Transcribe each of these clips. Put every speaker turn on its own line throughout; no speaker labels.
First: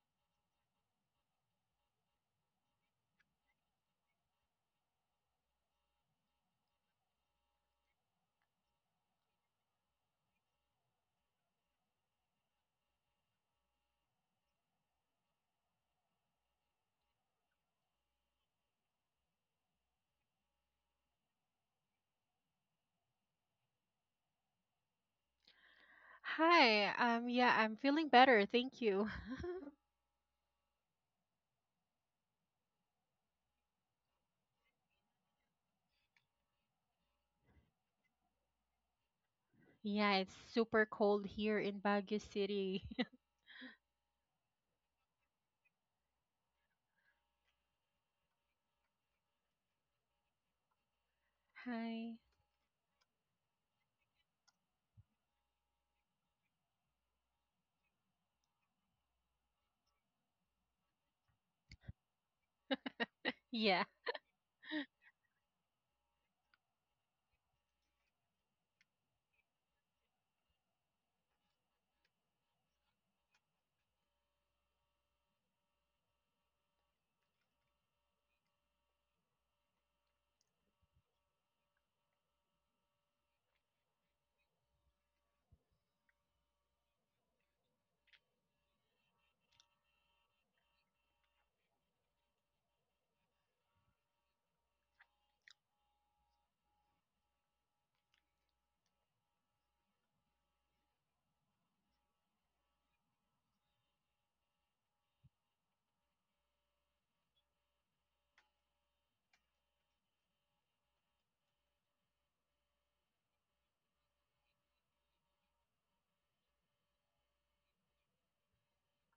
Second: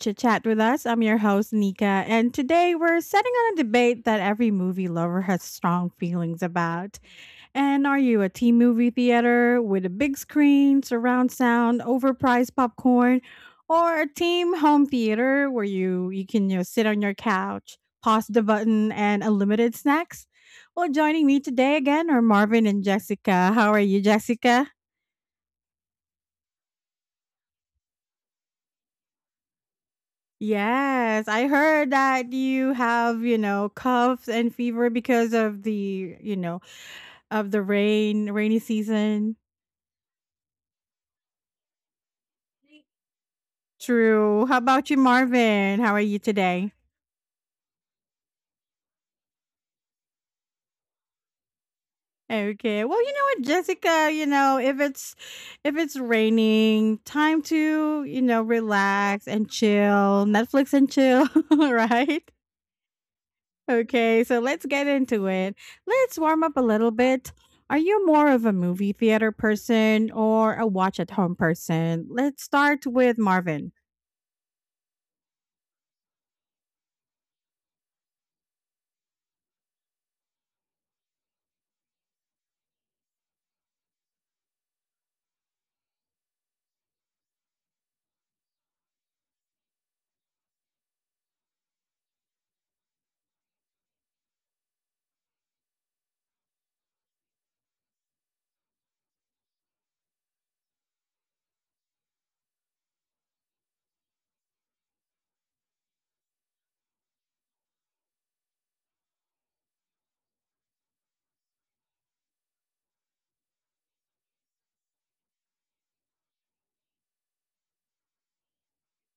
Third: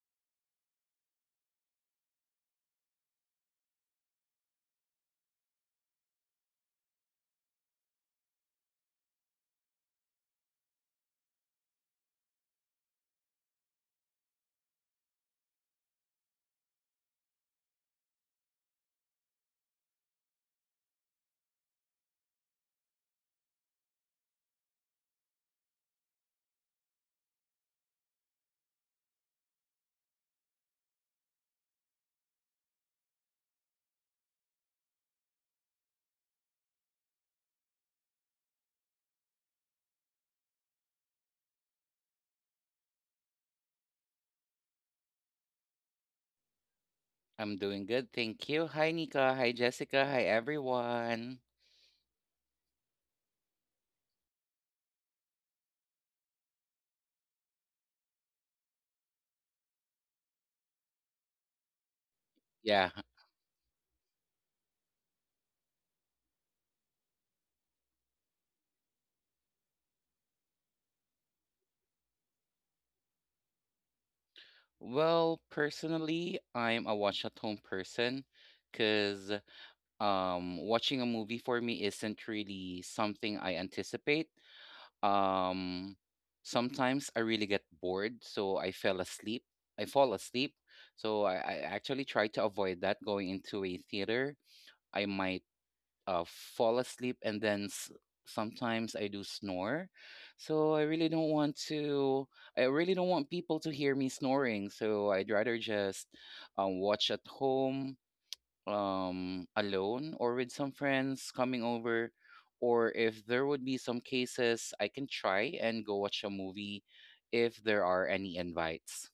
Chit Chat with us. I'm your host, Nika, and today we're setting on a debate that every movie lover has strong feelings about. And are you a teen movie theater with a big screen, surround sound, overpriced popcorn, or a team home theater where you can sit on your couch, pause the button, and unlimited snacks? Well, joining me today again are Marvin and Jessica. How are you, Jessica?
Hi, yeah, I'm feeling better, thank you.
Yes, I heard that you have, coughs and fever because of the rain, rainy season.
Yeah, it's super cold here in Baguio City.
True. How about you, Marvin? How are you today?
I'm doing good, thank you. Hi, Nika. Hi, Jessica. Hi, everyone.
Hi.
Okay. Well, you know what, Jessica, if it's raining, time to, relax and chill, Netflix and chill, right?
Yeah.
Yeah.
Okay, so let's get into it. Let's warm up a little bit. Are you more of a movie theater person or a watch at home person? Let's start with Marvin.
Well, personally, I'm a watch at home person because watching a movie for me isn't really something I anticipate. Um, sometimes I really get bored, so I fell asleep. I fall asleep. So I actually try to avoid that going into a theater. I might fall asleep and sometimes I do snore. So I really don't want to, I really don't want people to hear me snoring. So I'd rather just watch at home, alone or with some friends coming over. Or if there would be some cases, I can try and go watch a movie if there are any invites.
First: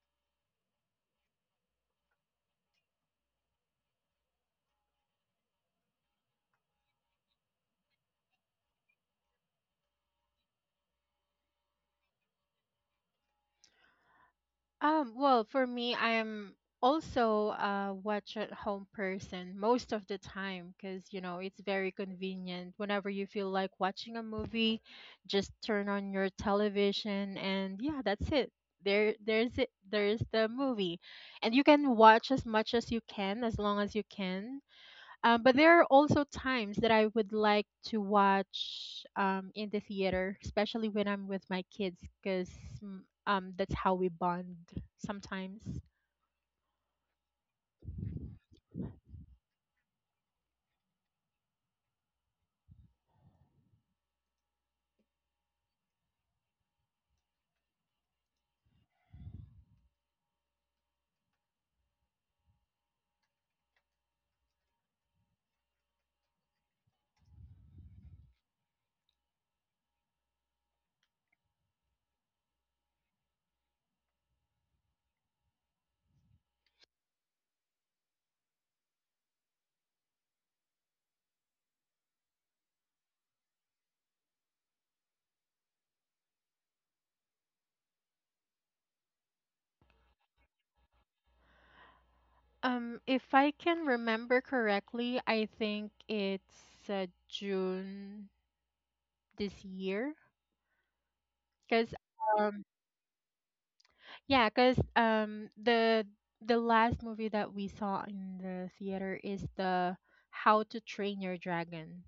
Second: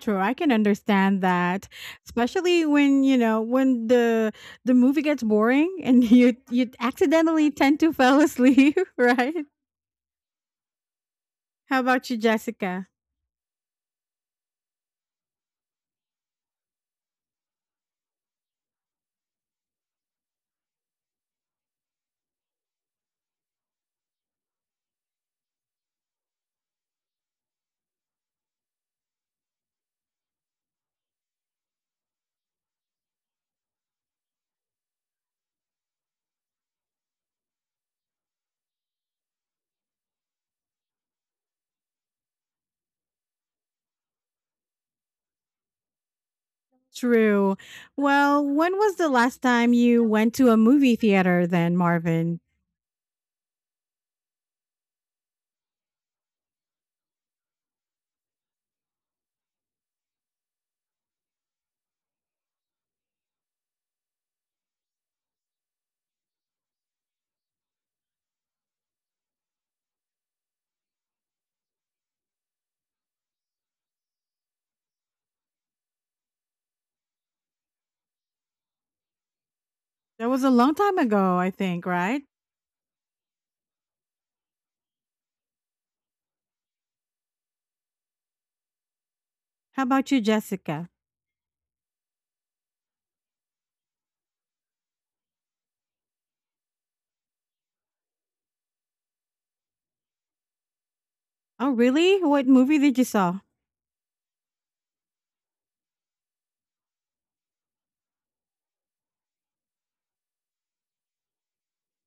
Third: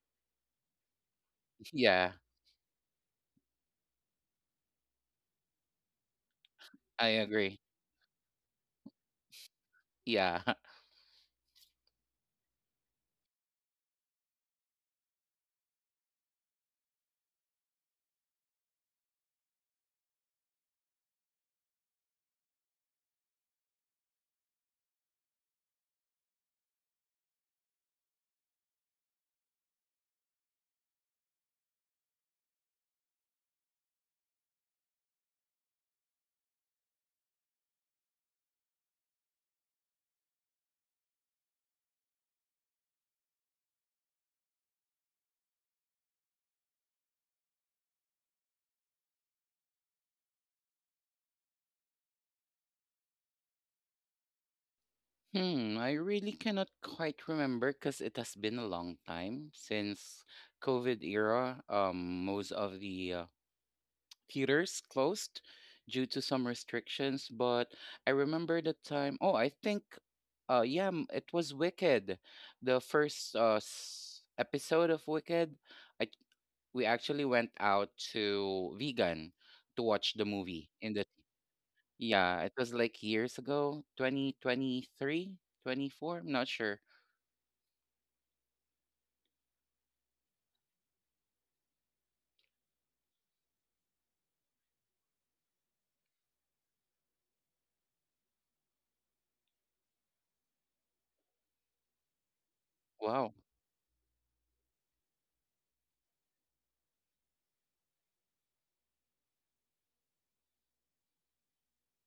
True, I can understand that,
Yeah,
especially when you know when the movie gets boring and you
I
accidentally
agree.
tend to fall asleep, right?
Yeah.
How about you, Jessica?
Well, for me, I am also a watch at home person most of the time because, you know, it's very convenient. Whenever you feel like watching a movie, just turn on your television and yeah, that's it. There there's it. There's the movie. And you can watch as much as you can, as long as you can. But there are also times that I would like to watch in the theater, especially when I'm with my kids, because that's how we bond sometimes.
True. Well, when was the last time you went to a movie theater then, Marvin?
I really cannot quite remember because it has been a long time since COVID era. Most of the theaters closed due to some restrictions, but I remember the time. Oh, I think, yeah, it was Wicked, the first episode of Wicked. I we actually went out to Vegan to watch the
That was a
movie
long
in
time
the
ago, I think, right?
yeah, it was like years ago, 2023, 24. I'm not sure.
How about you, Jessica?
If I can remember correctly, I think it's June this year,
Oh,
because
really? What
um,
movie did you
Wow.
saw?
yeah, because um, the the last movie that we saw in the theater is the How to Train Your Dragon.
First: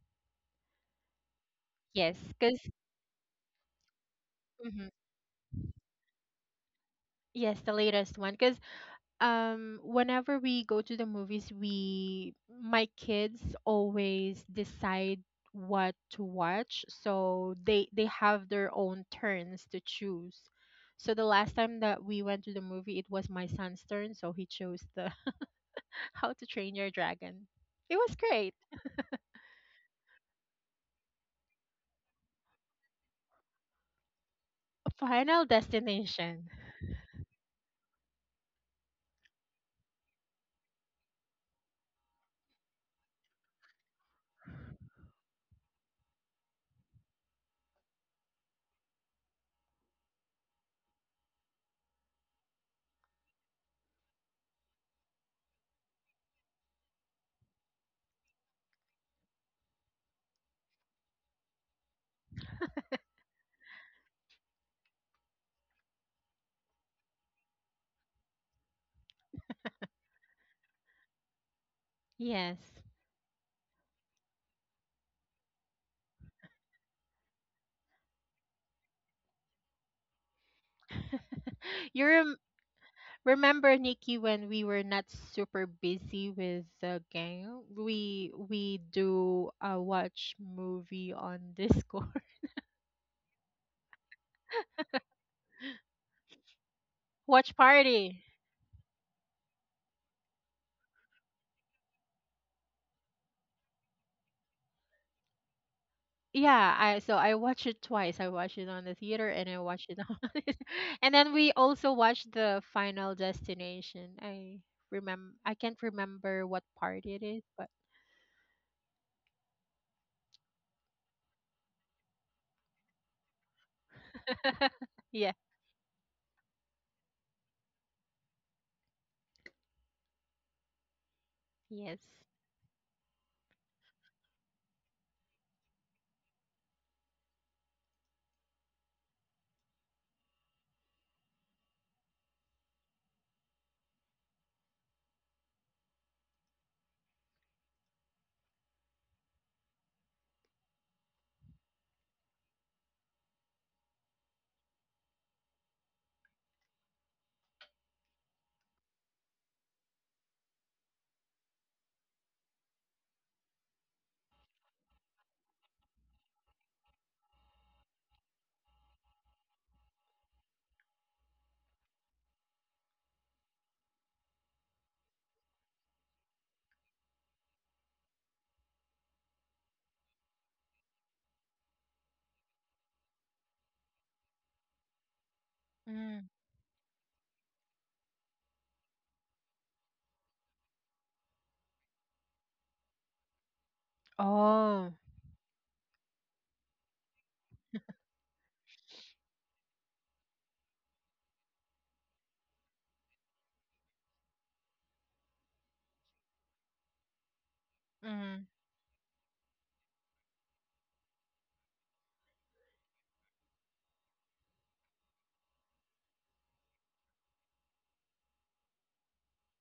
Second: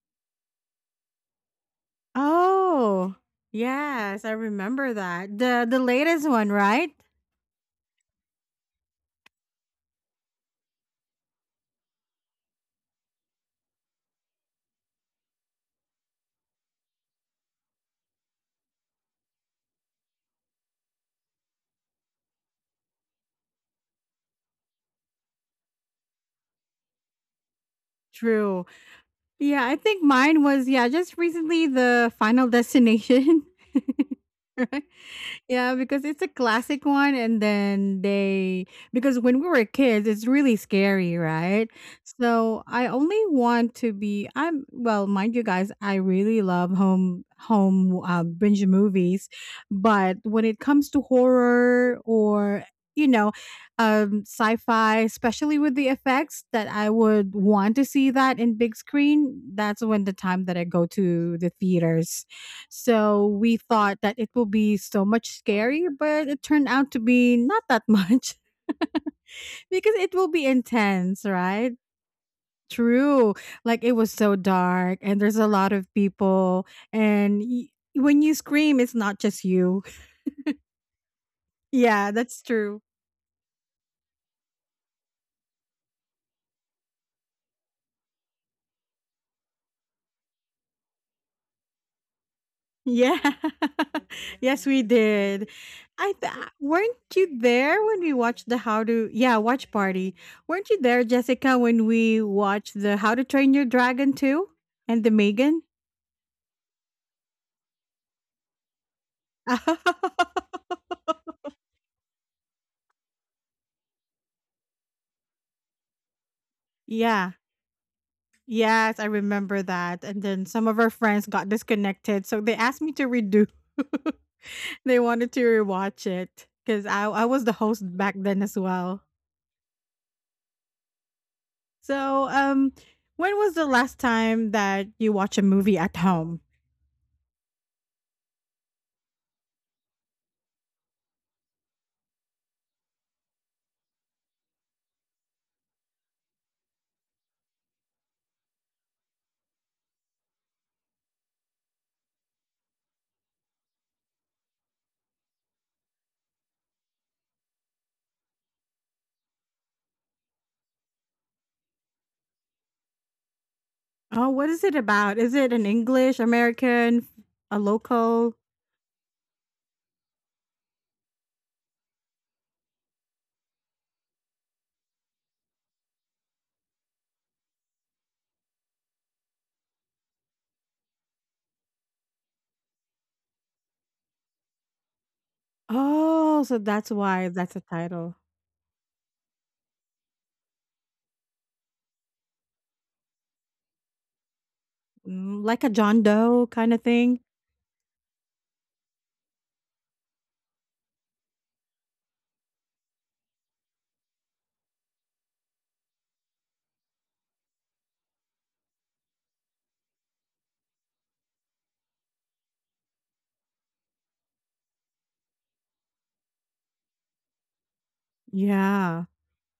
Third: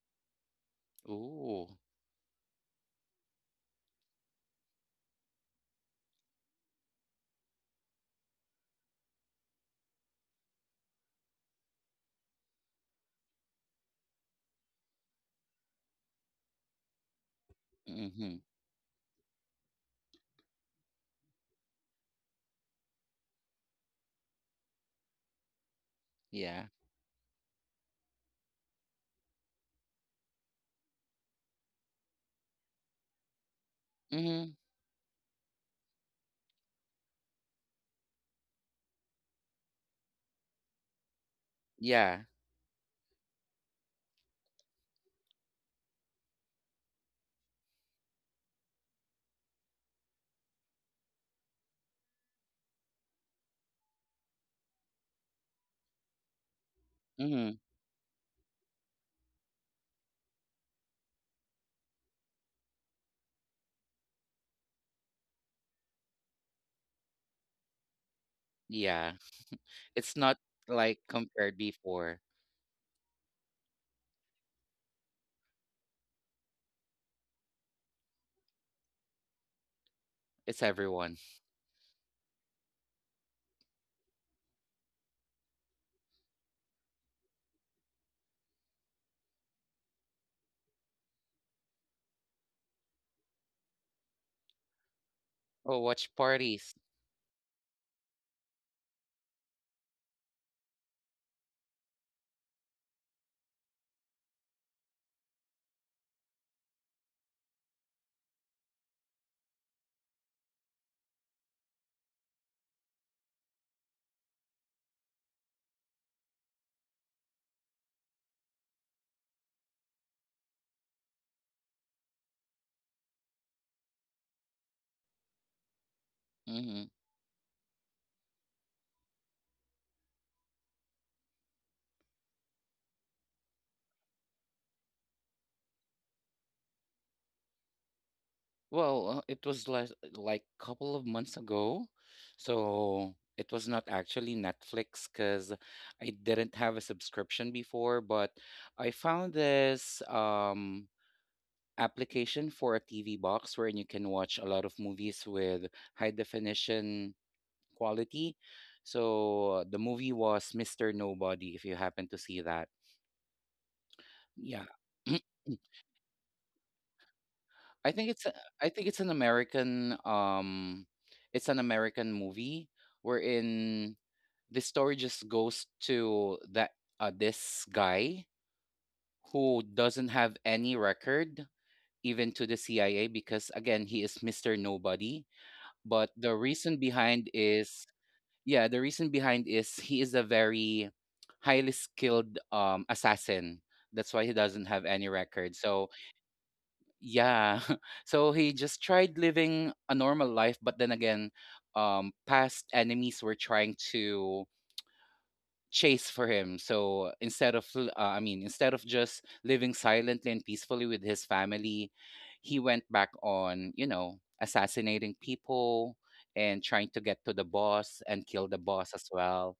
Ooh.
Yes, because
Oh, yes, I remember that. The latest one, right?
Yes, the latest one. Because whenever we go to the movies, we my kids always decide what to watch, so they
Mm-hmm.
have their own turns to choose. So the last time that we went to the movie, it was my son's turn, so he chose the How to
Yeah.
Train Your Dragon. It was great.
True. Yeah, I think mine was yeah, just recently the Final Destination.
Mm-hmm.
Right?
Final
Yeah, because it's a
Destination.
classic one and then they because when we were kids, it's really scary, right?
Yeah.
So, I only want to be I'm well, mind you guys, I really love home binge movies, but when it comes to horror or you know sci-fi, especially with the effects, that I would
Mm-hmm.
want to see that in big screen. That's when the time that I go to the theaters. So we thought that it will be so much scary, but it turned out to be not that much.
Yeah.
Because it
It's
will
not
be
like
intense,
compared
right?
before.
Yes.
True. Like it was so dark and there's a lot of people, and y- when you scream, it's not just you.
It's everyone.
you
Yeah,
rem
that's true.
Remember, Nikki, when we were not super busy with the gang, we do a watch movie on Discord.
Yeah. Yes, we did.
Oh, watch parties.
Weren't you
Watch
there when we
party.
watched the How to Yeah, watch party. Weren't you there, Jessica, when we watched the How to Train Your Dragon 2 and the Megan?
Yeah, I so I watched it twice. I watched it on the theater and I watched it on and then we also watched the Final Destination. I remember I can't remember what part it
Yeah.
is, but
Yes, I remember that. And then some of our friends got disconnected, so they asked me to redo. They wanted
yeah,
to rewatch it
Mm-hmm.
because I was the host back then as well.
yes.
So, when was the last time that you watched a movie at home?
Well, it was less, like couple of months ago. So it was not actually Netflix because I didn't have a subscription before, but I found this application for a TV box wherein you can watch a lot of movies with high definition quality. So the movie was Mr. Nobody, if you happen to see that.
Oh, what is
Yeah.
it about? Is it an English, American, a
I think it's a,
local?
I think it's an American movie wherein the story just goes to that this guy who doesn't have any record even to the CIA because again he is Mr. Nobody, but
Mm.
the
Oh, so
reason
that's
behind
why that's a
is,
title.
yeah, the reason behind is he is a very highly skilled assassin. That's why he doesn't have
Oh.
any
Mm,
record.
like a
So
John Doe kind of thing?
yeah, so he just tried living a normal life, but then again, past enemies were trying to chase for him. So I mean, instead of just living silently and peacefully with his family, he went back on, you know, assassinating people and trying to get to the boss and kill the boss
Yeah.
as well.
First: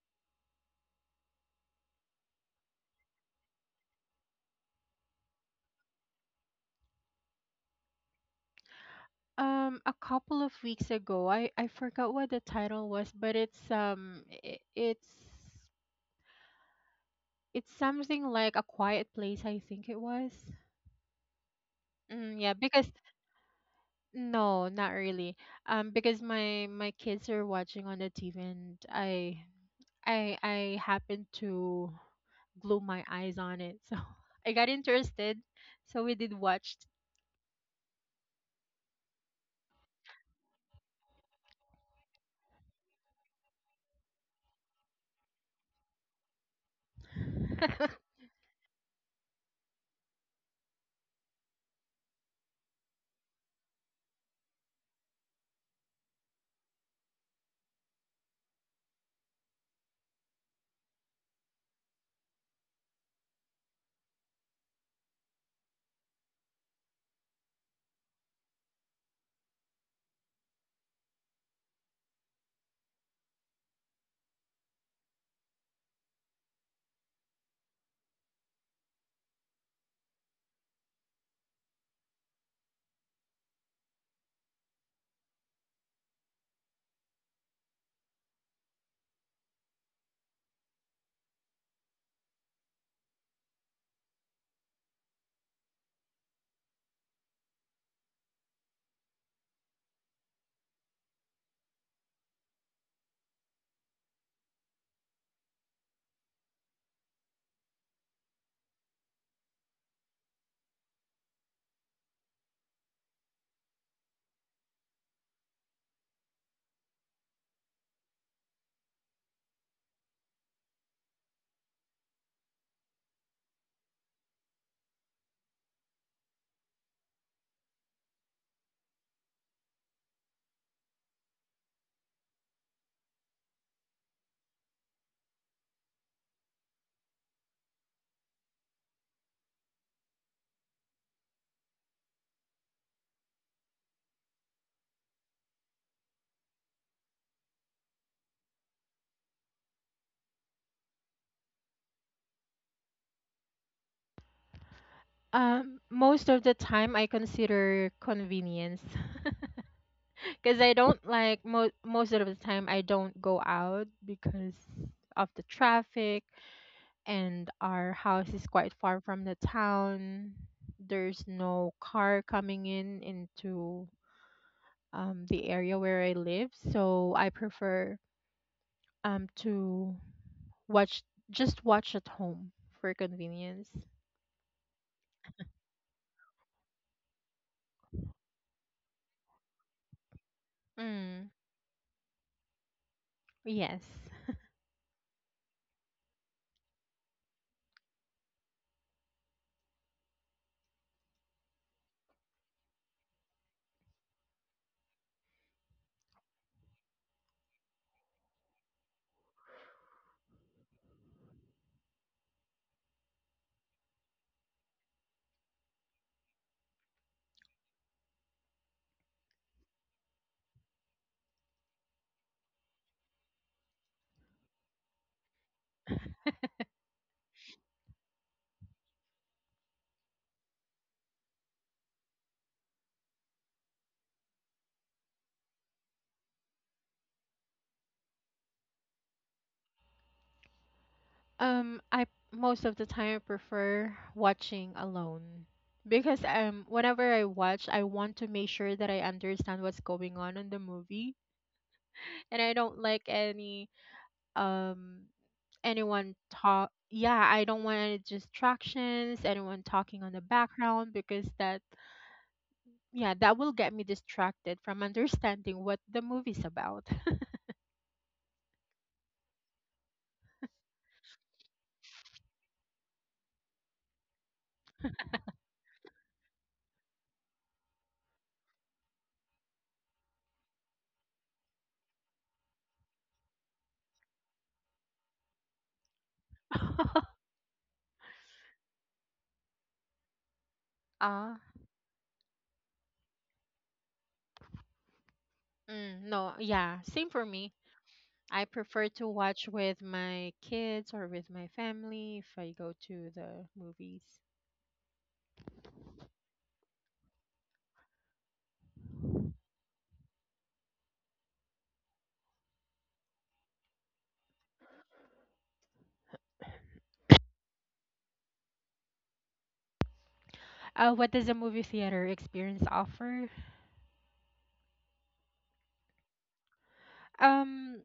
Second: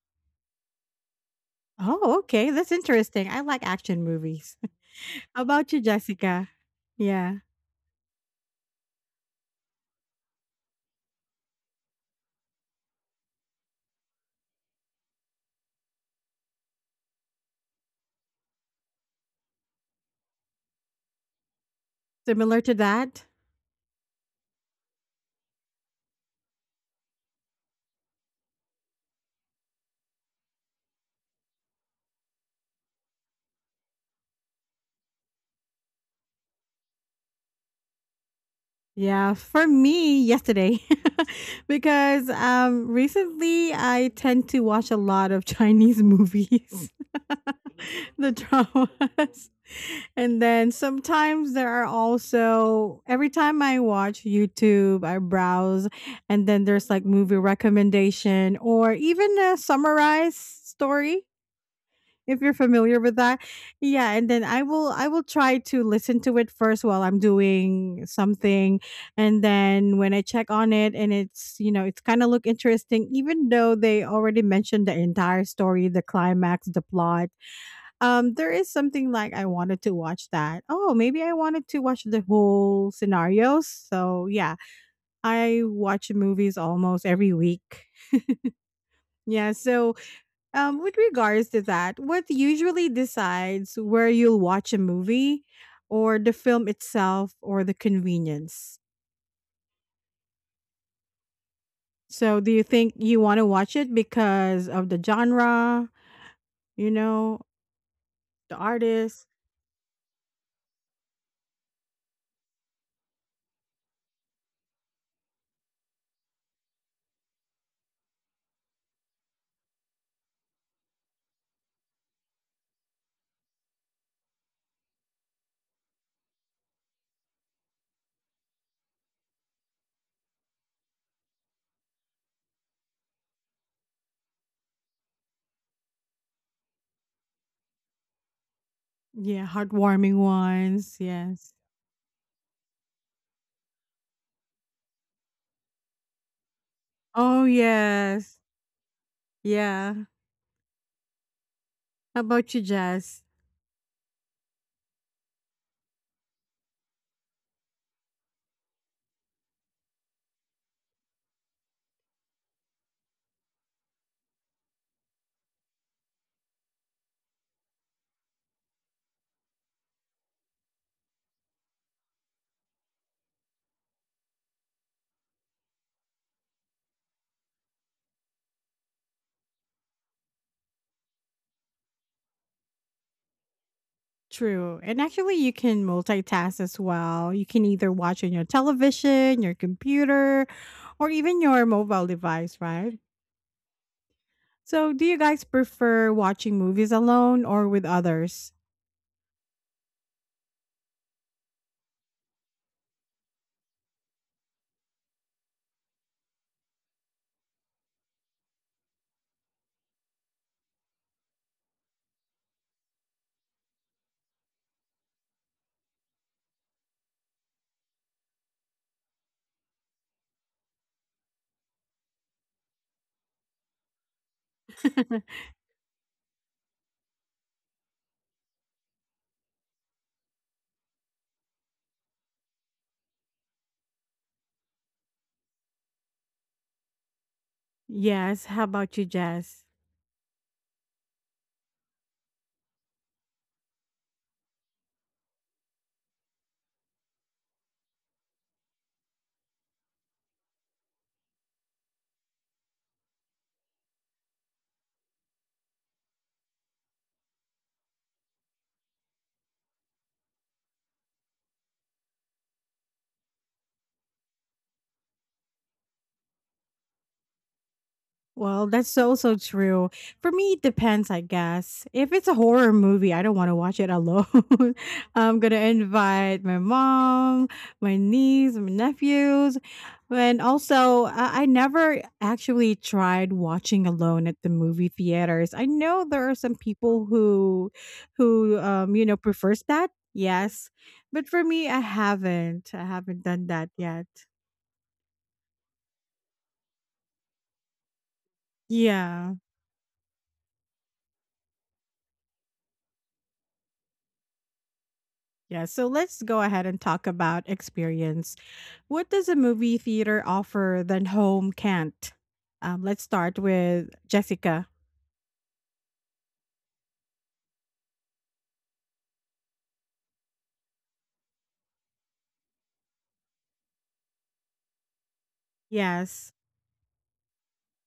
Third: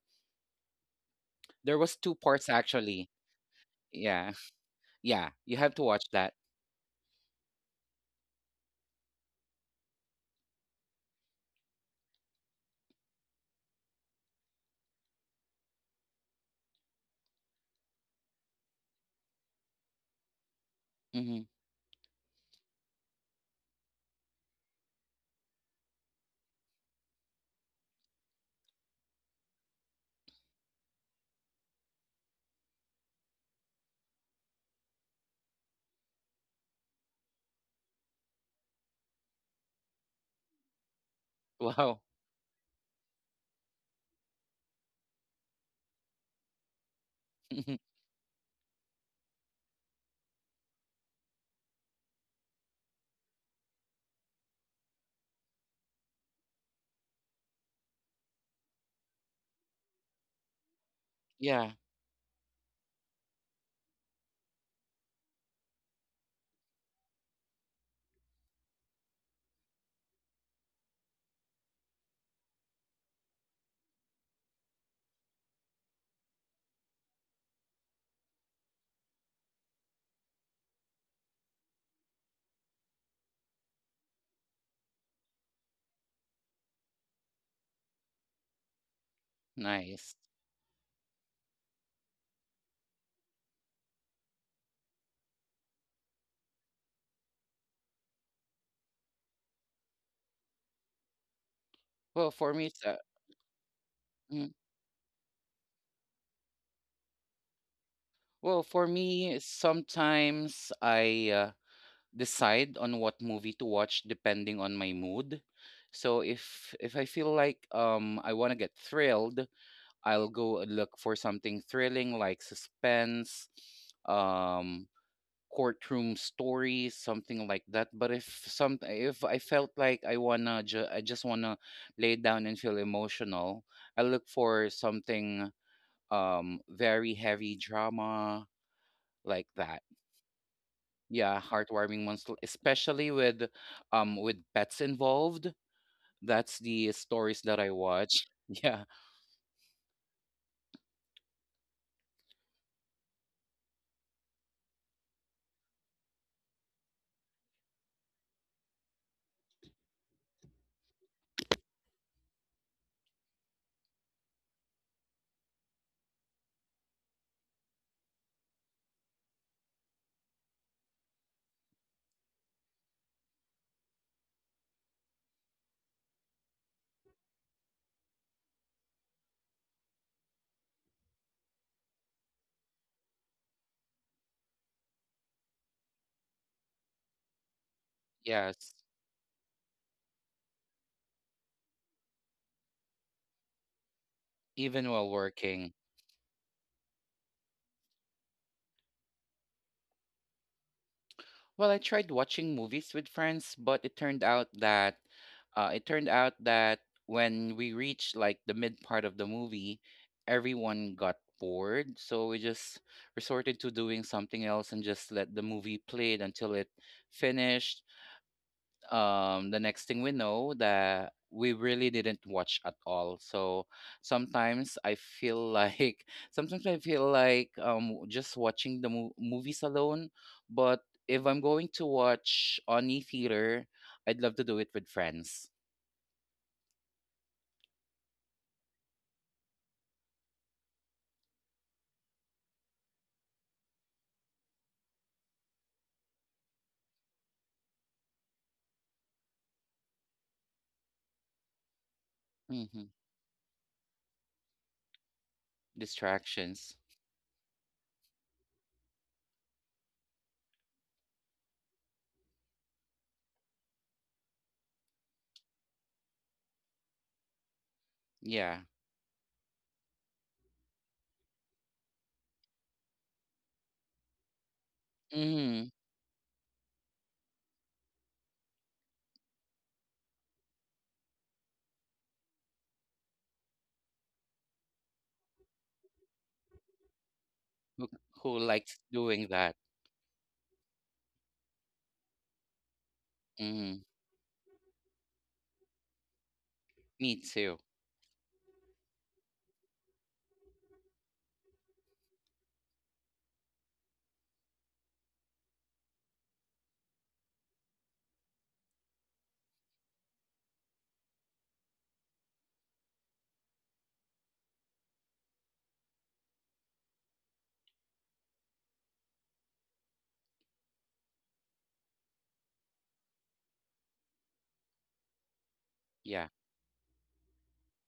There was two
Oh,
parts
okay. That's
actually.
interesting. I like action
Yeah.
movies.
Yeah.
How
You
about
have
you,
to watch that.
Jessica? Yeah.
A couple of weeks ago. I forgot what the title was, but it's something like A Quiet Place, I think it was.
Hmm.
Mm, yeah,
Similar to
because
that?
no, not really. Because my kids are watching on the TV, and I happened to glue my eyes on it, so I got interested. So we did watched.
Yeah, for me, yesterday,
Wow.
because recently I tend to watch a lot of Chinese movies, the dramas. And then sometimes there are also, every time I watch YouTube, I browse, and then there's like movie recommendation or even a summarized story,
Yeah,
if you're familiar with that. Yeah, and then I will try to listen to it first while I'm doing something, and then when I check on it and it's, you know, it's kind of look interesting, even though they already mentioned the entire story, the climax, the plot. Um, there is something like I wanted to watch that. Oh, maybe I wanted to watch the whole scenarios. So, yeah, I watch movies almost every week. Yeah, so
nice.
with regards to that, what usually decides where you'll watch a movie, or the film itself or the convenience?
Well,
So, do
for
you
me, it's,
think
uh,
you want to watch it
mm,
because of the genre, you know, the
well, for
artist?
me, sometimes I decide on what movie to watch depending on my mood. So if I feel like I want to get thrilled, I'll go and look for something thrilling like suspense, um courtroom stories, something like that. But if I felt like I just wanna lay down and feel emotional, I look for something very heavy drama
Yeah,
like that.
heartwarming ones.
Yeah,
Yes.
heartwarming ones, especially with pets involved. That's the stories
Oh,
that I watch.
yes.
Yeah.
Yeah. How about you, Jess?
Most of the time I consider convenience. Because I don't like most of the time I don't go out because of the traffic and our house is quite far from the town. There's no car coming in into the area where I live, so I prefer to watch just watch at home for convenience.
True. And actually, you can multitask as well. You can either watch on your
Yes.
television, your computer, or
Mm,
even your mobile device, right?
yes.
Even
So, do
while
you guys
working.
prefer watching movies alone or with others?
Well, I tried watching movies with friends, but it turned out that when we reached like the mid part of the movie, everyone got bored. So we just resorted to doing something else and just let the movie played until it finished. The next thing we know that we really didn't watch at all. So sometimes I feel like sometimes I feel like just watching the movies alone, but if I'm going to watch on e theater, I'd love to do it with friends.
Yes. How about you, Jess?
I most of the time prefer watching alone because whenever I watch, I want to make sure that I understand what's going on in the movie, and I don't
Hmm.
like any um anyone talk.
Distractions.
Yeah, I don't want any distractions, anyone talking on the background because that yeah, that will get me distracted from understanding what the movie's about.
Yeah.
Well, that's so, so true. For me, it depends, I guess. If it's a horror movie, I don't want to watch it alone. I'm going to
Hmm.
invite my mom, my niece, my nephews. And also, I never actually tried watching alone at the movie theaters. I know there are some people who,
who, who
who,
likes
um, you know,
doing that.
prefers that. Yes. But
Ah,
for me, I haven't. I haven't done that
Hmm.
yet.
mm, no, yeah, same
Me
for me.
too.
I prefer to
Yeah.
watch with my kids or with my family if I go to the movies.
Yeah, so let's go ahead and talk about experience. What does a movie theater offer than home can't? Let's start with Jessica.
What does a movie theater experience offer?
Yeah.
Yes.
Um,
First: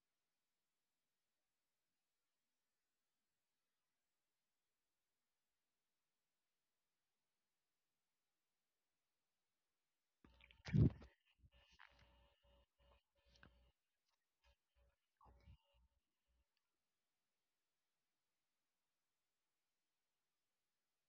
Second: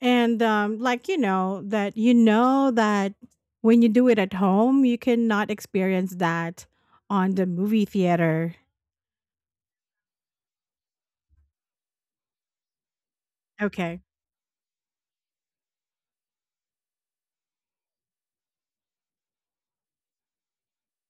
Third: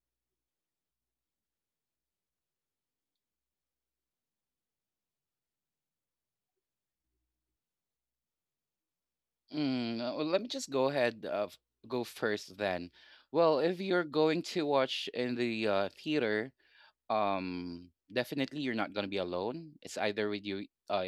And like, you know that when you do it at home, you cannot experience that on the movie theater.
Well, let me just go first then. Well, if
Okay.
you're going to watch in the theater, definitely you're not going to be alone. It's either with you,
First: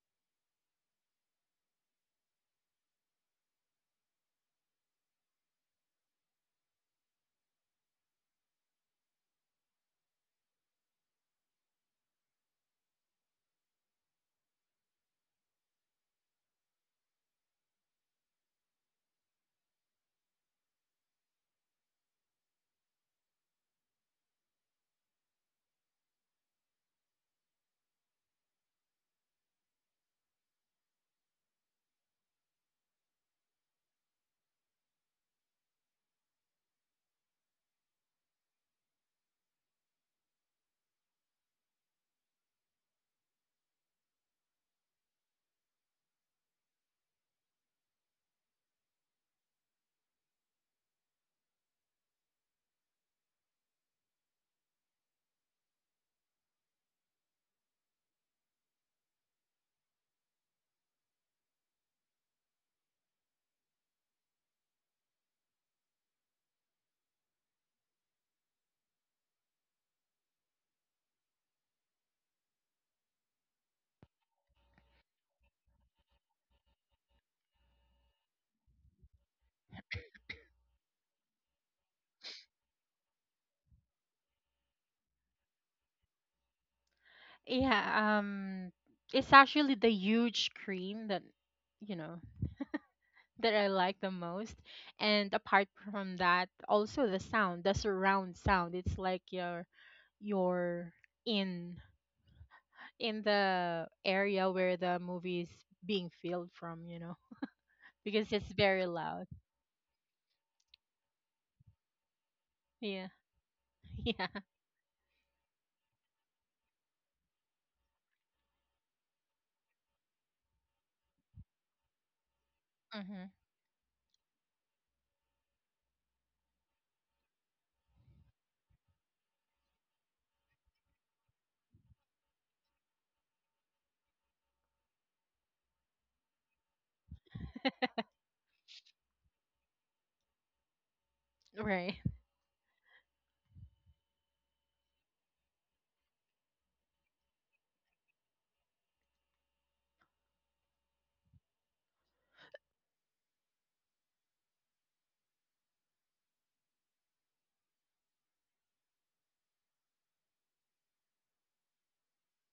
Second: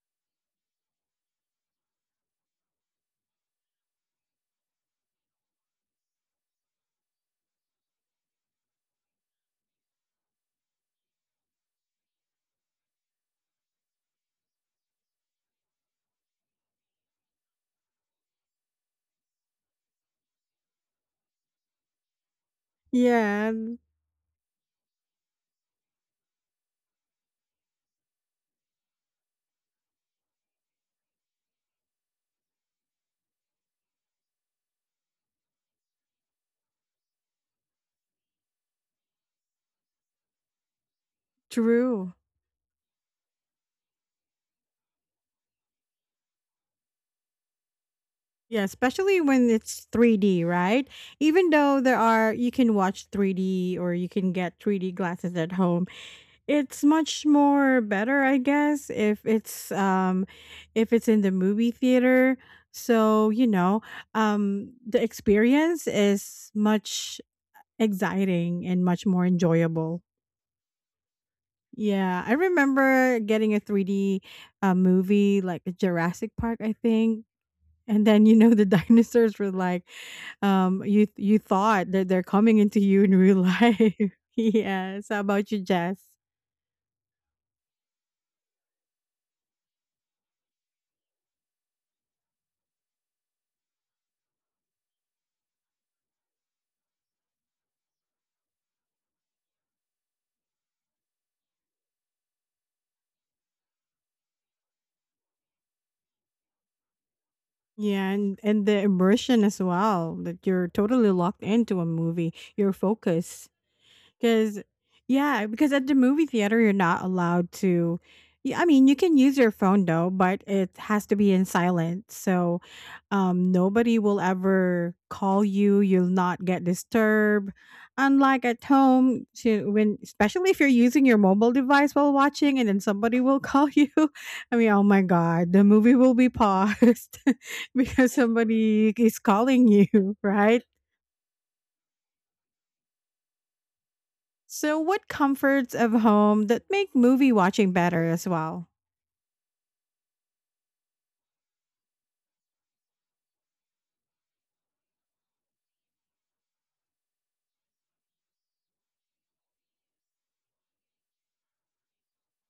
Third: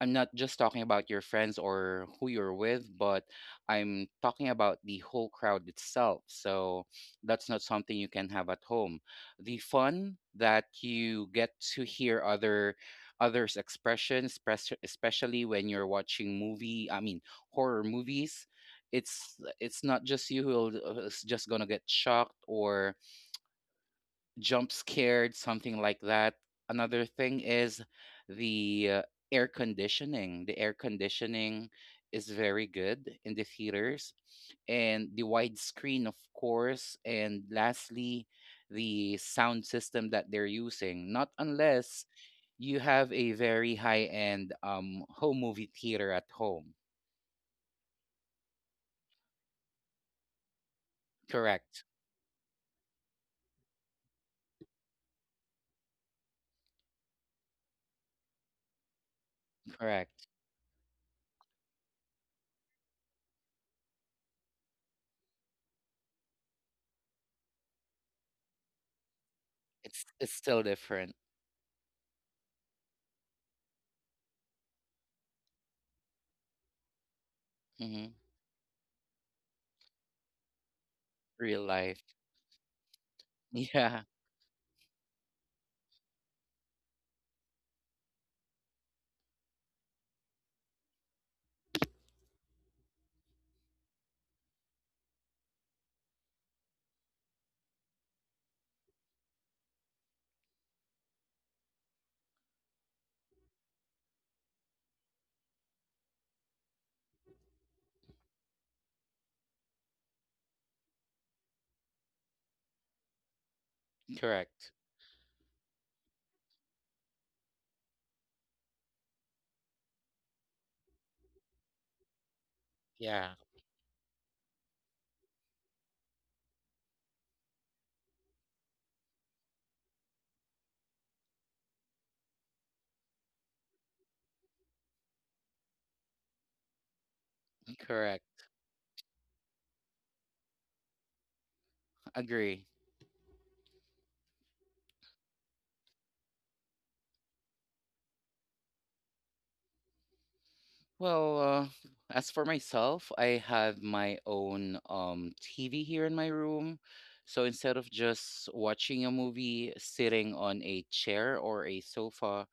I'm not just talking about your friends or who you're with, but I'm talking about the whole crowd itself. So that's not something you can have at home. The fun that you get to hear others' expressions, especially when you're watching movie, I mean horror movies, it's not just you who'll is just gonna get shocked or
Yeah,
jump scared, something like that. Another thing is the air conditioning. The air conditioning is very good in the theaters, and the widescreen, of course. And lastly, the sound system that they're using. Not unless
true.
you have a very high end home movie theater at home.
Yeah, especially when it's 3D, right? Even though
Correct.
there are, you can watch 3D or you can get 3D glasses at home. It's much more better, I guess,
Correct.
if it's in the movie theater. So, you know, um, the experience is much exciting and much more enjoyable.
It's still different.
Yeah, I remember getting a 3D movie like Jurassic Park, I think. And
Hmm.
then you know the dinosaurs were like you
Real
thought
life.
that they're coming into you in real life.
Yeah.
Yes. How about you, Jess?
yeah, um, it's actually the huge screen that, you know, that I like the most. And apart from that, also the sound, the surround sound. It's like you're in in the area where the movie is being filmed from, you know,
Yeah,
because
and
it's
the
very loud.
immersion as well, that you're totally locked into a movie. Your
Yeah.
focus
Yeah.
'cause
Correct.
yeah, because at the movie theater, you're not allowed to yeah, I mean, you can use your phone though, but it has to be in silent. So,
Mm-hmm.
Yeah.
nobody will ever call you. You'll not get disturbed. Unlike at home, to when, especially if you're using your mobile device while watching, and then somebody will call you. I mean, oh my god, the movie will be paused because
Correct.
somebody is calling you, right?
Right.
Agree.
So, what comforts of home that make movie watching better as well?
Well, as for myself, I have my own TV here in my room. So instead of just watching a movie sitting on a chair or a sofa,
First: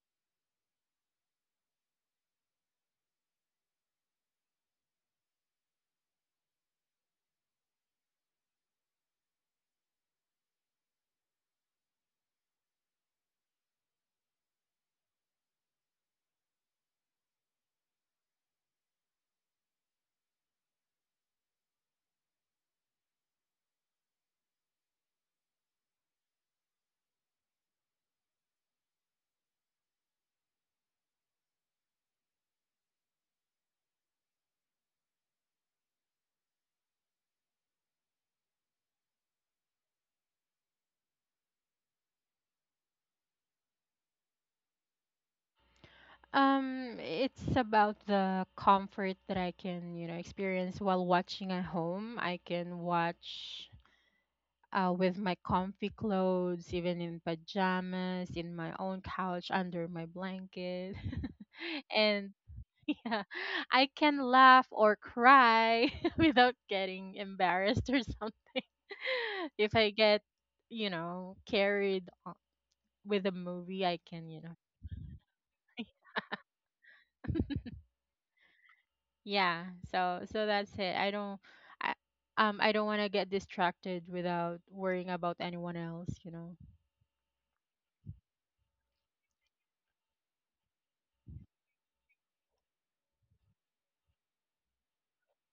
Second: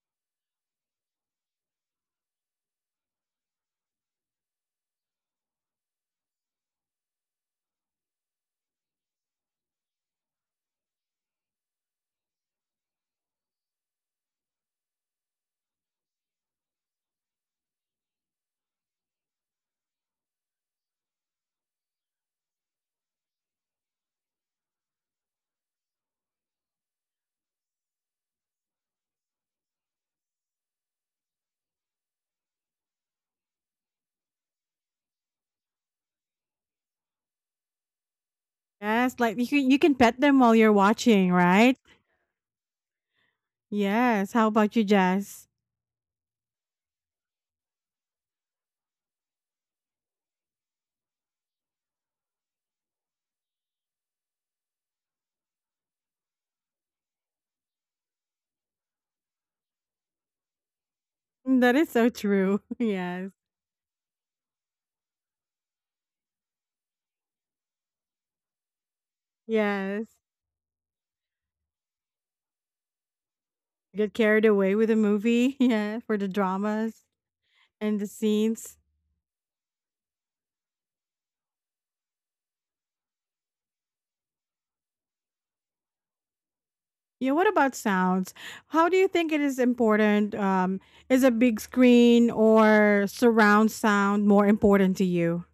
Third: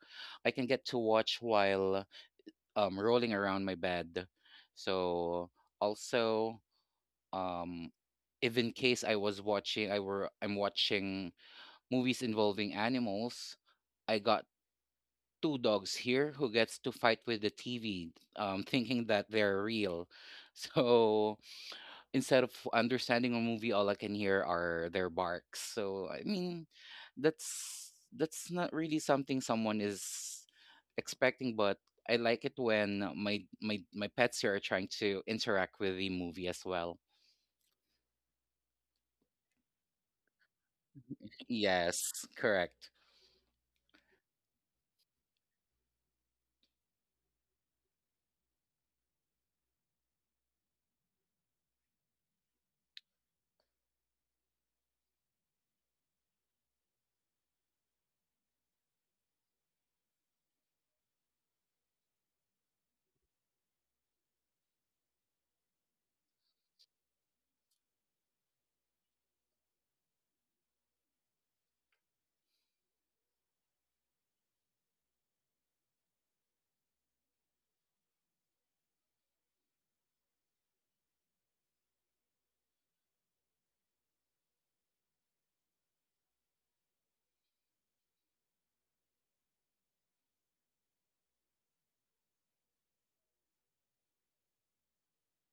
I can get to watch while rolling around my bed. So also, um, if in case I'm watching movies involving animals, I got two dogs here who gets to fight with the TV, thinking that they're real. So instead of understanding a movie, all I can hear are their barks. So I mean, that's not really something someone is expecting, but I like it when my pets here are trying to interact with the movie as well.
Yes, like you can pet them while you're watching, right?
Yes, correct.
Yes. How about you, Jess?
It's about the comfort that I can, you know, experience while watching at home. I can watch with my comfy clothes, even in pajamas, in my own couch, under my blanket.
Mm, that is so
And
true.
yeah,
Yes.
I can laugh or cry without getting embarrassed or something. If I
Yes.
get, you know, carried o- With a movie, I
Get
can, you
carried
know.
away with the movie. Yeah, for the dramas and the scenes.
Yeah, so that's it. I I don't want to get distracted without worrying about anyone else, you know.
Yeah. What about sounds? How do you think it is important? Is a big screen or surround sound more important to you?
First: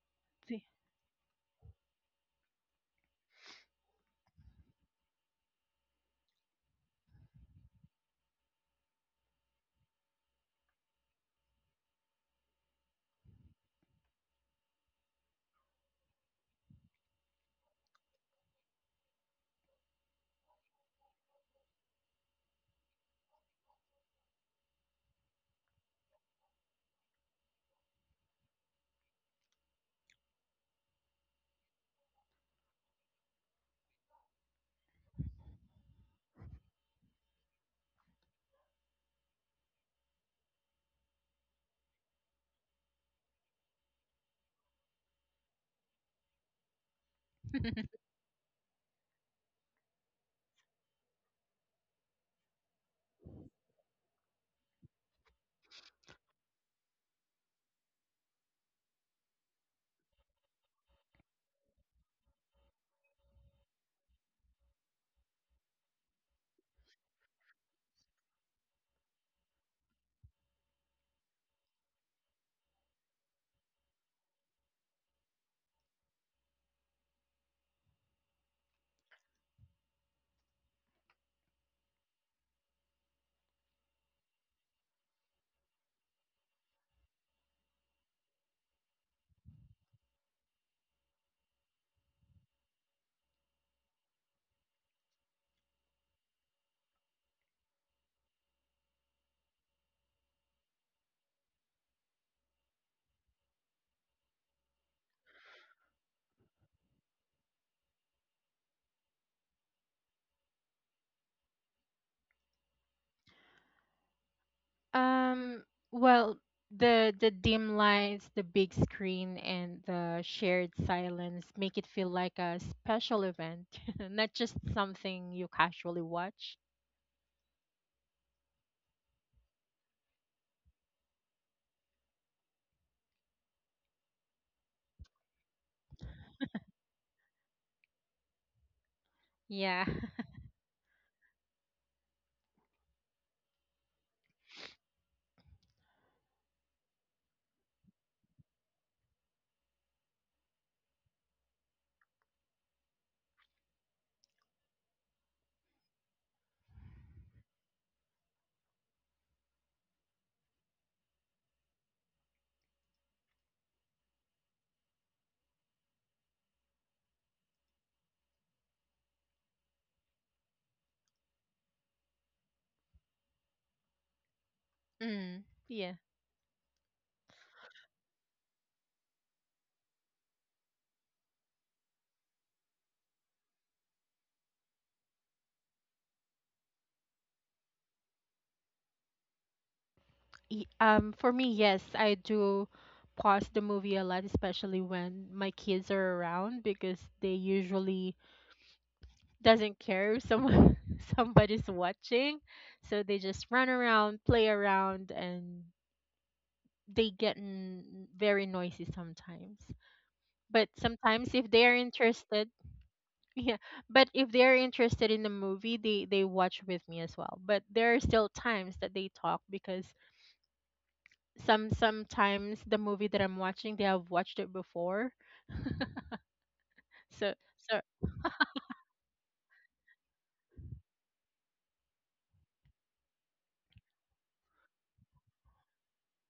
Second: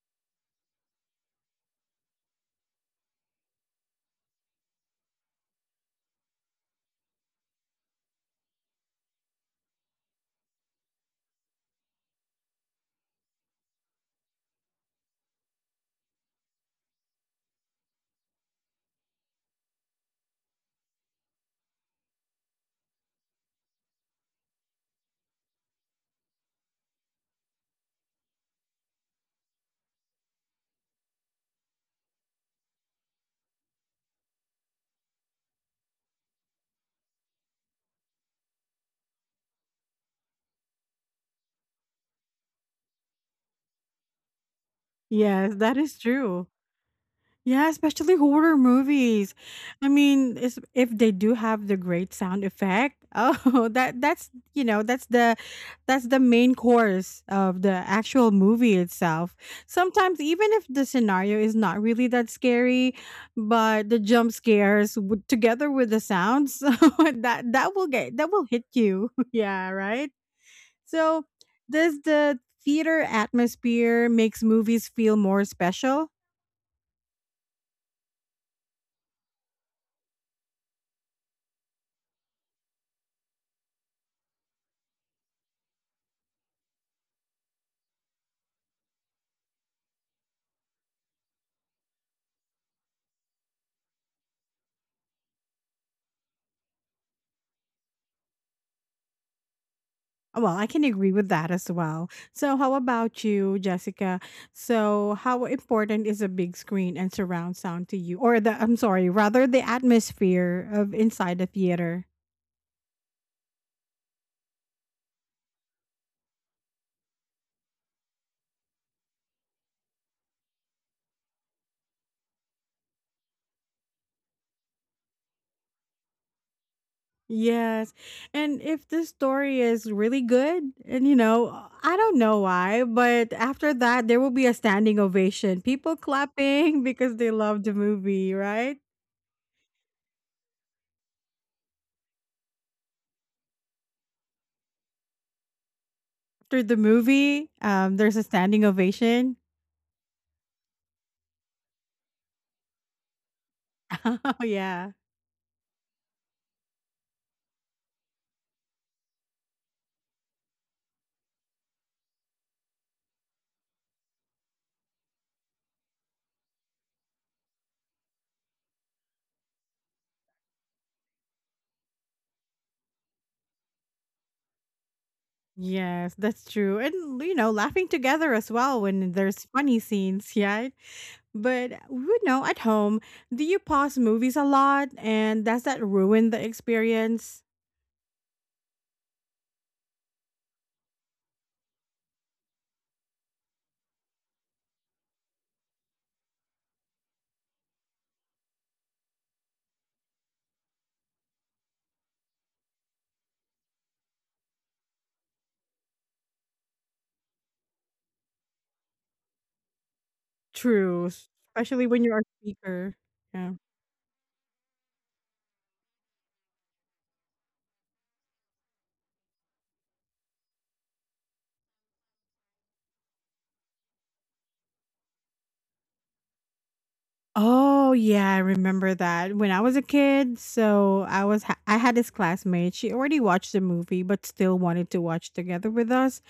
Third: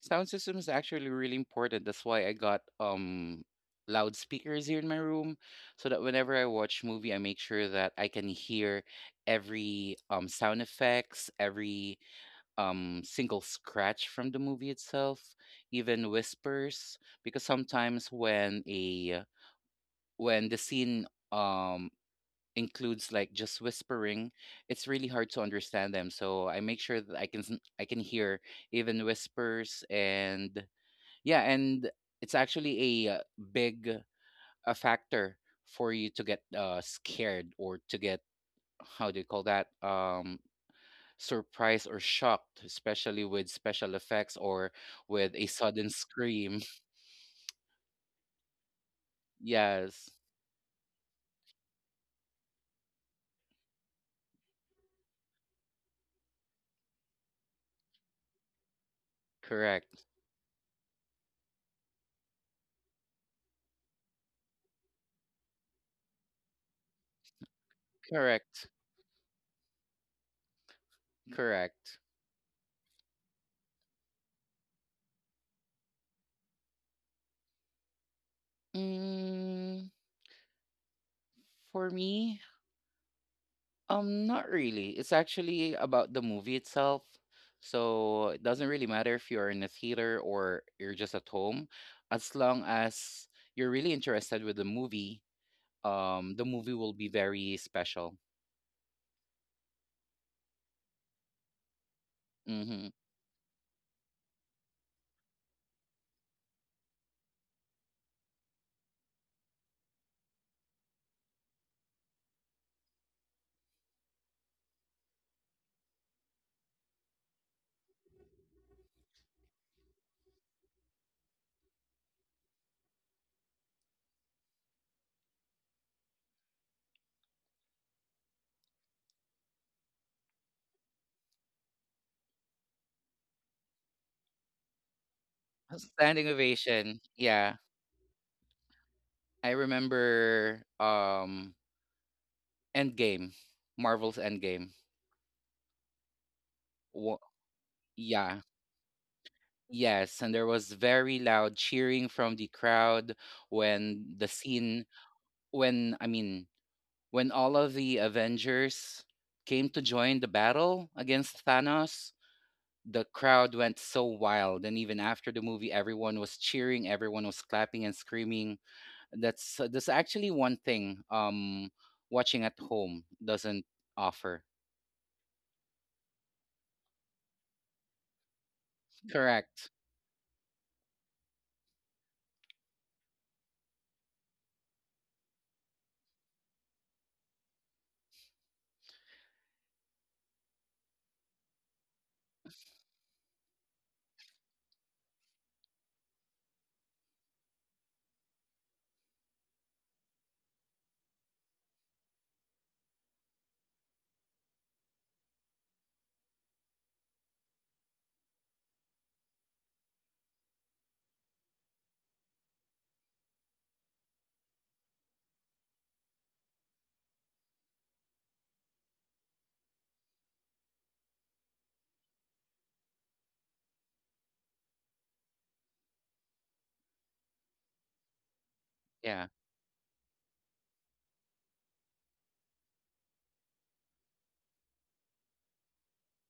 Sound system
See.
is actually really important. That's why I got loudspeakers here in my room, so that whenever I watch movie I make sure that I can hear every sound effects, every single scratch from the movie itself, even whispers, because sometimes when a when the scene um includes like just whispering, it's really hard to understand them. So I make sure that I can hear even whispers and yeah, and it's actually a big a factor for you to get scared or to get how do you call that, surprised or shocked, especially with special effects or with a
Yes, that
sudden
is true.
scream.
Yeah, especially horror movies. I
Yes,
mean, is if they do have the great sound effect, oh, that that's you know that's the main course of the actual movie itself.
correct,
Sometimes, even if the scenario is not really that scary, but the jump scares together with the sounds, so that will get that will hit
correct,
you. Yeah, right. So,
correct.
does the theater atmosphere makes movies feel more special?
Mm, for me, um, not really. It's actually about the movie itself. So it doesn't really matter if you're in a theater or you're just at home. As long as you're really interested with the movie will be very special.
Well, I can agree with that as well. So, how
Mm-hmm.
about you, Jessica? So, how important is a big screen and surround sound to you? Or the, I'm sorry, rather the atmosphere of inside the theater?
Um well, the dim lights, the big screen and the shared silence make it feel like a special event, not just something you casually watch.
Yes. And if the story is really good, and you know, I don't know why, but after that, there will be a standing ovation. People
Standing
clapping
ovation.
because they
Yeah.
love the movie, right?
I
Yeah.
remember Endgame, Marvel's Endgame.
After the
Wha
movie, there's a
Yeah.
standing ovation.
Yes, and there was very loud cheering from the crowd when the
Oh,
scene
yeah.
when I mean when all of the Avengers came to join the battle against Thanos. The crowd went so wild. And even after the movie, everyone was cheering, everyone was clapping and screaming. That's actually one thing watching at home doesn't offer.
Mm, yeah.
Yes, that's true. And you know, laughing together as well when there's
Correct.
funny scenes, yeah. But you know, at home, do you pause movies a lot and does that ruin the experience?
For me, yes, I do pause the movie a lot, especially when my kids are around because they usually doesn't care if someone somebody's watching, so they just run around, play around, and they get very noisy sometimes. But
True.
sometimes if they are
Especially when you're a
interested,
speaker. Yeah.
yeah, but if they are interested in the movie, they watch with me as well. But there are still times that they talk because sometimes the movie that I'm watching, they have watched it before. So so
Oh yeah, I remember
Yeah.
that. When I was a kid, so I had this classmate. She already watched the movie but still wanted to watch together with us.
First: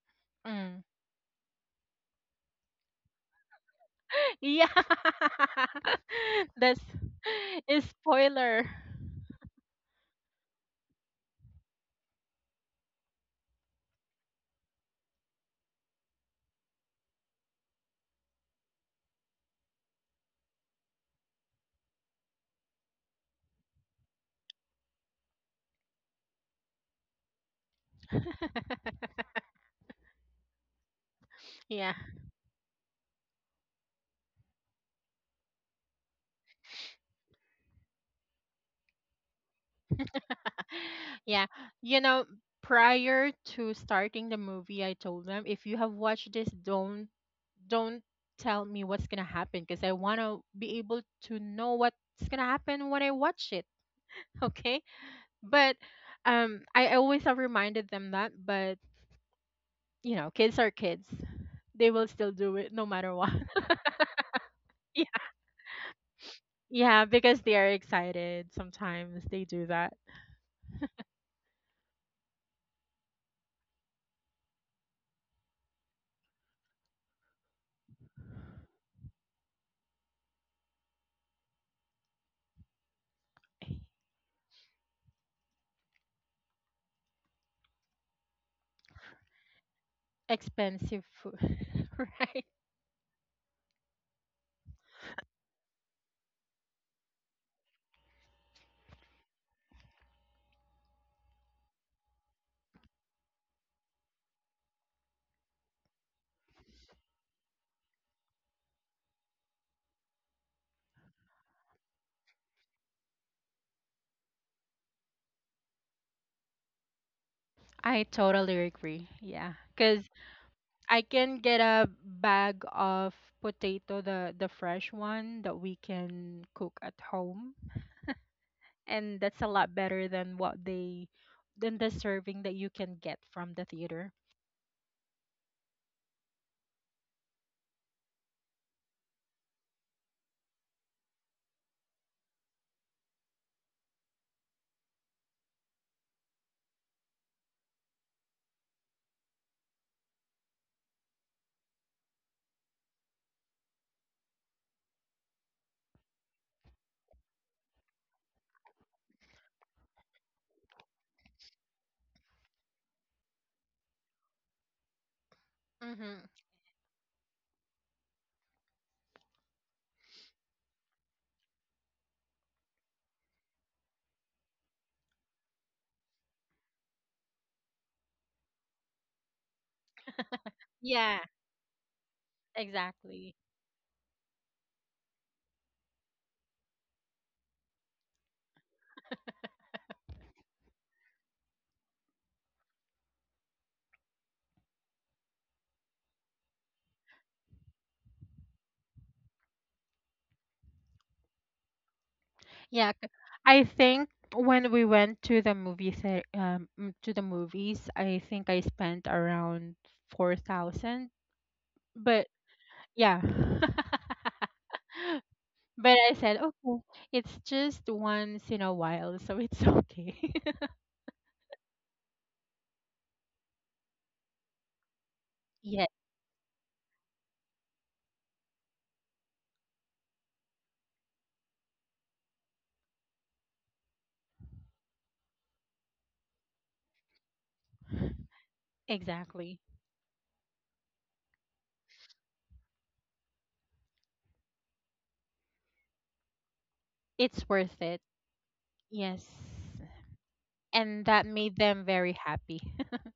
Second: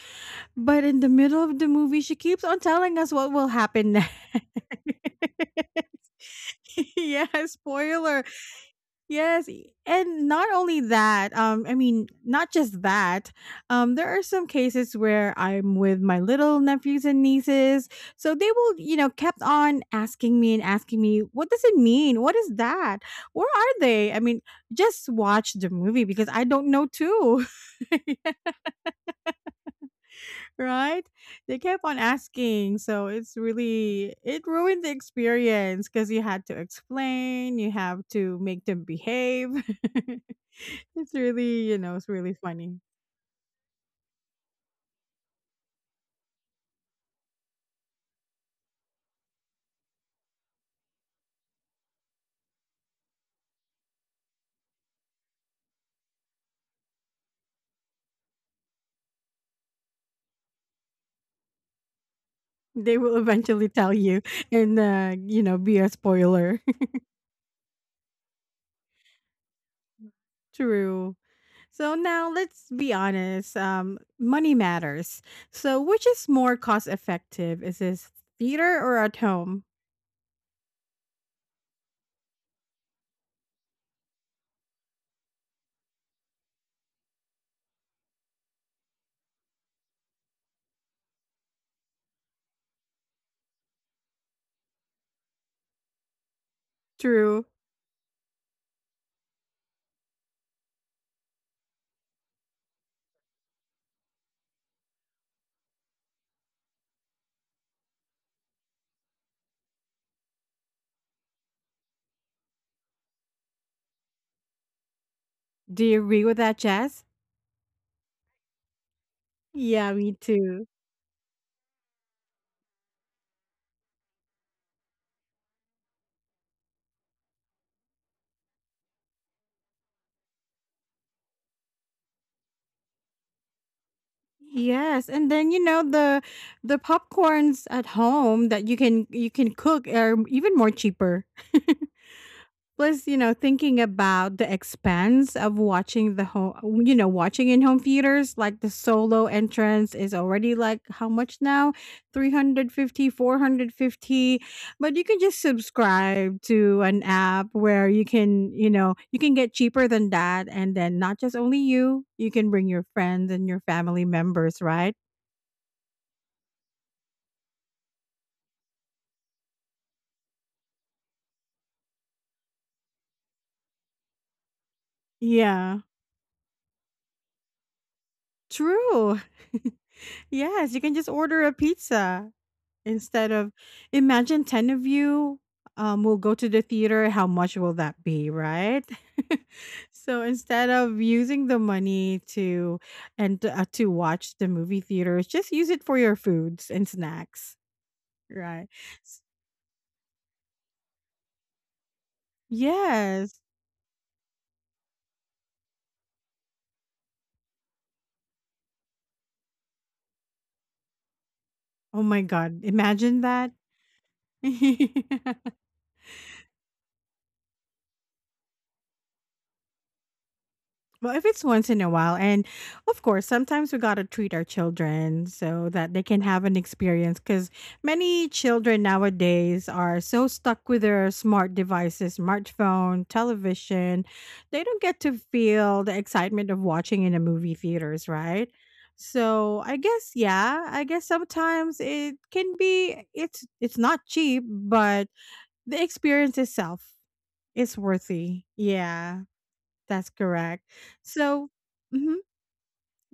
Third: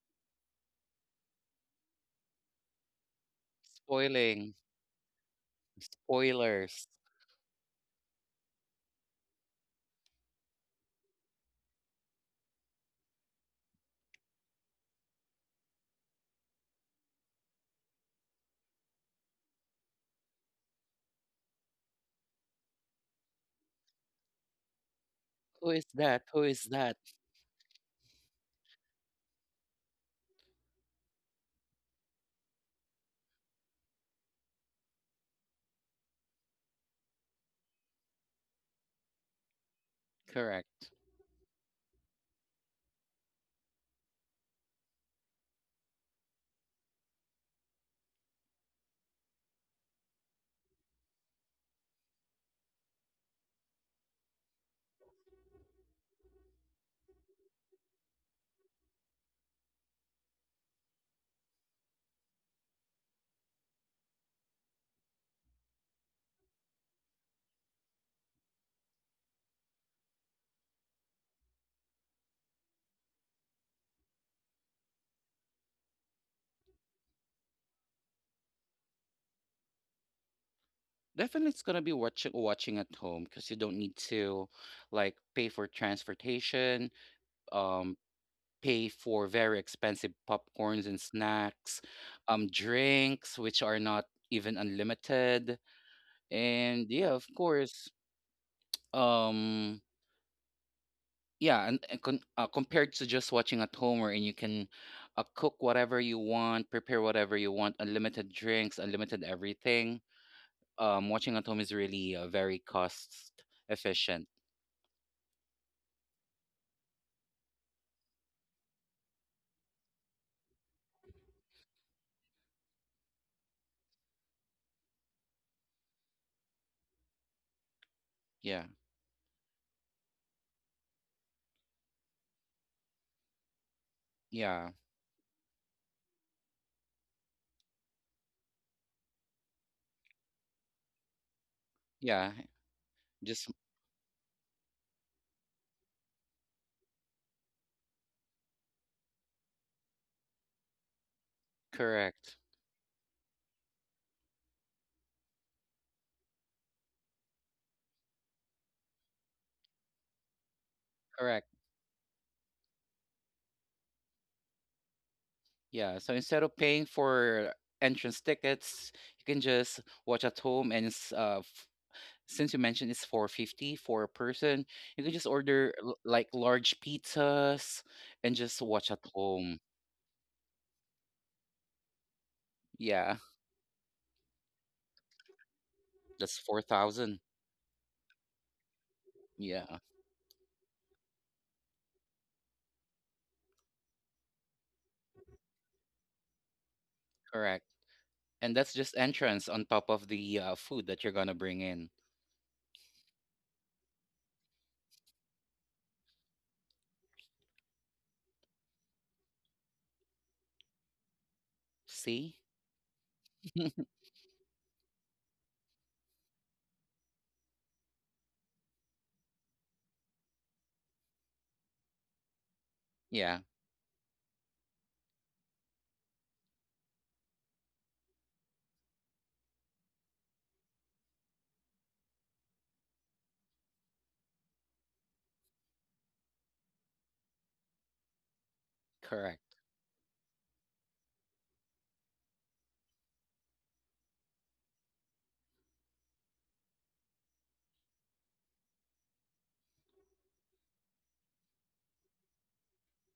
mm.
But in the middle of the movie, she keeps on telling us what will happen next.
Spoiling.
yeah, that's
Spoilers.
Yeah,
is
spoiler.
spoiler.
Yes, and not only that, um, I mean, not just that. Um, there are some cases where I'm with my little nephews and nieces, so they will, you know, kept on asking me and asking me, "What does it mean? What is that? Where are they?" I mean, just watch the
Who is
movie
that?
because
Who
I
is
don't know
that?
too. Right? They kept
yeah,
on asking, so it's really it ruined the experience because you had to explain, you have to make them behave.
Correct.
It's
yeah.
really, you know,
You
it's
know,
really funny.
prior to starting the movie, I told them if you have watched this, don't tell me what's gonna happen because I wanna be able to know what's gonna happen when I watch it. Okay, but I always have reminded them that, but you know, kids are kids. They will still do it no
They
matter
will
what.
eventually tell you and
Yeah.
you know, be a spoiler.
Yeah, because they are excited. Sometimes they do that.
True. So now let's be honest. Money matters. So which is more cost effective? Is this theater or at home?
Definitely it's gonna be watching at home because you don't need to like pay for transportation, um, pay for very expensive popcorns and
Expensive food.
snacks,
Right.
drinks which are not even unlimited, and yeah, of
True.
course, um, compared to just watching at home, wherein you can cook whatever you want, prepare whatever you want, unlimited drinks, unlimited everything. Watching at home is really very cost efficient.
Do you agree with that, Jazz?
I totally agree. Yeah.
Yeah,
Cuz
me too.
I can get a bag of potato, the fresh one that we can cook at home,
Yeah,
and that's a lot better than what they than the serving that you can get from the theater.
yeah,
Yes, and then you know the popcorns at home that you can cook are even more cheaper.
yeah.
Plus,
Just
thinking about the expense of watching the home, watching in home theaters, like the solo entrance is already like how much now? three
correct,
hundred fifty, 450. But you can just subscribe to an app where you can get cheaper than that. And then not just
correct.
only you, you can bring your friends and your family members, right?
Yeah, so
Mhm.
instead of paying for entrance tickets, you can just watch at home and since you mentioned it's 450 for a person, you can just
Yeah,
like large pizzas and just watch at
true.
home.
Yes, you can just
Yeah,
order a pizza
Yeah,
instead
exactly.
of, imagine 10 of you will go
that's
to the theater,
4,000.
how much will that be, right?
Yeah,
So instead of using the money to and to watch the movie theaters, just use it for your foods and snacks,
correct. And
right?
that's just
S-
entrance on top of the food that you're gonna bring in.
Yeah, c-
Yes.
I think when we went to the movie the m- to the movies, I think I spent around 4,000.
Oh my
But
See?
god, imagine
yeah.
that.
But I said, "Okay, it's just once in a while, so it's okay."
Well, if it's once in a while, and of course,
Yeah,
sometimes we gotta treat our children so
Yeah,
that they can have an experience. Because many children nowadays are so stuck with their smart devices, smartphone, television, they don't get to feel the excitement of watching in the movie theaters, right?
correct.
exactly.
So I guess, yeah, I guess sometimes it can be it's not cheap, but the experience itself
It's
is
worth it.
worthy. Yeah.
Yes.
That's correct.
And that
So,
made them very
mhm,
happy.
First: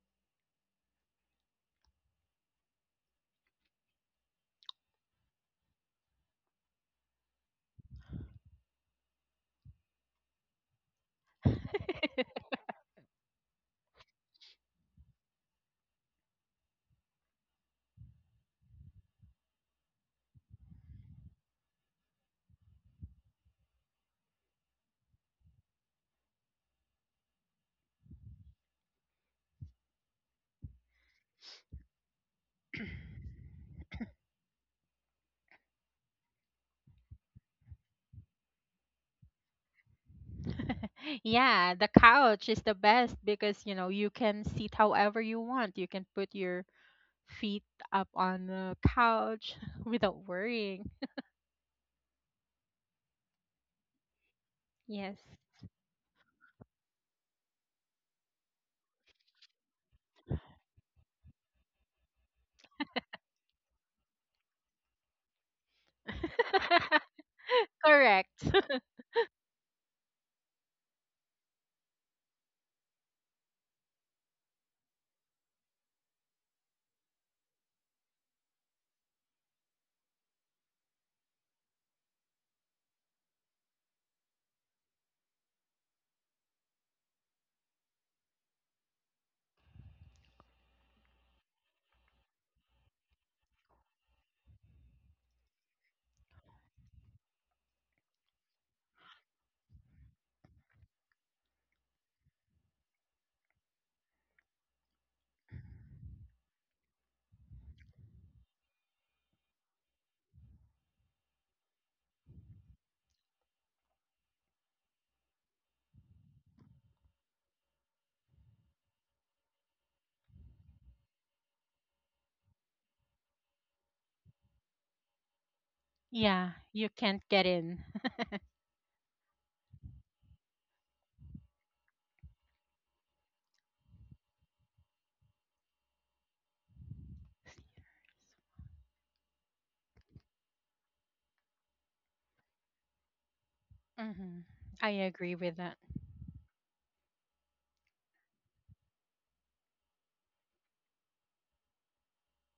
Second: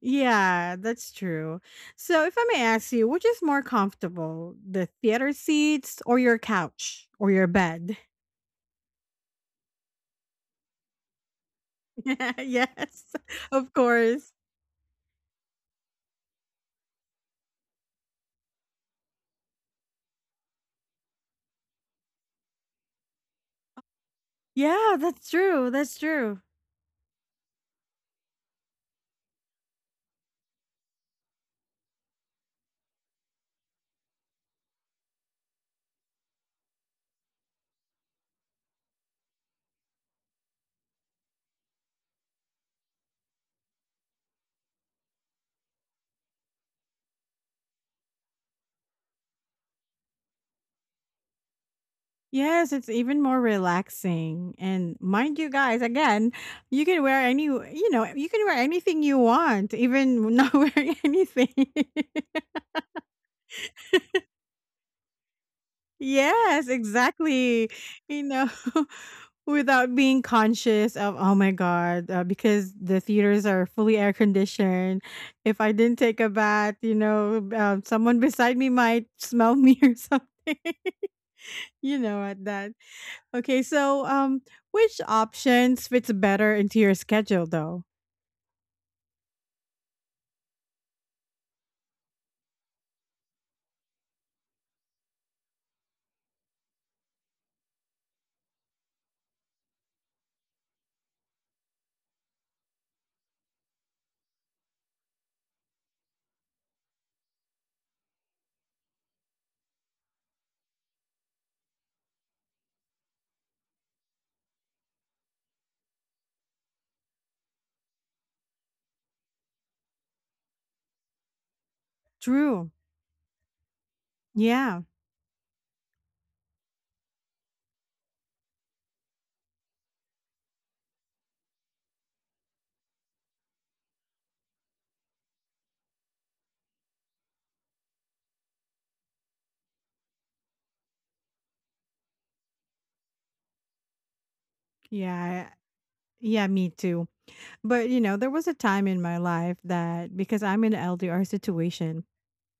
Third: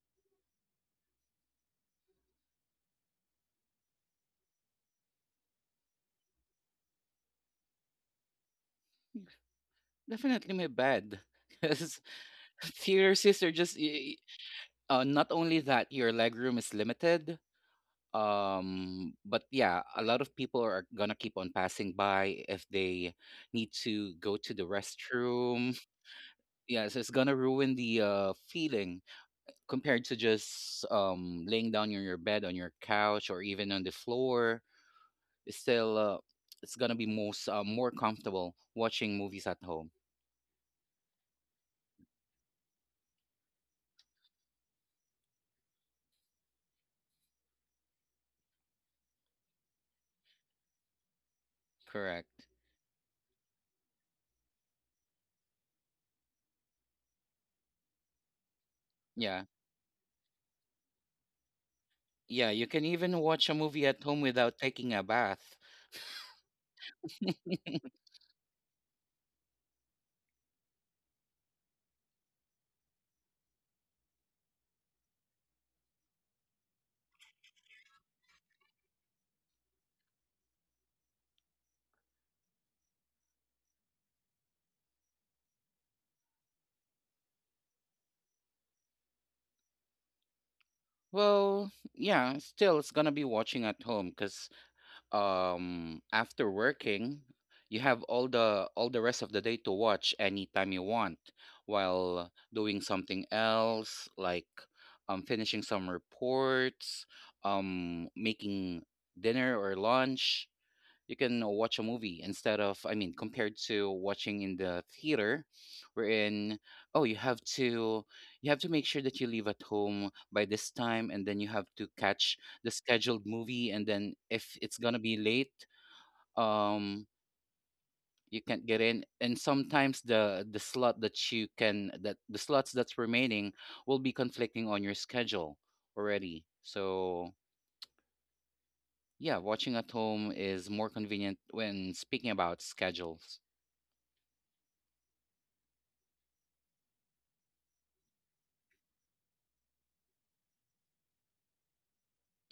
yeah, that's true. So, if I may ask you, which is more comfortable, the theater seats or your couch or your bed?
Definitely my bed. Because
Yeah.
theater
Yes,
sister
of
just
course.
not only that your leg room is limited, but yeah a lot of people are gonna keep on passing by if they need to go to the
Yeah, that's true.
restroom.
That's true.
Yeah, so it's gonna ruin the feeling compared to just laying down on your bed, on your couch, or even on the floor. It's still it's gonna be most more comfortable watching movies at home.
Yeah, the couch is the best because you know you can sit however you want. You can put your feet up on the couch without worrying.
Correct.
Yes, it's even more relaxing. And
Yes.
mind you guys, again, you can wear anything you
Yeah,
want, even not wearing anything.
yeah, you can even watch a movie at home without taking a bath.
Yes, exactly. You
Correct.
know. Without being conscious of, oh my god, because the theaters are fully air conditioned. If I didn't take a bath, someone beside me might smell me or something. you know at that okay, so which options fits better into your schedule though?
Well, yeah, still it's gonna be watching at home because after working you have all the rest of the day to watch anytime you want while doing something else, like finishing some reports, making dinner or lunch. You can watch a movie instead of, I mean, compared to watching in the theater wherein, oh, you have to, you have to make sure that you leave at home by this time, and then you have to catch
True.
the scheduled movie, and then if
Yeah.
it's gonna be late,
Yeah, you
um
can't get in.
you can't get in. And sometimes the slot that you can, that the slots that's remaining will be conflicting on your schedule already. So yeah, watching at home is more convenient when speaking about schedules.
Hmm. I agree
Yeah,
with that.
yeah, me too. But there was a time in my life that because I'm in an LDR situation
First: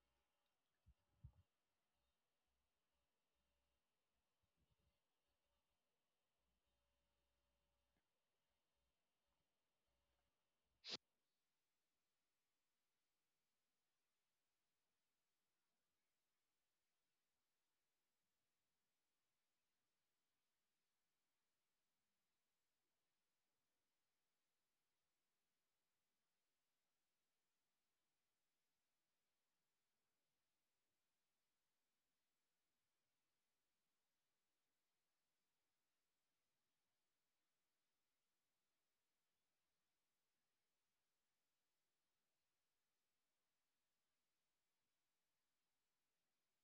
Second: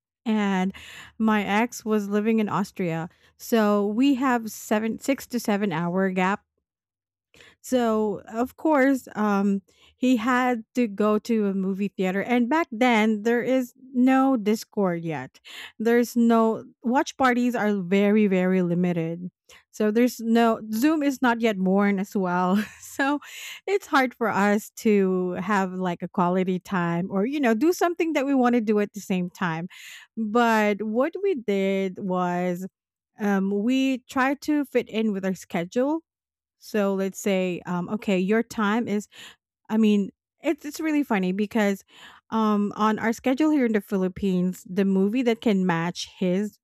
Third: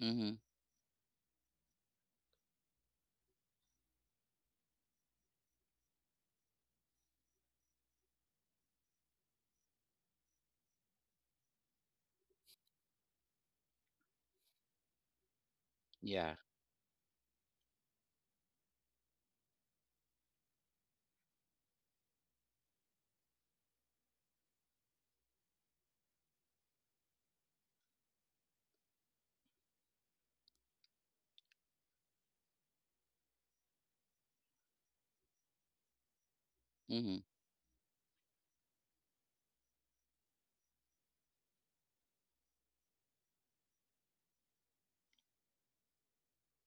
Mm-hmm.
and my ex was living in Austria. So we have seven 6 to 7 hour gap, so, of course, he had to go to a movie theater. And back then, there is no Discord yet. There's
Yeah.
no watch parties are very, very limited. So, there's no Zoom is not yet born as well. So, it's hard for us to have like a quality time or, do something that we want to do at the same time. But what we did was, we tried to fit in with our schedule. So
Mm-hmm.
let's say, okay, I mean, it's really funny because on our schedule here in the Philippines, the movie that can match his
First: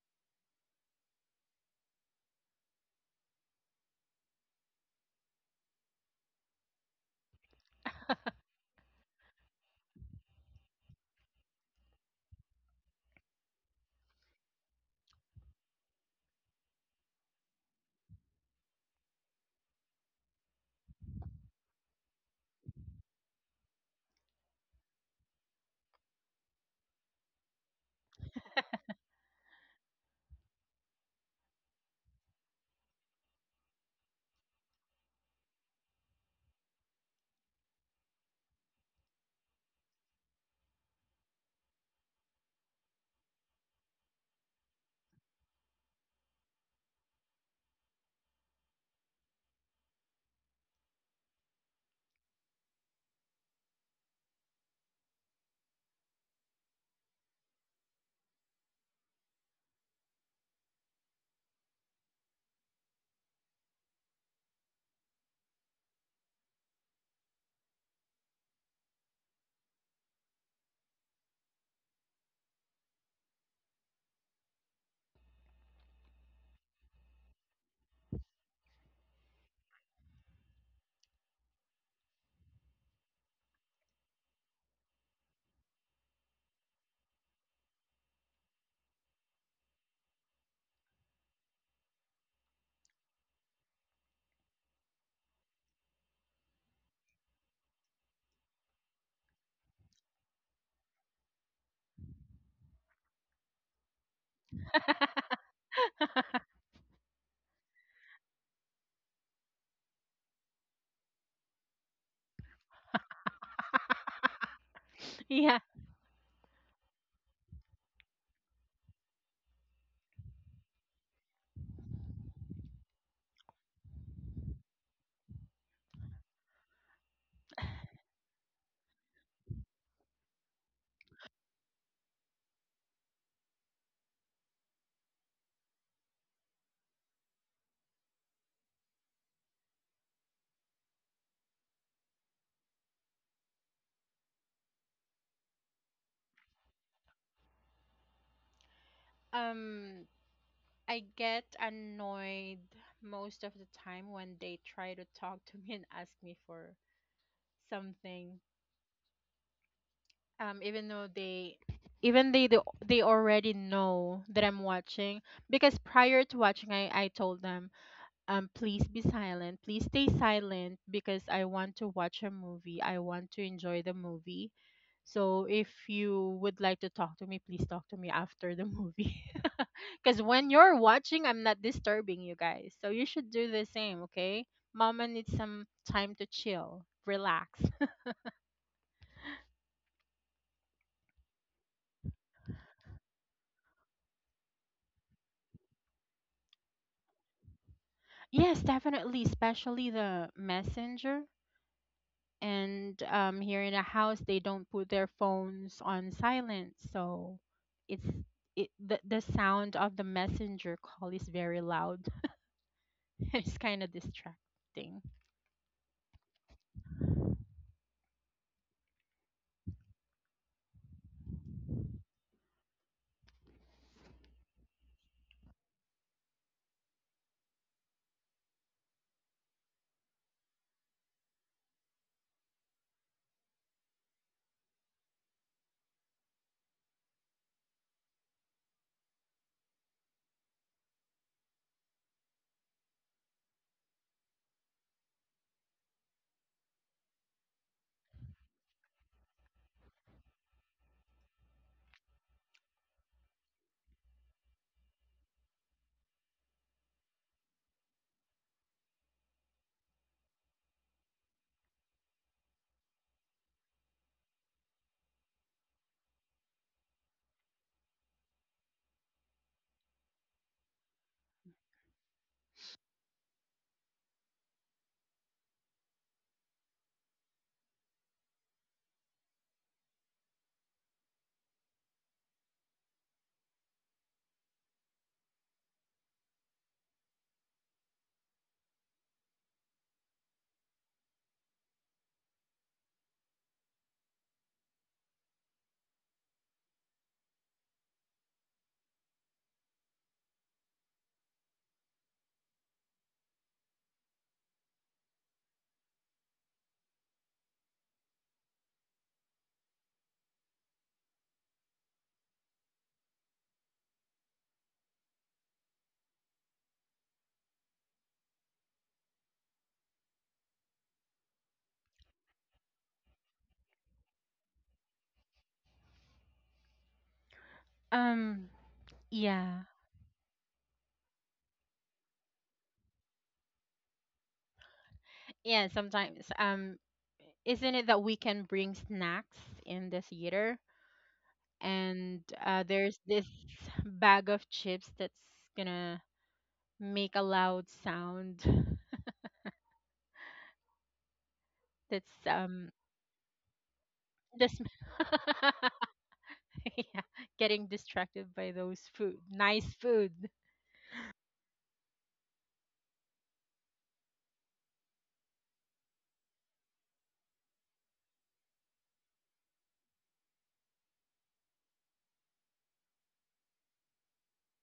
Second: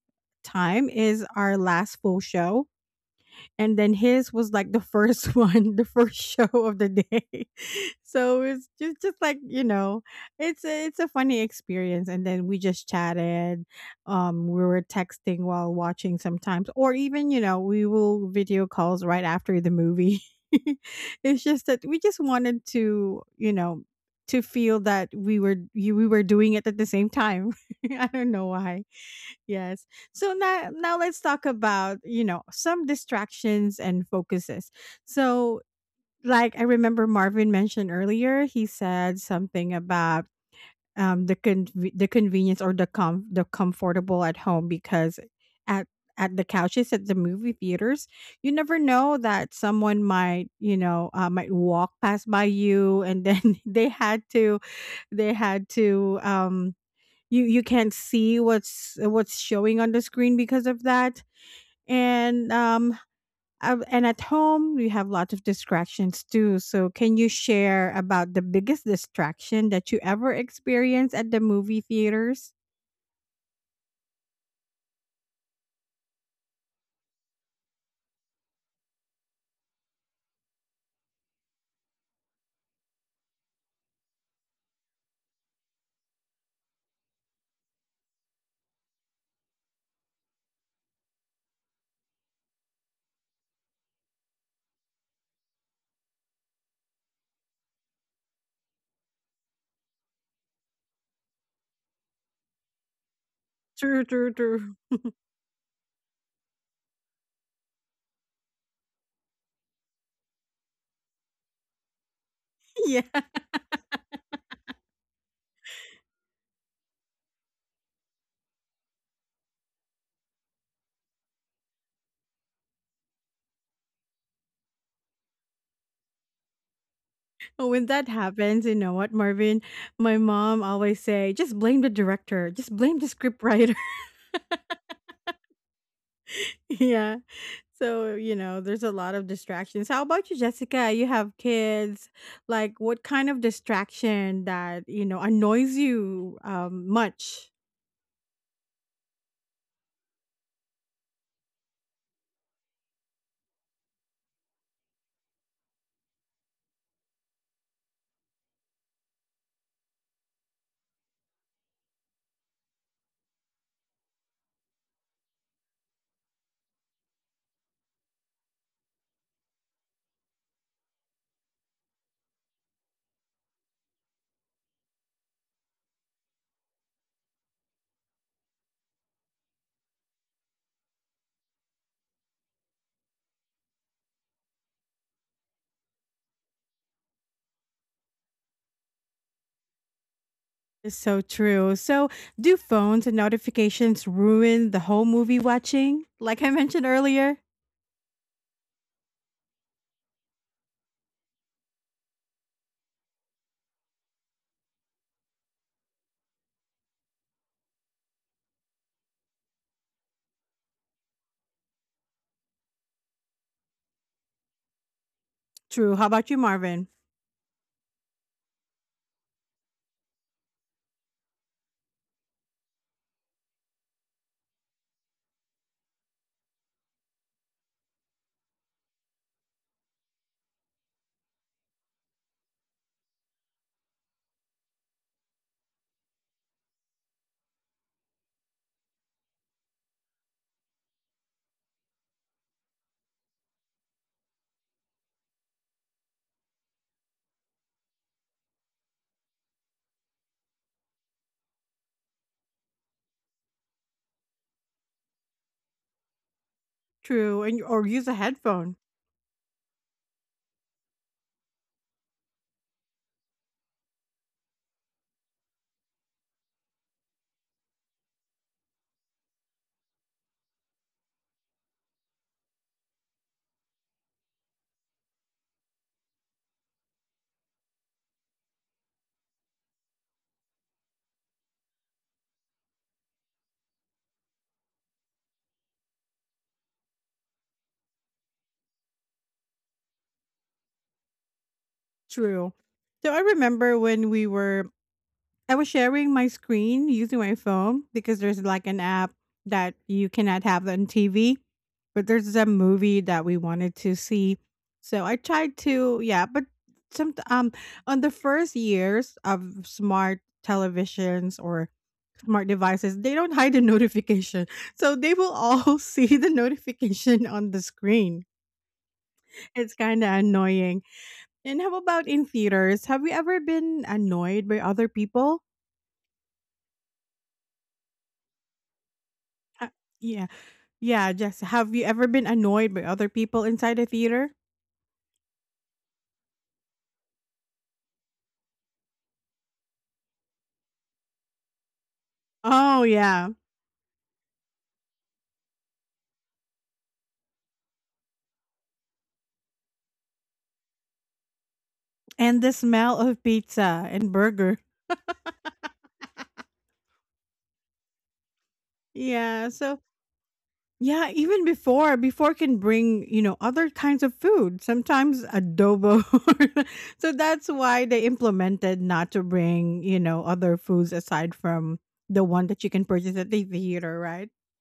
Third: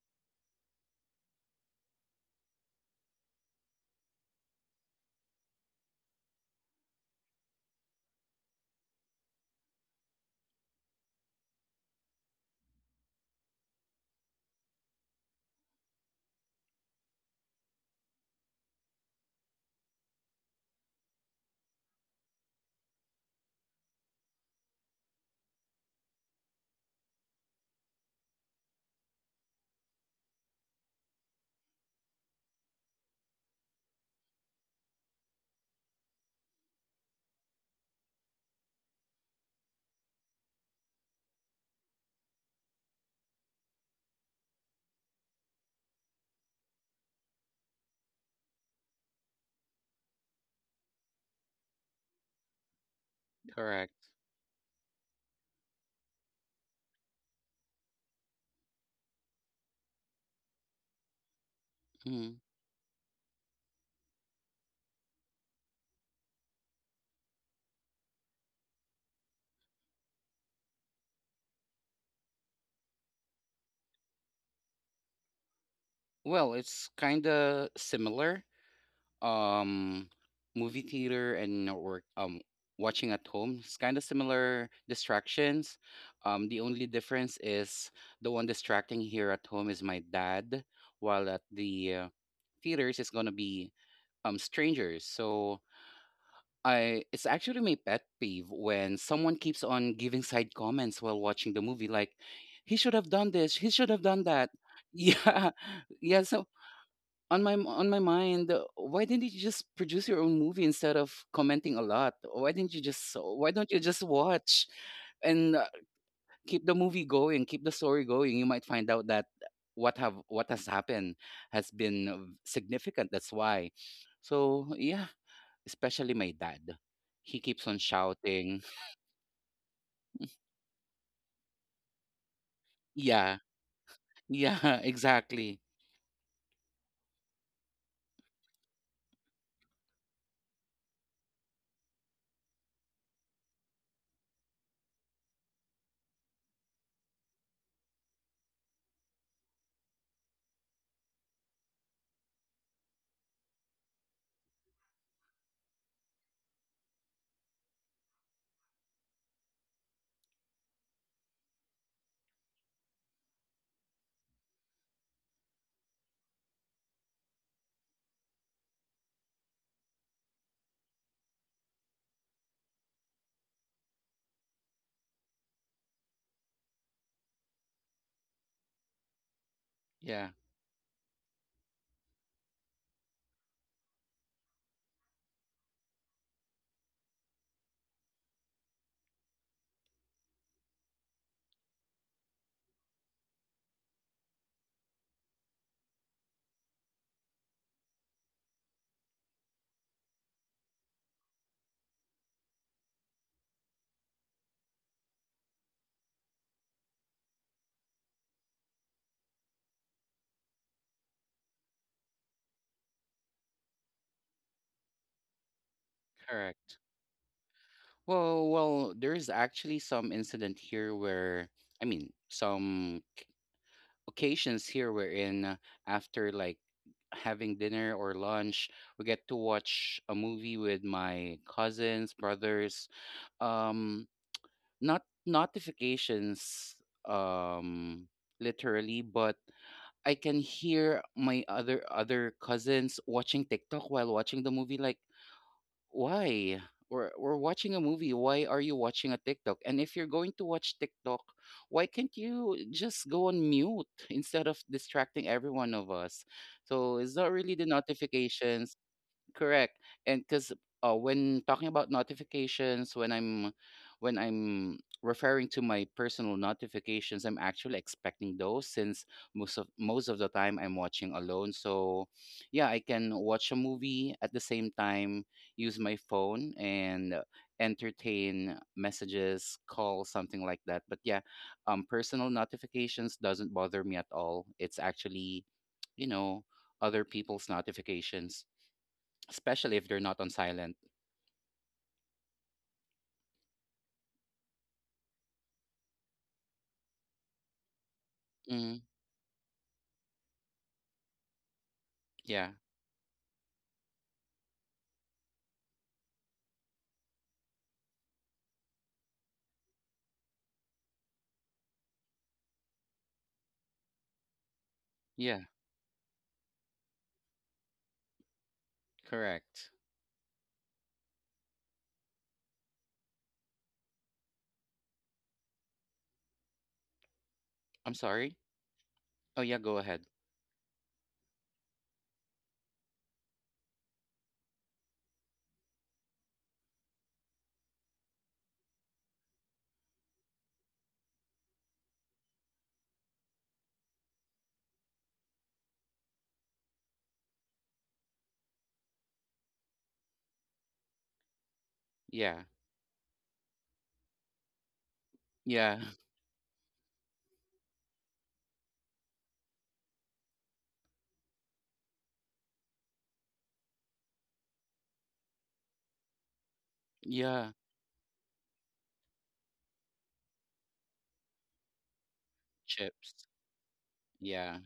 time is our last full show, and then his was like the first one, the first show of the day. So it's just like, it's a funny experience and then we just chatted. We were texting while watching sometimes or even, we will video calls right after the movie. It's just that we just wanted to, to feel that we were doing it at the same time. I don't know why. Yes. So now let's talk about, some distractions and focuses. So like I remember Marvin mentioned earlier, he said something about the convenience or the comfortable at home because at at the couches at the movie theaters, you never know that someone might, might walk past by you, and then
Correct.
they had to you can't see what's showing on the screen because of that.
Mm-hmm.
And and at home you have lots of distractions too, so can you share about the biggest distraction that you ever experienced at the movie theaters?
Well, it's kind of similar. Um, movie theater and work. Watching at home. It's kind of similar distractions. The only difference is the one distracting here at home is my dad, while at the theaters it's gonna be strangers. So I, it's actually my pet peeve when someone keeps on giving side comments while watching the movie, like he should have done this, he should have
True,
done
true,
that.
true.
Yeah, yeah. So on my, on my mind, why didn't you just produce your own movie instead of commenting a lot? Why didn't you
Yeah,
just, why don't you just watch and
Yeah.
keep the movie going, keep the story going? You might find out that what have, what has happened has been significant. That's why. So yeah, especially my dad. He keeps on
when that
shouting.
happens, you know what, Marvin, my mom always say just blame the director, just blame the
Yeah,
scriptwriter.
yeah, exactly.
Yeah. So, there's a lot of distractions. How about you, Jessica? You have kids. Like, what kind of distraction that, annoys you much?
Um, I get annoyed most of the time when they try to talk to me and ask me for something even though they they already know that I'm watching because prior to watching I told them, um, please be silent, please stay silent because I want to watch a movie, I want to enjoy the movie. So if you would like to talk to me, please talk to me after the movie. Because
Yeah,
when you're watching I'm not disturbing you guys, so you should do the same, okay? Mama needs some time to chill, relax.
Is so true. So, do phones and notifications ruin the whole movie watching? Like I mentioned earlier?
Yes, definitely, especially the messenger. And here in the house they don't put their phones on silent, so it's the sound of the messenger call is very loud. It's kind of distracting.
True. How about you,
correct.
Marvin?
Well, well, there's actually some incident here where, I mean, some occasions here wherein after like having dinner or lunch, we get to watch a movie with my cousins, brothers. Um, not notifications, um, literally, but I can hear my other cousins watching TikTok while watching the movie. Like, why? We're watching a movie. Why are you watching a TikTok? And if you're going to watch TikTok, why can't you just go on mute instead of distracting every one of us? So it's not
True.
really
And
the
or use a
notifications.
headphone.
Correct. And because when talking about notifications, when I'm referring to my personal notifications, I'm actually expecting those since most of the time I'm watching alone. So yeah, I can watch a movie at the same time, use my phone and entertain messages, calls, something like that. But yeah, personal notifications doesn't bother me at all. It's actually, you know, other people's notifications, especially if they're not on silent.
True. So I remember when we were I was sharing my screen using my phone because there's like
Mm,
an app that you cannot have on TV, but there's
yeah.
a movie that we wanted to see. So I tried to, yeah, but some on the first years of smart televisions or smart devices, they don't hide the notification. So they will
Yeah.
all see the notification on the screen.
Correct.
It's kind of annoying. And how about in theaters? Have you ever been annoyed by other people?
I'm sorry.
um
Oh yeah,
yeah.
Uh,
go ahead.
yeah. Yeah, Jess, have you ever been annoyed by other people inside a theater?
Yeah, sometimes isn't it that we can bring snacks in the theater, and
Oh,
there's this
yeah.
bag of chips that's gonna make a loud sound that's
Yeah.
And the smell of pizza and burger.
this
Yeah.
yeah, getting distracted by those food,
Yeah,
nice
so
food.
yeah, even before can bring, other kinds of food, sometimes adobo. So
Yeah.
that's why they implemented not to bring, other foods aside from the one that you can
Chips.
purchase at the theater, right?
Yeah.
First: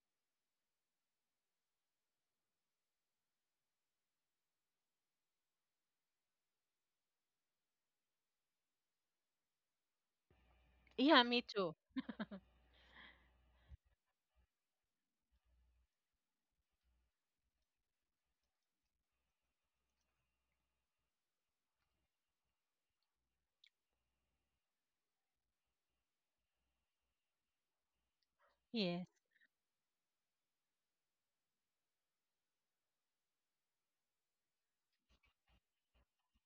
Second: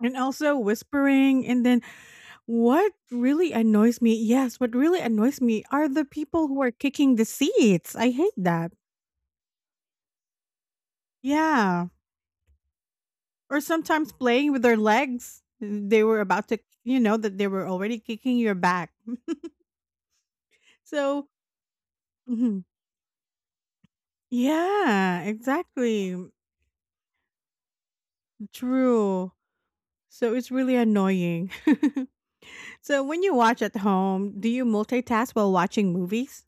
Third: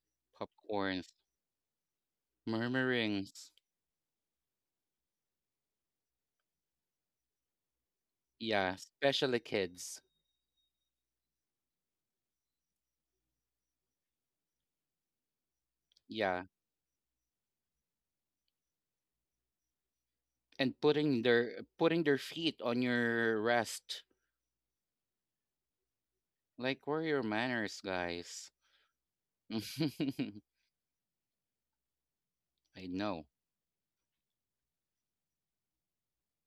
And also
Popcorns.
whispering, and then, what really
Murmurings.
annoys me, yes, what really annoys me are the people who are kicking the seats. I hate that.
Yeah. Especially kids.
Yeah, me too.
Yeah. Or sometimes playing with their legs. They were
Yeah.
about to, you know, that they were already kicking your back.
And putting
So,
their, putting their feet
mhm.
on your rest.
Yeah, exactly. Mm,
Like where are your manners, guys?
Yes.
true. So it's really annoying.
I
So when
know.
you watch at home, do you multitask while watching movies?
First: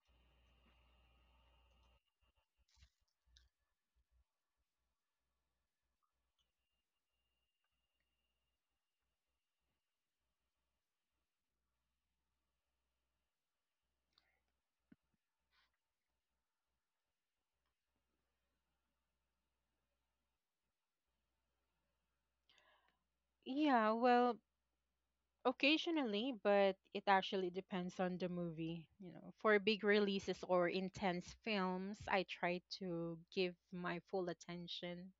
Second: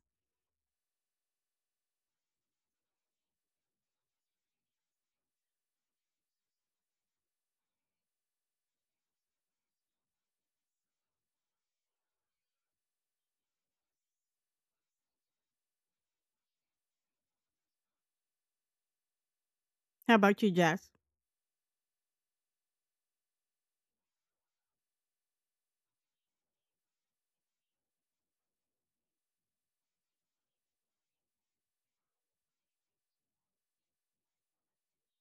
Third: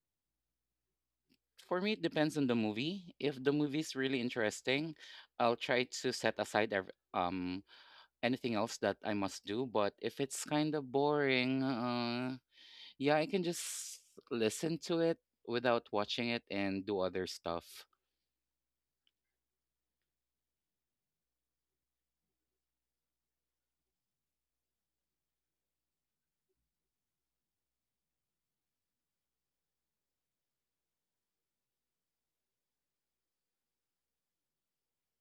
For me, it depends on the movie. If the movie's really interesting, I'll try to set aside anything else that I must do. But if it's kind of boring, yeah, I can just listen to it without watching it and do other stuff.
How about you, Jess?
Yeah, well, occasionally, but it actually depends on the movie. You know, for big releases or intense films, I try to give my full attention.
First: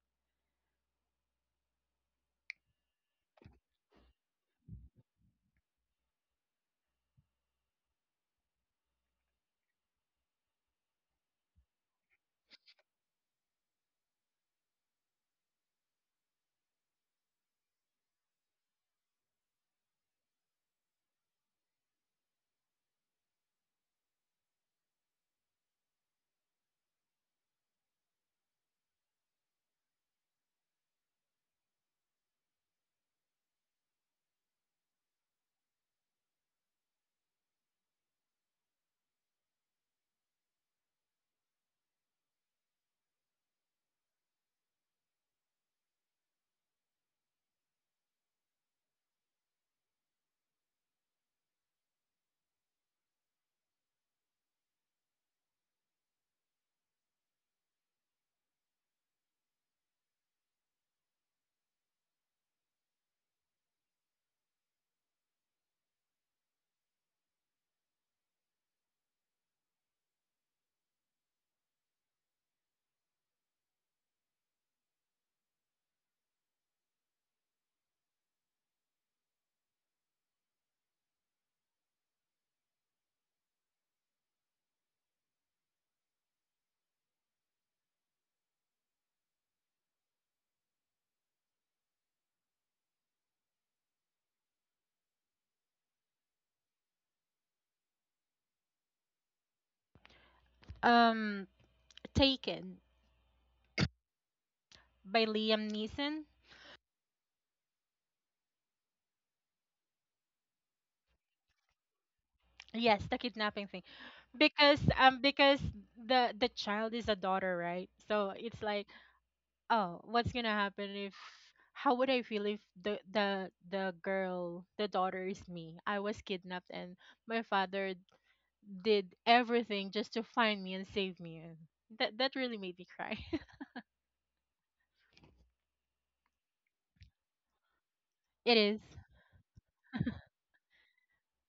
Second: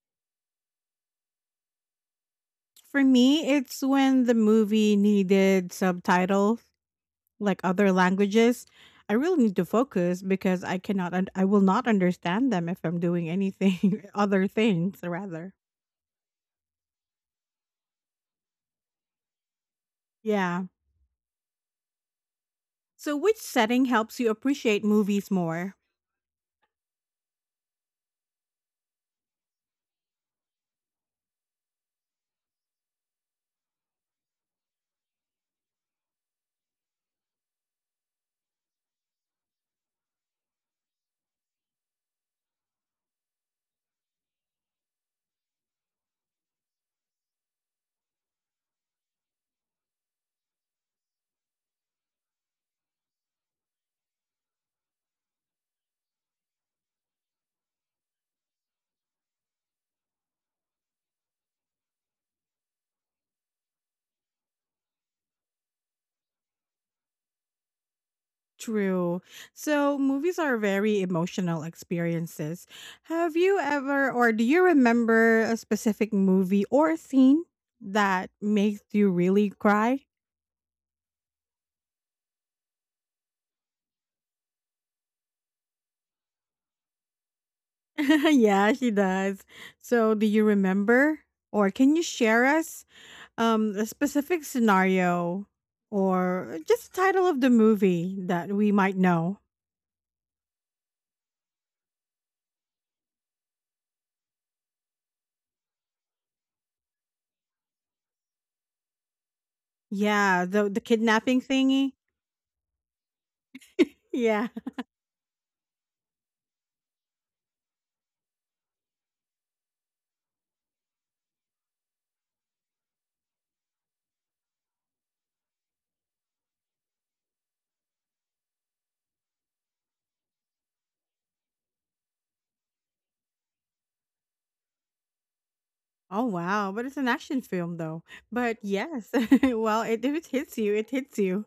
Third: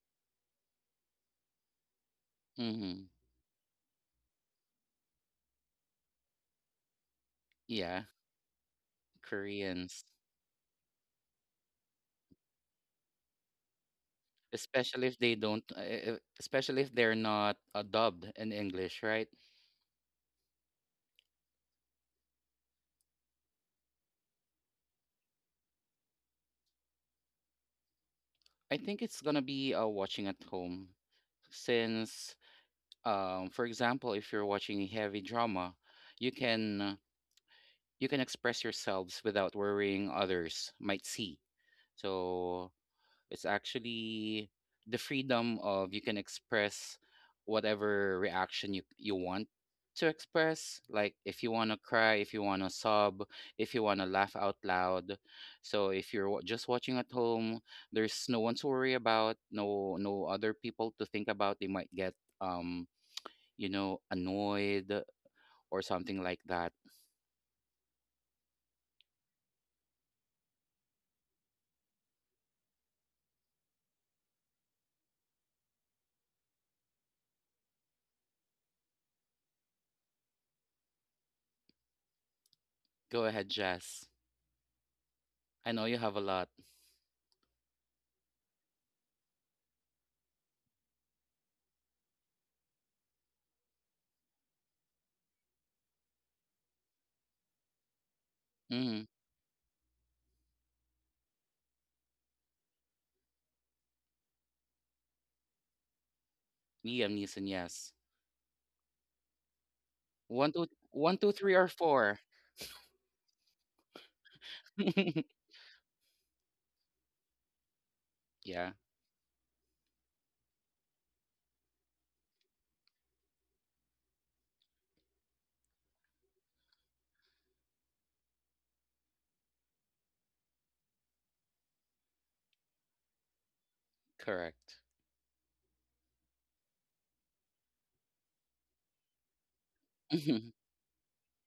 For
hmm
me, it's when the movie needed subtitles like other
Yeah,
languages, I really need to
Koreans,
focus because I cannot un- I will not understand them if I'm doing anything other things
especially if they
rather.
don't, especially if they're not dubbed in English, right?
Yeah. So which setting helps you appreciate movies more?
I think it's gonna be watching at home since, for example, if you're watching a heavy drama, you can. You can express yourselves without worrying others might see. So it's actually the freedom of, you can express whatever reaction you, you want to express. Like if you want to cry, if you want to sob, if you want to laugh out loud. So if you're just watching at home, there's no one to worry about, no, no other people to think about. They might get um you know annoyed or something like that.
True. So movies are very emotional experiences. Have you ever or do you remember a specific movie or scene that makes you really cry?
Go ahead, Jess. I know you have a lot.
Yeah, she does. So do you remember or can you share us a specific scenario or just the title of the movie that we might
Mm,
know.
Um, Taken by Liam Neeson.
Liam Neeson, yes.
Yeah,
One, two,
the
one, two,
kidnapping
three, or
thingy.
four.
Yes, the kidnapping thing.
Yeah.
Because the child is a daughter, right? So it's
Yeah,
like oh, what's gonna happen if how would I feel if the girl, the daughter is me? I was kidnapped, and my father did everything just to find me and save me, and that, that really made me cry.
correct.
Oh wow, but it's an action film though.
It
But
is.
yes, well, if it
Mhm,
hits you, it hits you.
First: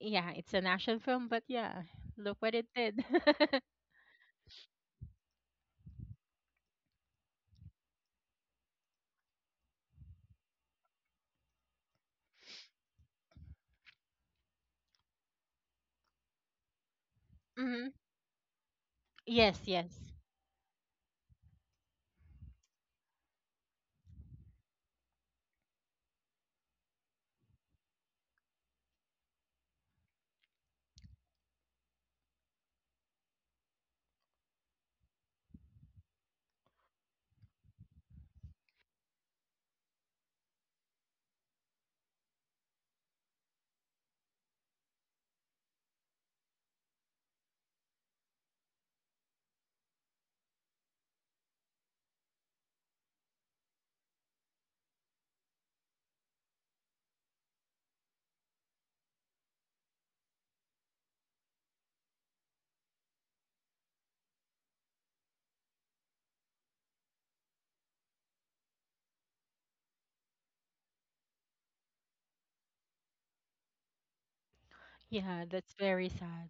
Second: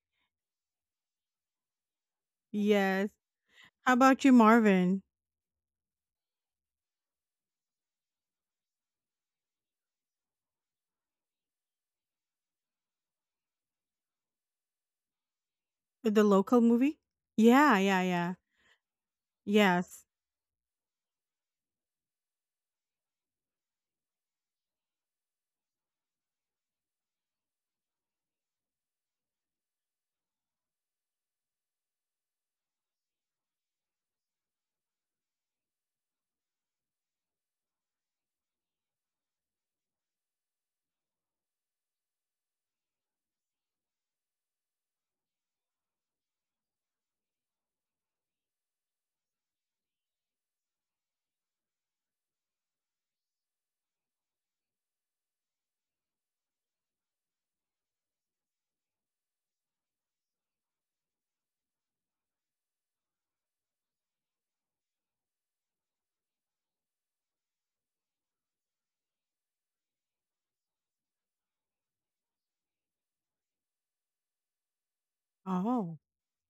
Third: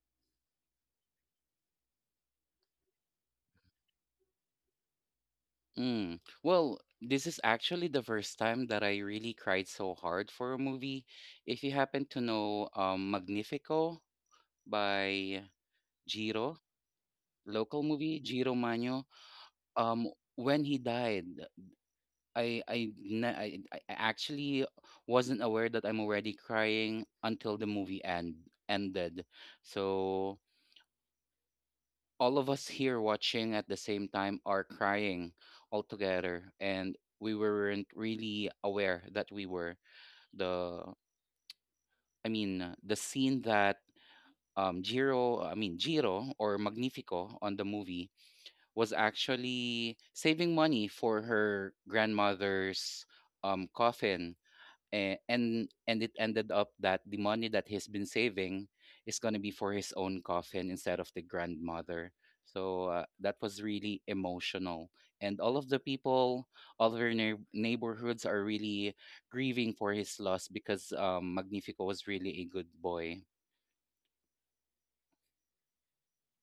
Yeah, it's an action film, but yeah, look what it did.
Yes. How about you, Marvin?
mm. Well, this is actually the first time that I really cried so hard for a movie. If you happen to know Magnifico by
The
Giro,
local movie? Yeah,
local
Hmm.
yeah,
movie,
yeah.
Giro Mano,
Yes,
Yes.
um,
yes.
when he died, I actually wasn't aware that I'm already crying until the movie ended. So all of us here watching at the same time are crying all together, and we weren't really aware that we were, the, the scene that Jiro, Jiro or Magnifico on the movie was actually saving money for her grandmother's coffin, and it ended up that the money that he's been saving is going to be for his own coffin instead of the grandmother. So that was really emotional, and all of the people, all of our neighborhoods are really grieving for his loss because Magnifico was really a good boy.
Yeah, that's
Oh.
very sad.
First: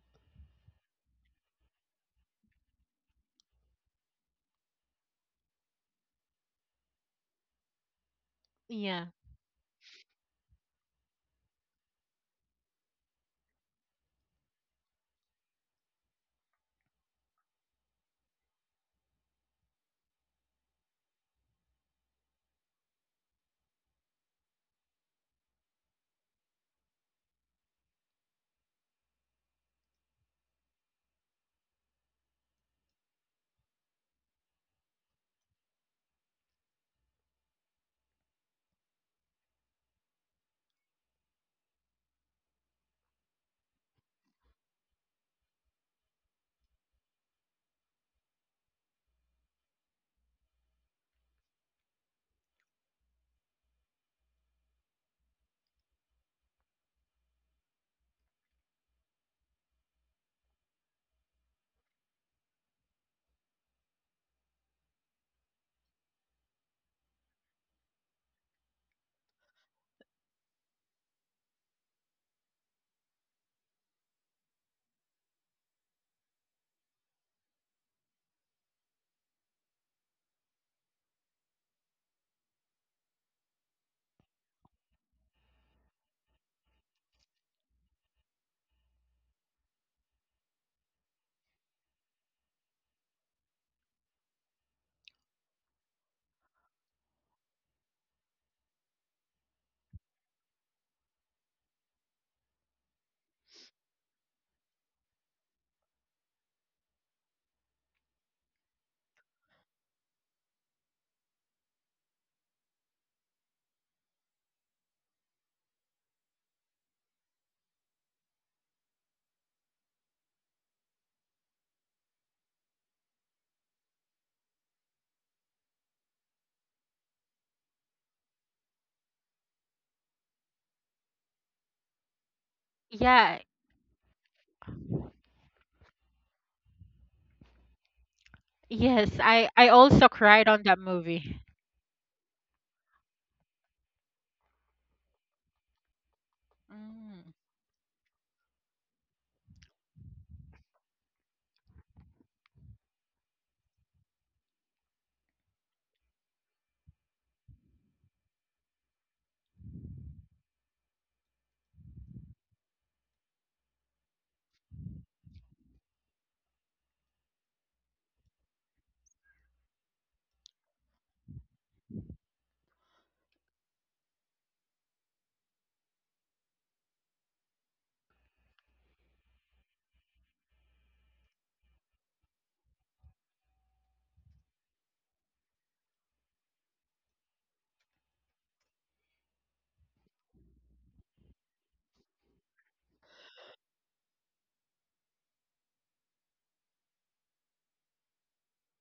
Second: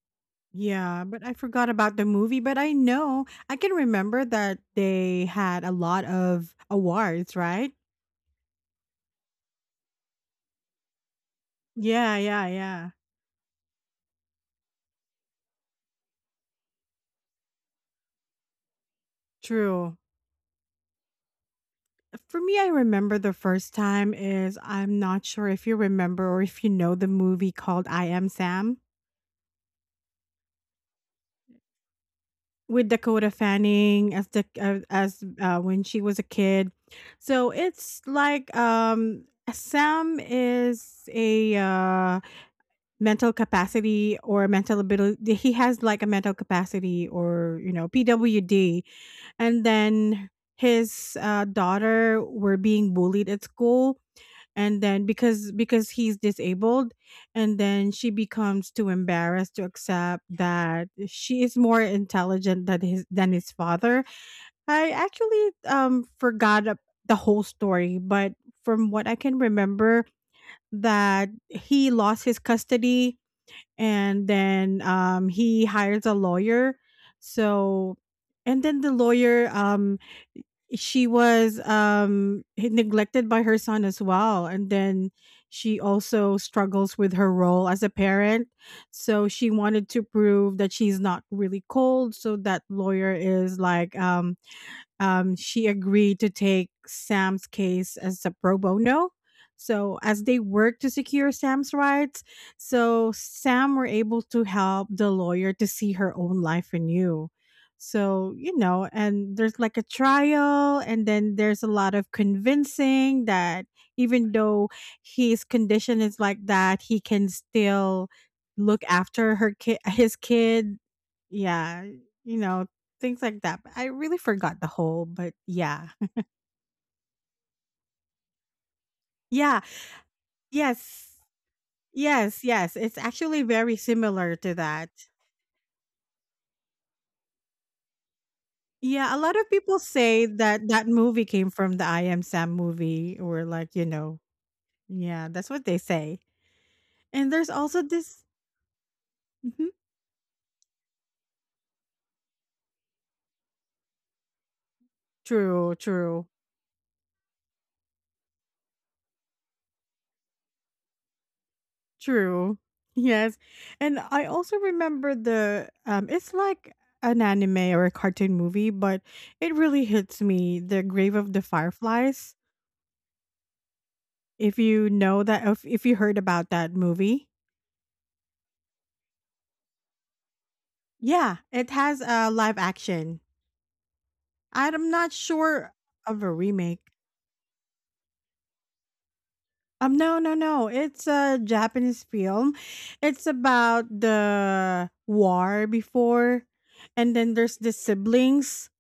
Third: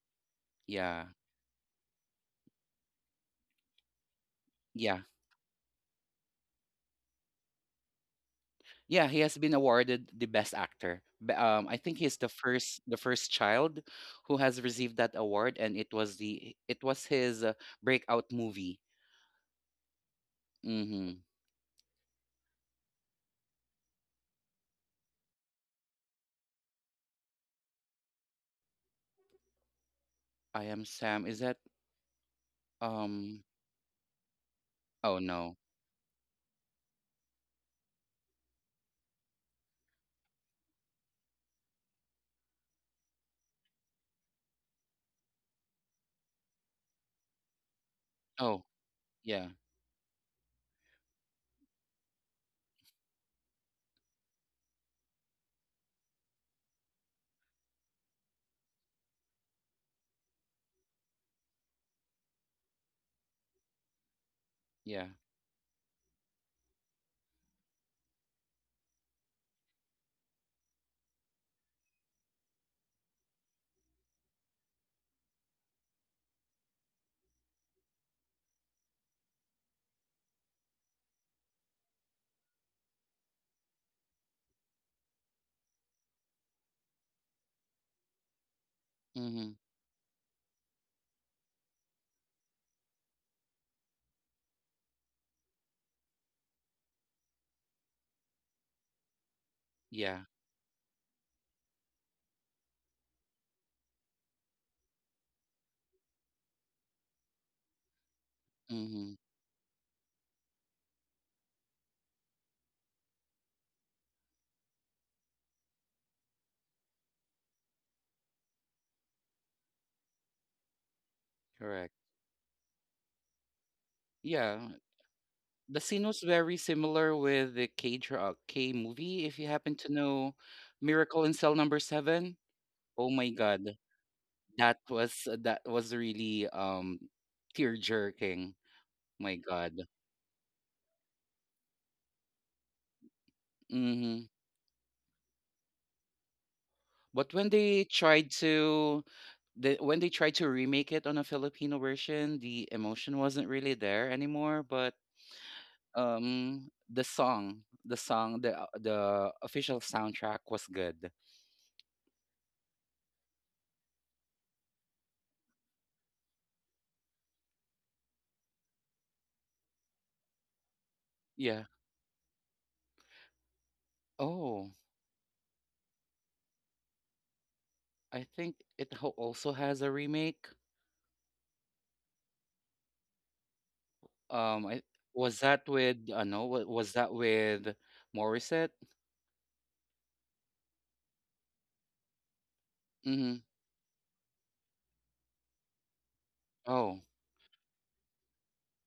Yeah,
Yeah, but I forgot about the movie, but I know I can remember that
yeah.
they had a lot of awards, right?
Yeah,
Yeah,
he has been awarded the best actor. I think he's
Yeah,
the
yeah,
first,
yeah.
the first child who has received that award, and it was, the it was his breakout movie.
True.
Mhm.
For me, I remember the first time is I'm not sure if you remember or if you know the movie called I Am Sam
I am Sam. Is that
with Dakota
um
Fanning as the
oh
as
no.
when she was a kid. So it's like Sam is a, mental capacity or mental ability. He has like a mental capacity or
Oh,
PWD,
yeah.
and then his daughter were being bullied at school, and then because he's disabled, and then she becomes too embarrassed to accept that she is more intelligent than his father. I
Yeah.
actually forgot the whole story but from what I can remember that he lost his custody, and then he hires a lawyer, so and then the lawyer, she was neglected by her son as well, and then she also struggles with her role as a parent, so
Mhm.
she wanted to prove that she's not really cold, so that lawyer is like she agreed to take Sam's case as a pro bono. So,
Yeah.
as they worked to secure Sam's rights, so Sam were able to help the lawyer to see her own life anew. So,
Mhm.
and there's like a trial, and then there's a lot of convincing that even though his condition is like that, he can still look after her kid, his kid, yeah,
Correct.
you know, things like that. But I really forgot
Yeah.
the whole, but
The
yeah.
scene was very similar with the K dra K movie if you
Yeah.
happen to know Miracle
Yes.
in Cell Number 7.
Yes, yes. It's
Oh my
yeah.
actually
God.
very similar to
That
that.
was, that was really tear-jerking.
Yes,
Yeah, a
My
lot
i
of
God.
i
people
also
say
cried on
that
that
that movie
movie.
came from the I Am Sam movie or like,
Mhm.
yeah, that's what they say.
But
And
Mm.
when
there's
they
also
tried
this.
to, the
Mhm.
when they tried to remake it on a Filipino version, the emotion wasn't really there anymore, but
True, true.
the song, the song, the official soundtrack was good.
True. Yes. And I also remember the it's like an anime or a cartoon movie, but it really hits me, The Grave of the
Yeah.
Fireflies. If
Oh,
you know that, if you heard about that movie.
I think it also has a remake.
Yeah, it has a live action.
I,
I'm not
was that
sure
with, I
of a
know, what was
remake.
that with Morissette?
No, no, no. It's a Japanese film. It's
Mhm.
about the war before
Oh.
and then there's the siblings.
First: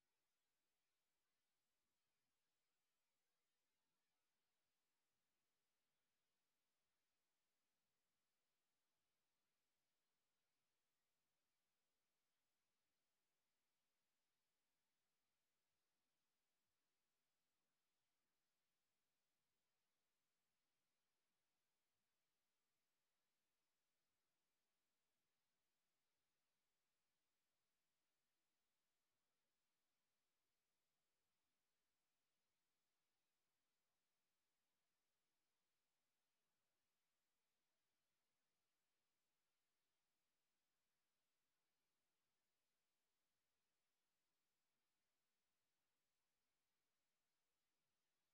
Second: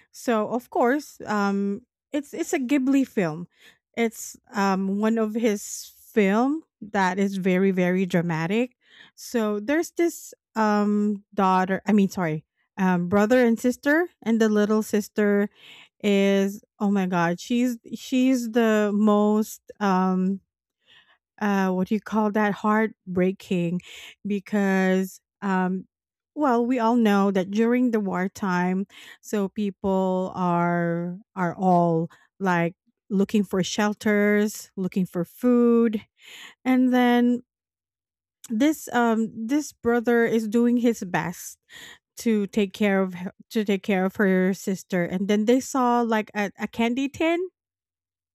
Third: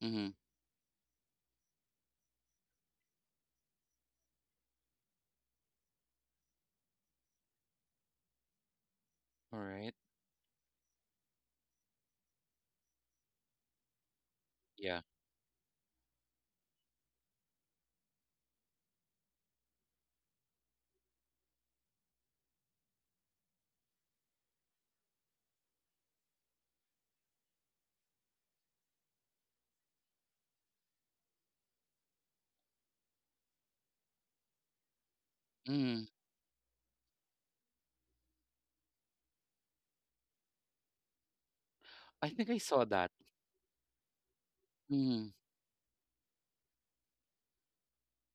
Mhm.
So of course, it's a Ghibli film. It's one of his film that is very very dramatic.
All
So there's
right.
this daughter. I mean, sorry, brother and sister, and the little
Yeah.
sister is, oh my god, she's the most what do you call that, heartbreaking, because well, we all know that during the wartime, so people are all, like, looking for shelters, looking for food.
Mhm.
And then this brother is doing his best
I
to
think I
take
saw
care
that.
of her, to take care of her sister, and
Mhm.
then they saw like a candy tin.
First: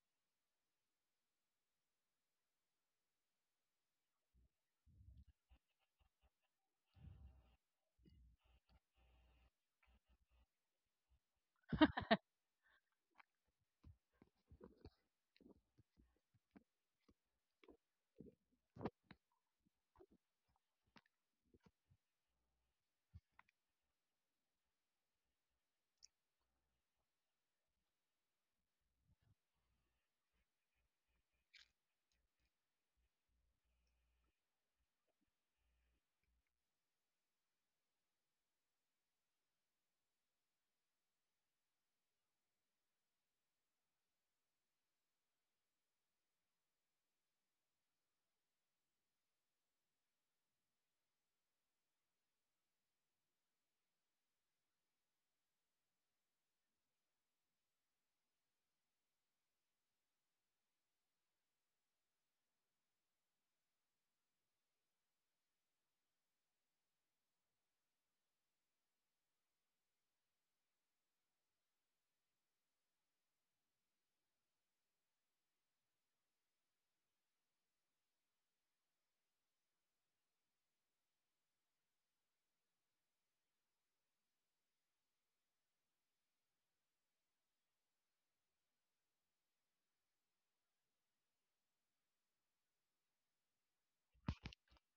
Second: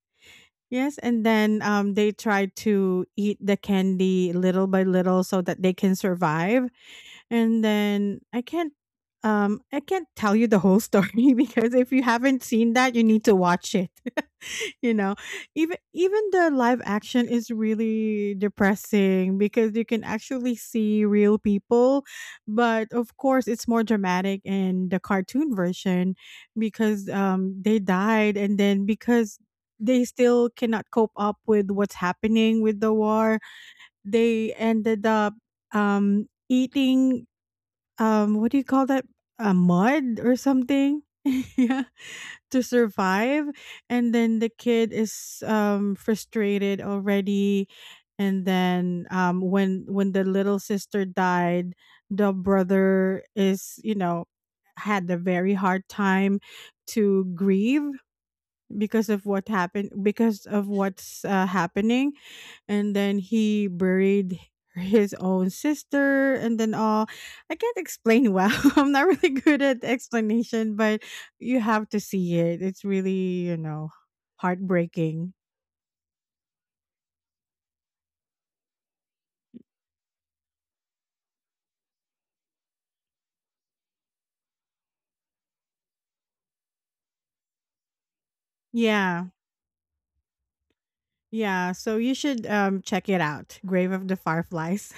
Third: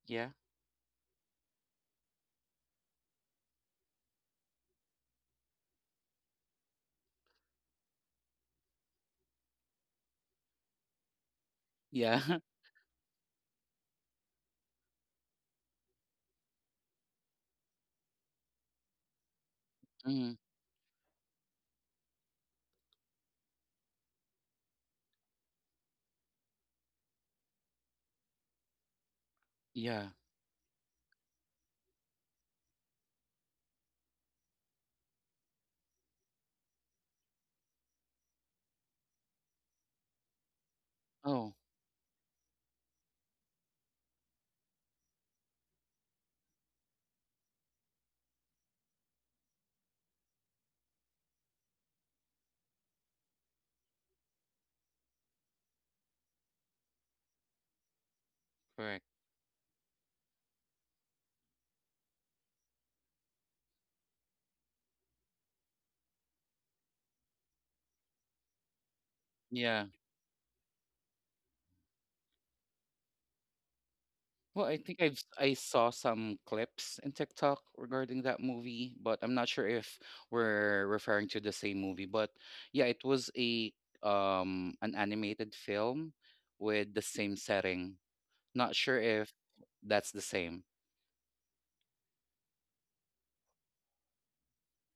Yeah.
Yes, and then they try to eat the candy little by little so that they can survive. And then I can't tell you the whole story, because if you
Yeah.
haven't seen that, you need to watch it you know even the live action is really depressing because you can
mhm.
actually see real people, but of course it's more dramatic in the cartoon version, because they died, and then because they
Yeah.
still cannot cope up with what's happening with the war, they ended up eating what do you call that, a mud or something.
Oh,
Yeah, to survive. And then the kid is frustrated already. And then when the little sister died, the brother is, had a very hard time to grieve
correct.
because of what happened, because of what's happening. And then he buried his own sister, and then all, I can't explain well. I'm not really good at
Yeah.
explanation, but you have to see it. It's really,
Well, I think I've s-
heartbreaking.
I have I saw some clips in TikTok regarding that movie, but I'm not sure if we're referring to the same movie. But yeah, it was a an animated film with the same setting. Not sure
Yeah,
if that's the same.
yeah, so you should check it out. Grave of the Fireflies.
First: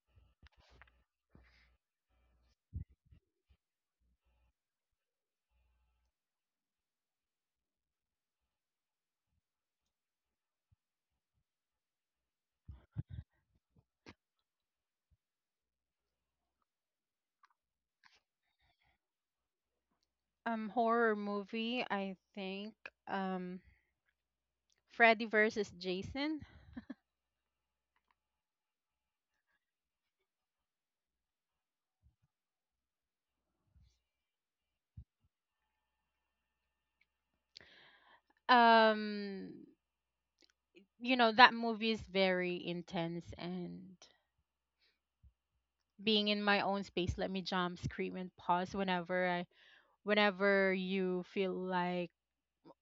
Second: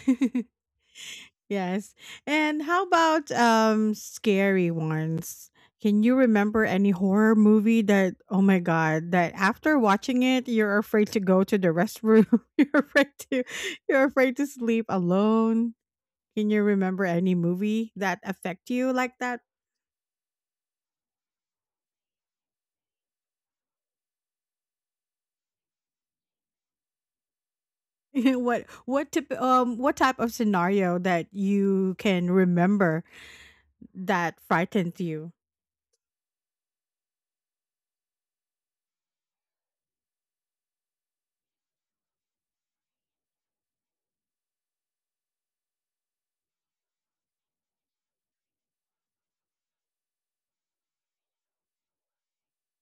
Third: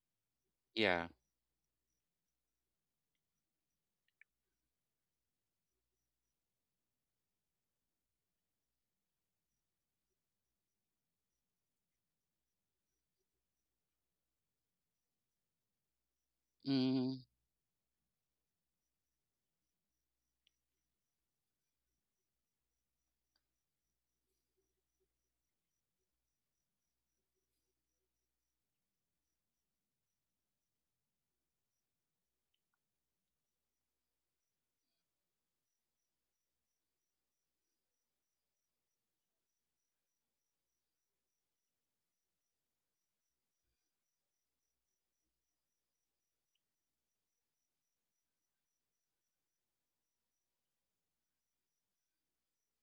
Yeah.
Yes. And how about scary ones? Can you remember any horror movie that, oh my god, that after watching it you're afraid to go to the restroom, you're afraid to you're afraid to sleep alone? Can you remember
Mm-hmm.
any movie that affect you like that?
Horror movie, I think. Um, Freddy versus Jason.
What type of scenario that you can remember that frightens you?
Um, you know, that movie is very intense, and being in my own space let me jump, scream and pause whenever I whenever you feel like,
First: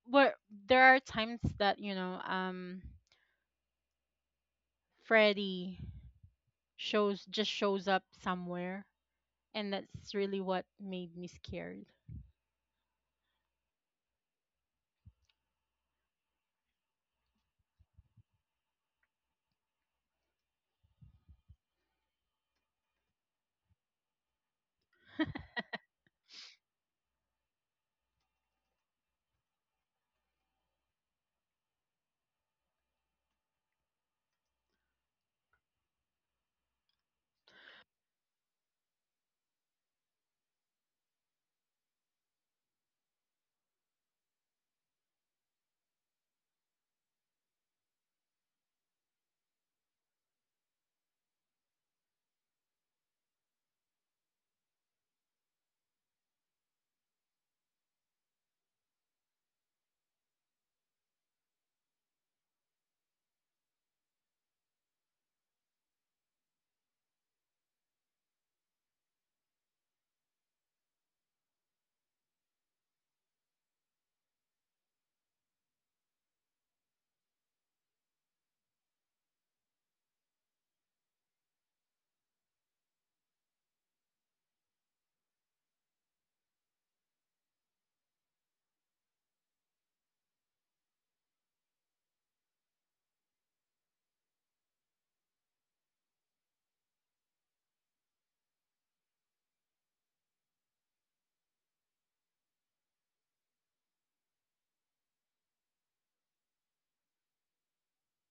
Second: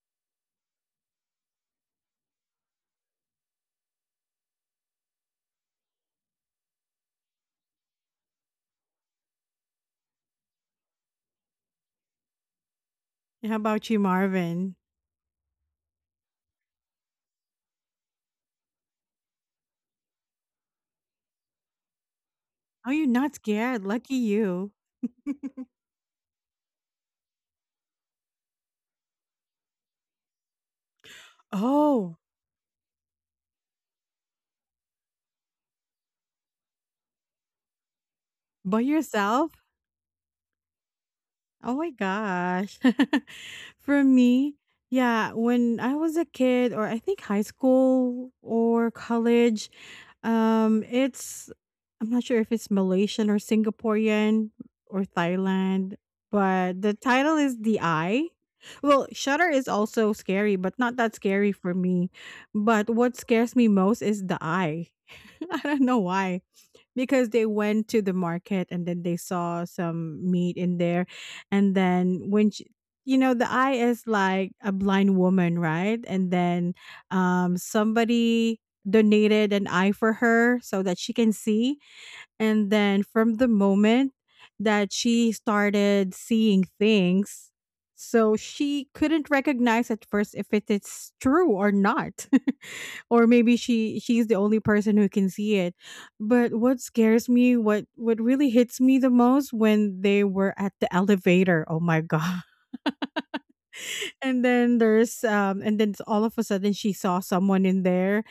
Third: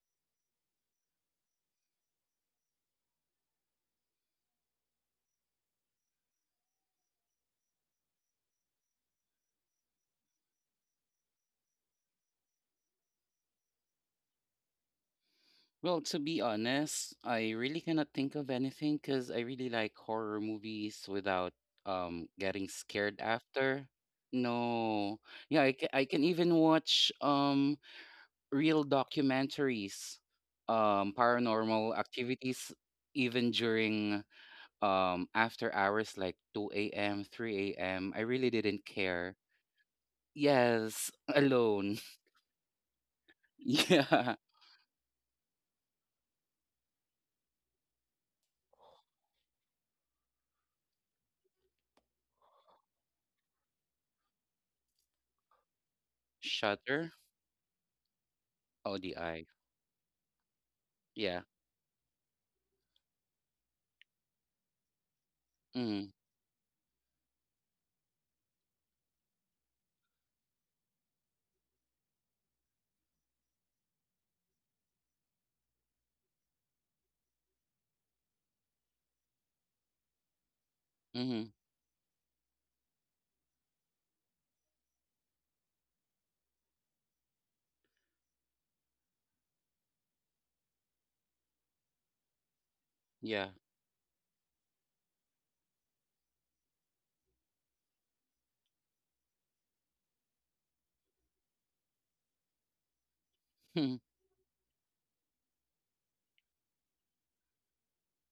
but there are times that, you know, um, Freddy shows just shows up somewhere, and that's really what made me scared.
How about you, Marvin?
Well, to be honest, I really cannot think of anything because I really like horror movies without getting
Are you
scared
not scared?
after.
Lucky you.
No. Yeah, I can even watch real documentaries, paranormal
Oh,
activities even during after hours like 2 a.m., 3 a.m. I really
by
didn't care.
yourself?
Yes,
Oh my
alone.
gosh. For
Yeah.
me, yeah, when I was a kid, or I think high school or college, it's I'm not sure if it's Malaysian or Singaporean or Thailand, but the
Shutter.
title is The Eye.
Oh,
Well,
the eye.
Shutter is also scary, but not that
Yeah.
scary for me. But what scares me most is The Eye. I don't know
Mm,
why, because they went to the market and then they saw some meat in there, and then when she, you know, the eye is like a blind woman, right, and then somebody donated an eye for her so that she can
mm-hmm.
see. And then from the moment that she started seeing things, so she couldn't recognize at first if it is true or not, or
Yeah.
maybe she's the only person who can see it. But what scares me, what really hits me the most, when they were at the elevator, oh my god,
Hmm,
and then there's and then all of a sudden she saw someone in there.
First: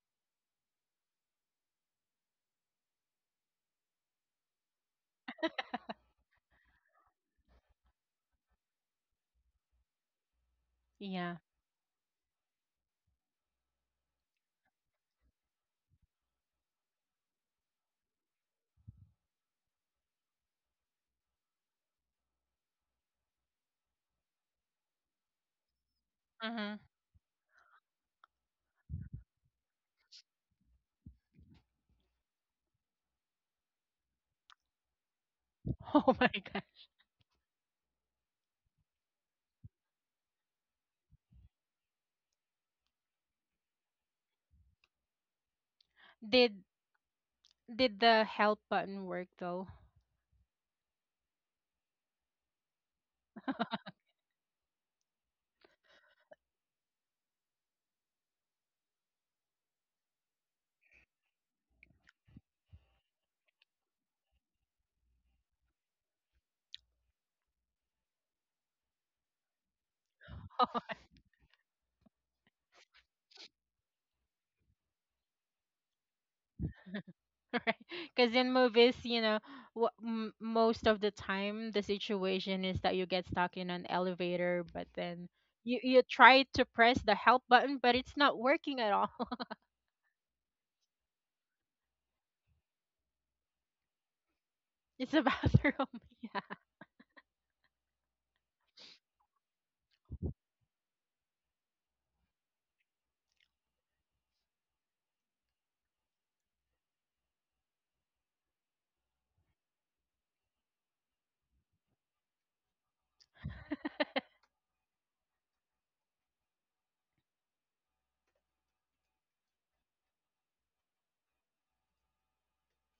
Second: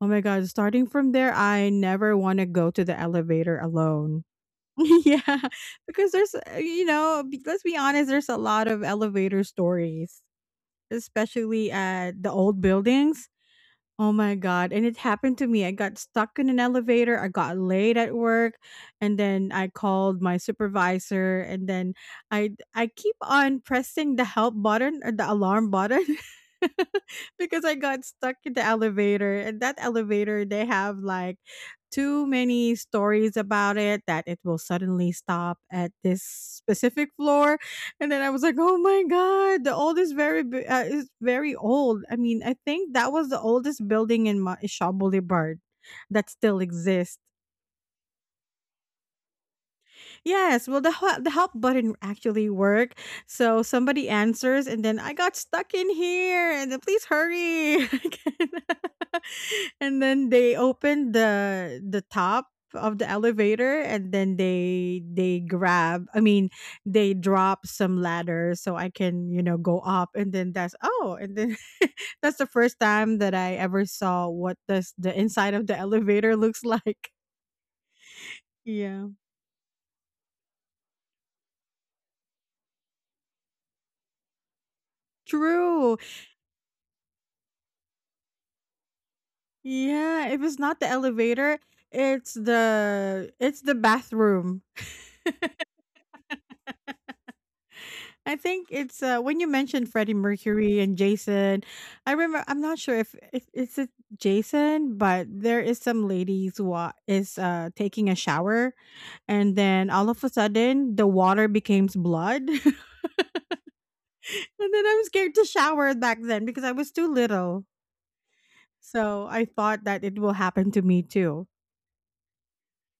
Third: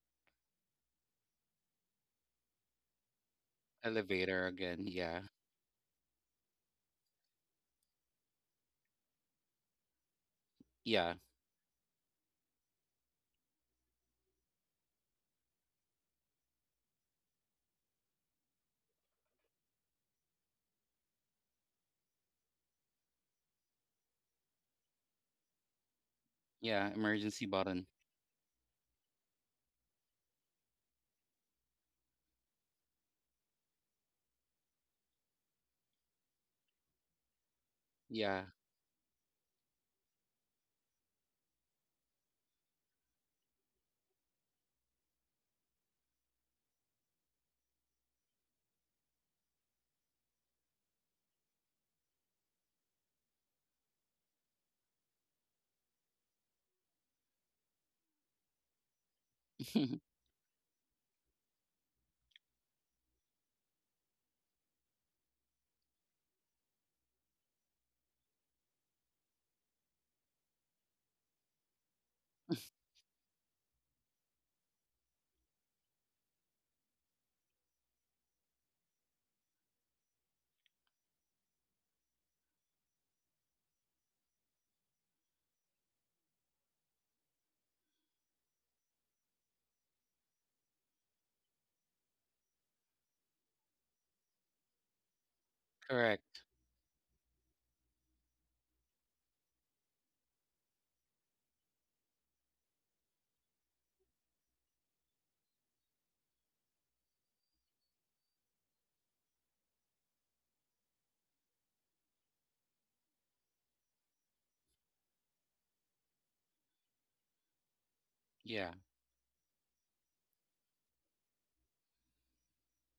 Oh my god, starting from there I never want to go to the elevator alone.
elevator again. Yeah.
Yeah, because there's let's be honest, there's a lot of elevator stories,
Yeah.
Yeah.
especially at the old buildings. Oh my god, and it happened to me. I got stuck in an elevator, I got late at work, and then I called my supervisor, and then I I keep on pressing the help button or the alarm button,
Mm-hmm.
Yeah. Emergency
because I
button.
got stuck in the elevator. And that elevator, they have like too many stories about it that it will suddenly stop at
Oh
this
my god.
specific floor. And then I was
Yeah.
like, "Oh my god, the oldest is very old." I mean, I think that was the oldest building in Shaw Boulevard that still
Did
exists.
Did the help button work though?
Yes, well, the help button actually worked. So somebody answers, and then I got stuck in here, and then please hurry. I can't- and then they opened the top of the elevator, and then they grab. I mean, they drop some ladders so I can, go up, and then that's, oh, and then that's the first time that I ever saw what does the inside of the elevator looks like.
Right. Because in movies,
Yeah.
you know, most of the time the situation is that you get stuck in an elevator, but then you
True.
try to press the help button, but it's not working at all.
Yeah, if it's not the elevator, it's the bathroom.
It's a bathroom. Yeah.
Correct.
I think it's when you mentioned Freddie Mercury and Jason. I remember, I'm not sure if it's it Jason, but there is some ladies who wa- is taking a shower, and then all of a sudden the water becomes blood, and then I was scared to shower back then because I was too little.
Yeah.
So I thought that it will happen to me too.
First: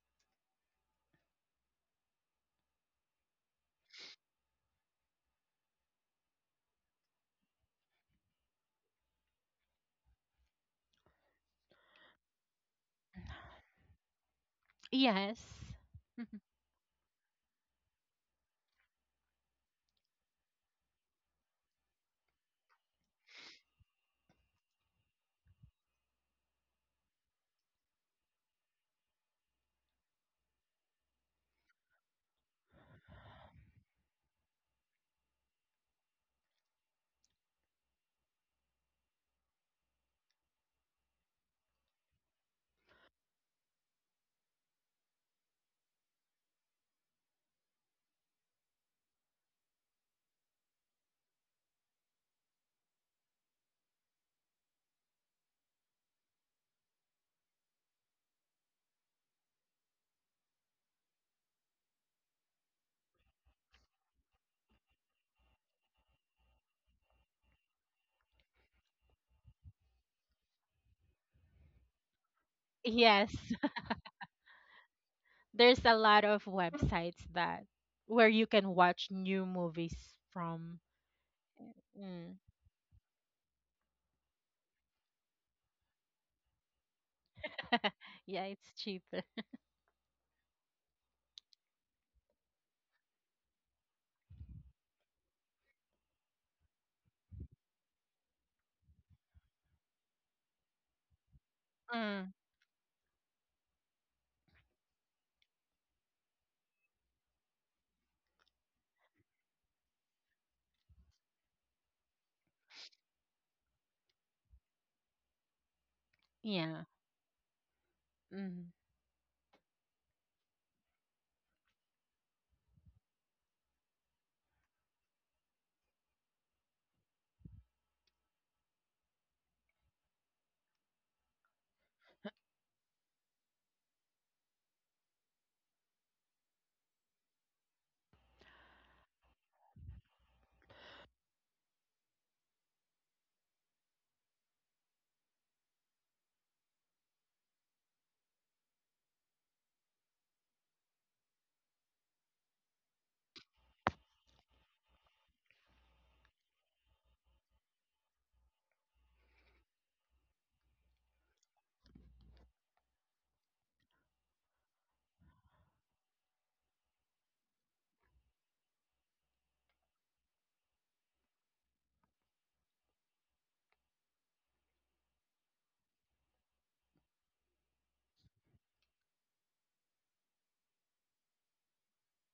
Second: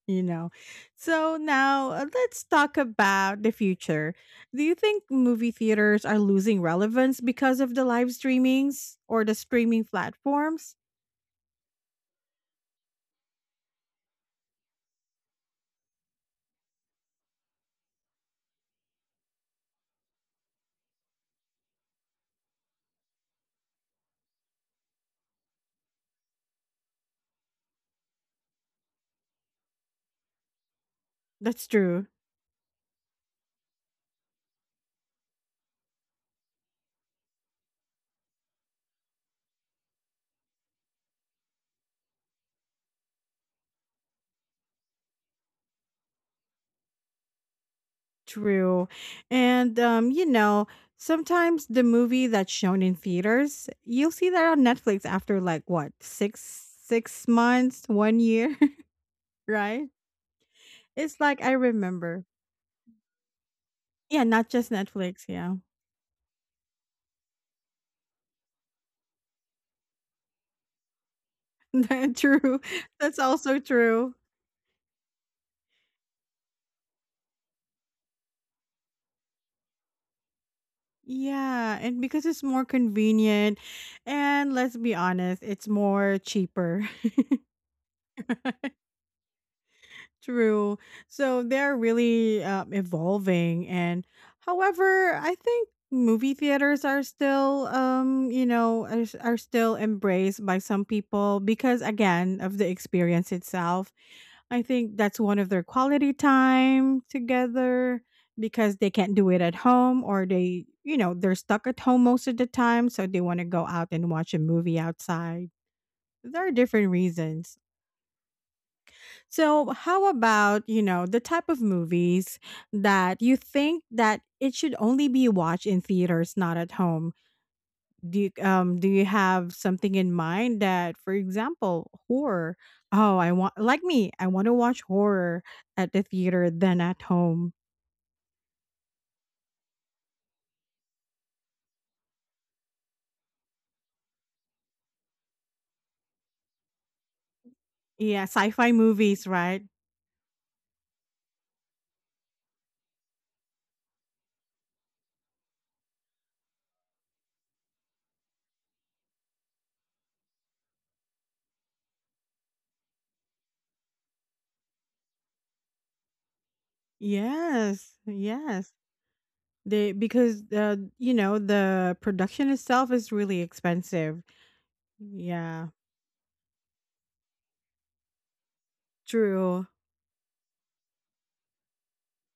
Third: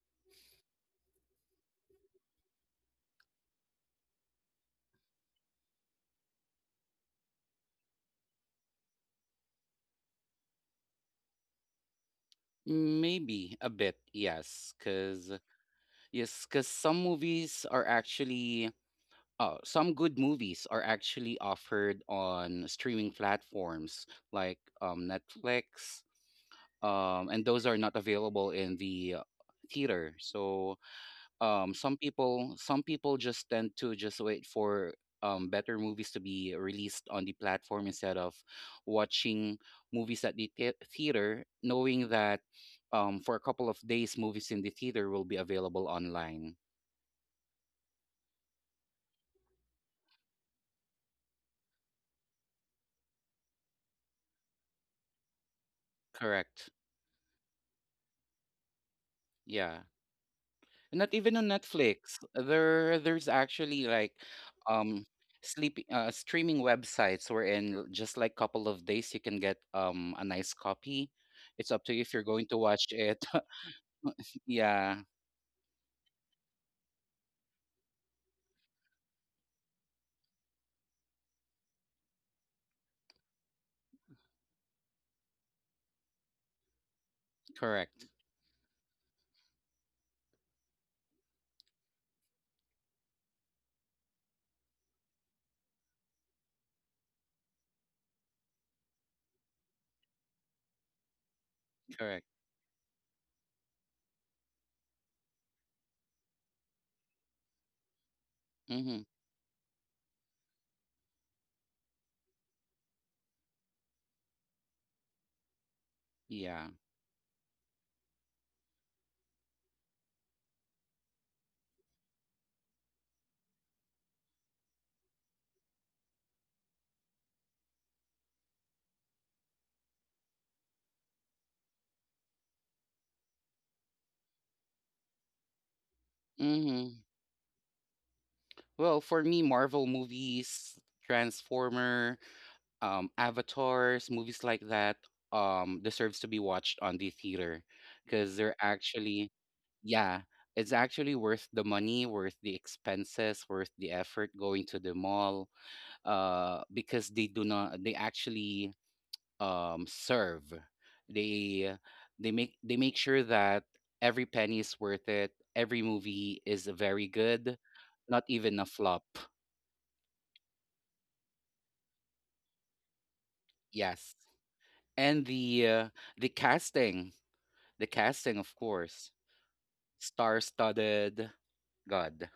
you know. So now let's talk about the future. Do you think movie theaters are losing relevance because of the live streamings or the streaming platforms?
Maybe a bit. Yes. Cause
Yes.
yes, cause some movies are actually, oh, some good movies are actually offered on streaming platforms like Netflix. And those are not available in the theater. So
That's
some
true.
people, some people just tend to just wait for better movies to be released on the platform instead of watching movies at the theater, knowing that for a couple of days movies in the theater will be available online.
True. And sometimes the movie that's shown in theaters, you'll see that on Netflix after, like, what? 6
Correct.
6 months, 1 year,
Yeah,
right?
not
It's
even
like,
on
I
Netflix,
remember.
there, there's actually like
Yeah, not just
um
Netflix, yeah.
sleep streaming websites wherein just like couple of days you can get a nice copy. It's up to you if you're going to
True.
watch
That's
it.
Yes.
also true.
Yeah,
There's a lot of websites that where you can watch new movies from.
Yeah, and because
Mm.
it's more convenient, and let's be honest, it's more cheaper.
correct,
Yeah, it's cheaper.
True. So they're really evolving, and however, I think movie theaters are still are still embraced by some people because
correct.
Mm,
again of the experience itself. I think that's one of their quality time together because they
Mm-hmm.
can't do it at home, or they, they're stuck at home most of the time. So they want to go out and watch a movie outside. There are
Yeah.
yeah.
different reasons.
Mm.
So, how about, the type of movies that you think that it should only be watched in theaters, not at home? Do you have something in mind, that, for example, horror, oh, I want, like me I want to watch horror at the theater than
Mm-hmm.
at home.
Well, for me, Marvel movies, Transformer, Avatars, movies like that, deserves to be watched on the theater
Yeah,
because they're
sci-fi movies,
actually,
right?
yeah, it's actually worth the money, worth the expenses, worth the effort going to the mall, because they do not, they actually serve. They, they make sure that every penny is worth it. Every movie is very good,
Yes,
not even a
yes,
flop.
they because the production itself is really
Yes,
expensive.
and
Yeah,
the casting, the casting of course,
true.
star-studded. God.